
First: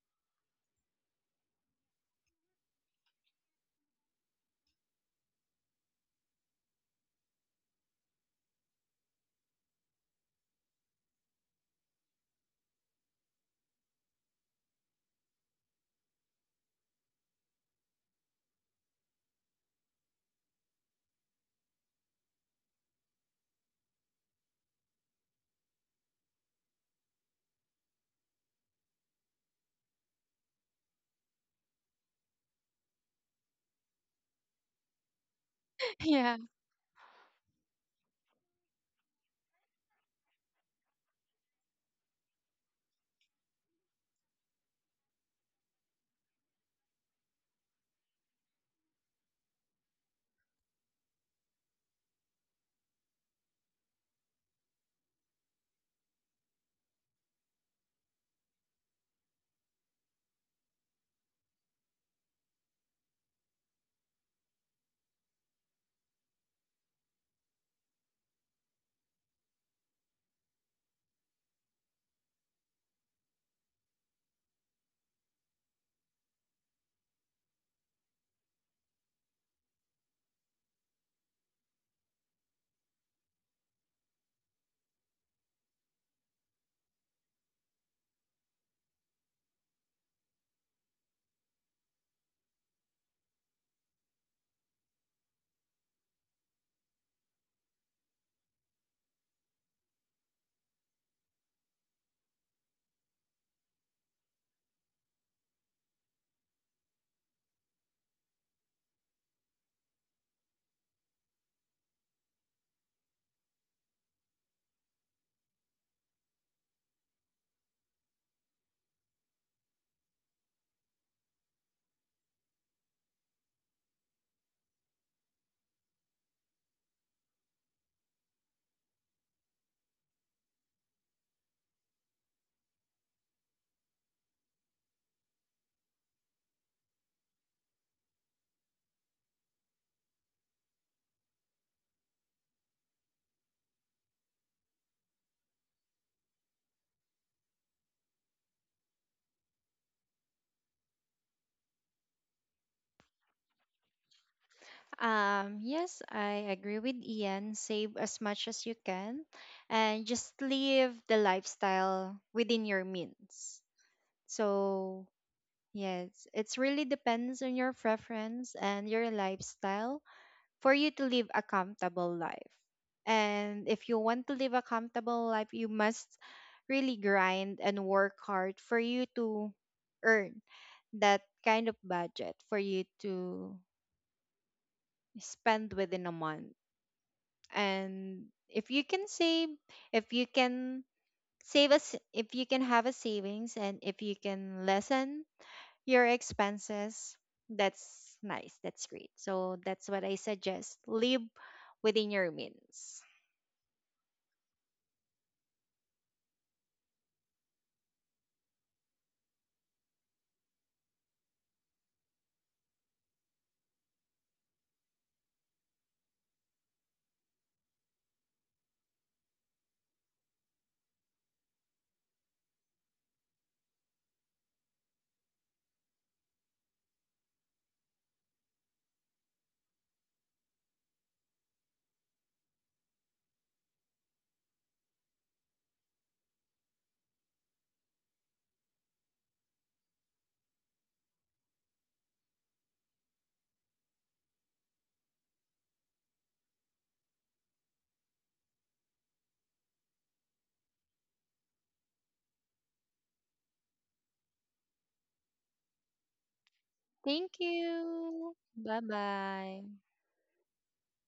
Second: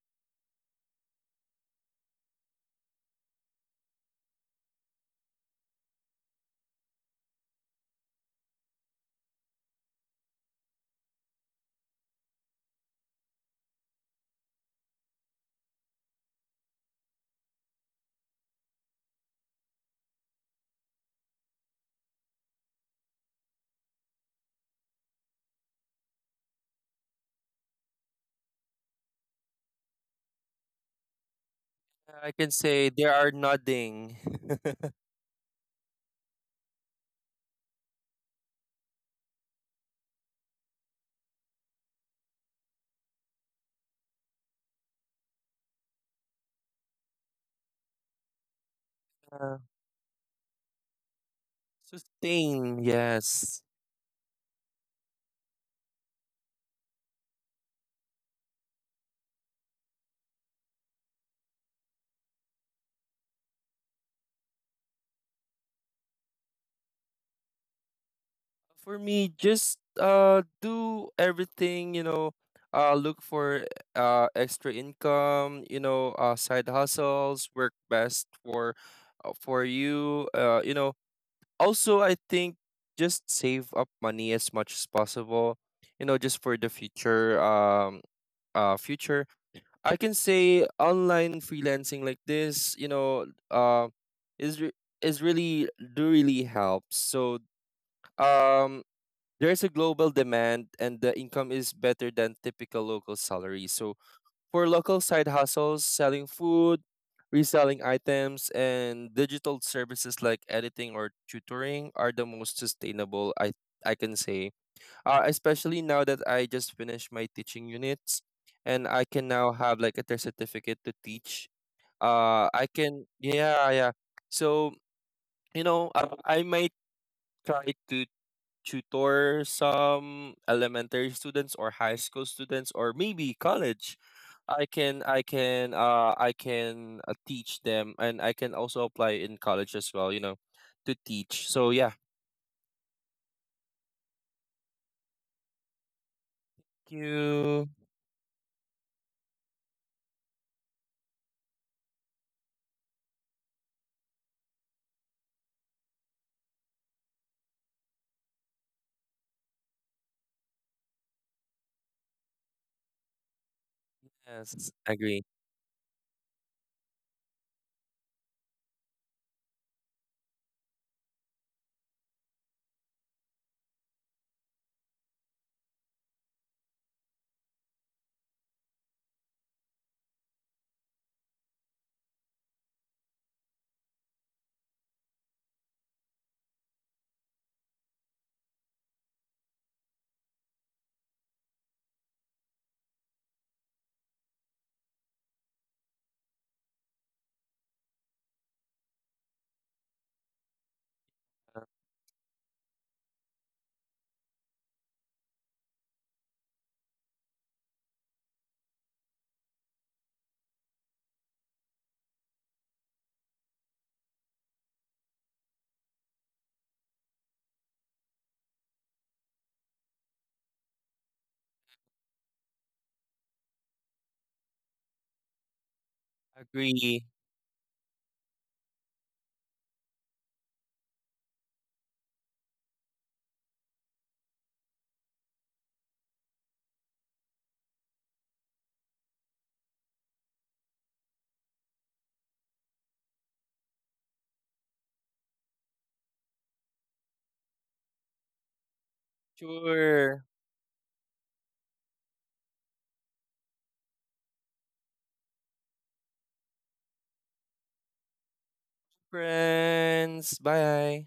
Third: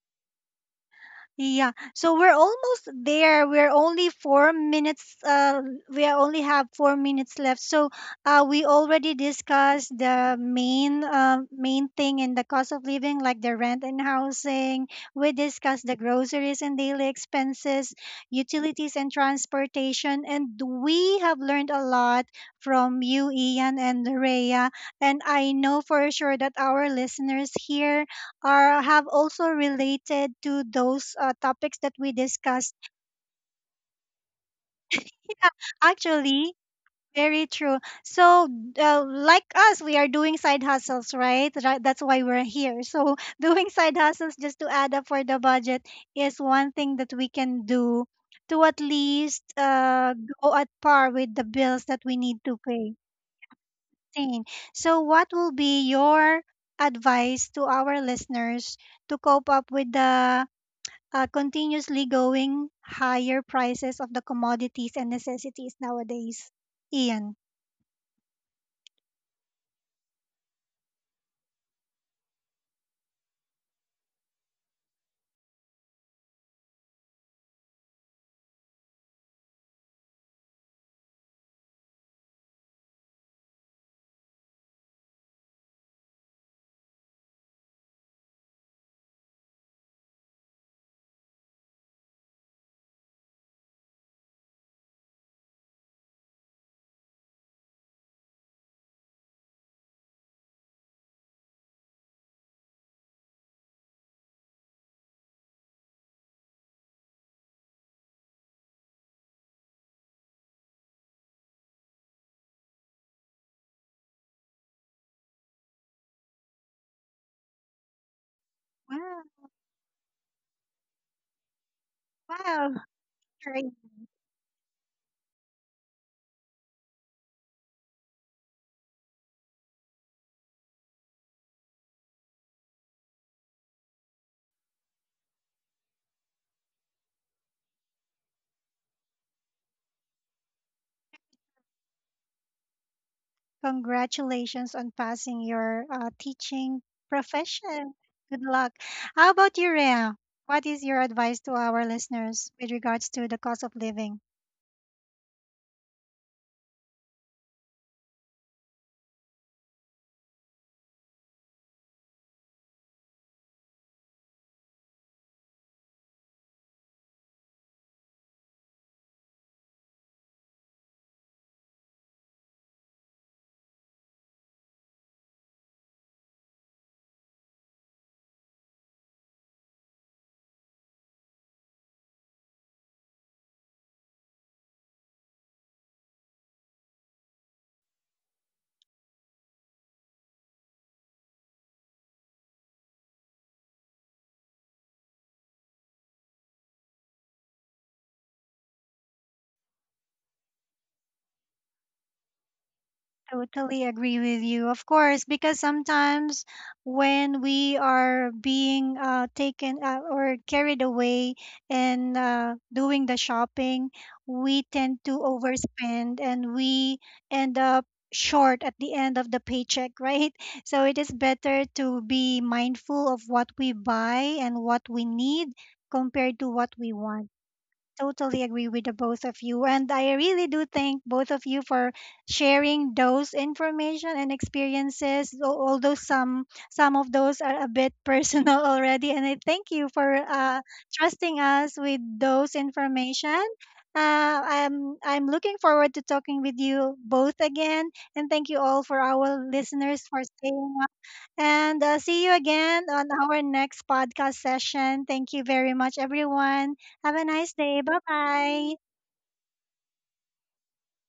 S1: Yeah, so we're almost there. We're only 4 minutes. We only have 4 minutes left. So, we already discussed the main, main thing in the cost of living, like the rent and housing. We discussed the groceries and daily expenses, utilities and transportation, and we have learned a lot from you, Ian and Rhea. And I know for sure that our listeners here or have also related to those topics that we
S2: I can
S1: discussed.
S2: say they are nodding. *laughs*
S3: *laughs* Yeah.
S1: Actually, very true. So, like us, we are doing side hustles, right? Right. That's why we're here. So, *laughs* doing side hustles just to add up for the budget is one thing that we can do to at least
S2: Uh,
S1: go at par with the bills that we need to
S2: sustain,
S1: pay.
S2: yes.
S1: Thing. So, what will be your advice to our listeners to cope up with the continuously going higher prices of the commodities and necessities nowadays? Ian,
S2: For me, just do everything, you know, look for extra income, you know, uh, side hustles work best for you. Uh, you know, also, I think just save up money as much as possible, you know, just for the future future. I can say online freelancing like this, you know, is re- is really do really helps. So um, there's a global demand and the income is better than typical local salary. So for local side hustles, selling food, reselling items, and digital services like editing or tutoring are the most sustainable, I can say. Especially now that I just finished my teaching units and I can
S1: Wow.
S2: now have like a certificate to teach. I
S1: Wow,
S2: can,
S1: great.
S2: yeah, yeah. So, you know, I might try to tutor some elementary students or high school students or maybe college. I can teach them and I can also apply in college as well, you know, to teach. So yeah.
S1: Congratulations on passing your teaching
S2: Thank you.
S1: profession. Good luck. How about you, Rhea? What is your advice to our listeners with regards to the cost of living?
S3: Yes, I agree with Ian, save as much as you can and just live the lifestyle within your means.
S2: Yes,
S3: So
S2: agree.
S3: yes, it's really depends on your preference and your lifestyle for you to live a comfortable life. And if you want to live a comfortable life, you must really grind and work hard for you to earn that kind of budget for you to spend within a month. And if you can save, if you can save us, if you can have a savings, and if you can lessen your expenses, that's nice, that's great. So that's what I suggest. Live within your means.
S1: Totally agree with you. Of course, because sometimes when we are being taken or carried away and doing the shopping, we tend to overspend and we end up short at the end of the paycheck, right? *laughs* So it is better to be mindful of what we buy and what we need compared to what we
S2: Agree.
S1: want. Totally agree with the both of you. And I really do thank both of you for sharing those information and experiences, although some of those are a bit *laughs* personal already. And I thank you for trusting us with those information. Uh, I'm looking forward to talking with you both again, and thank you all for our listeners for
S2: Sure.
S1: staying and see you again on our next podcast session. Thank you very much, everyone. Have a
S3: Thank
S1: nice day. Bye
S3: you.
S1: bye.
S3: Bye bye.
S2: Friends, bye.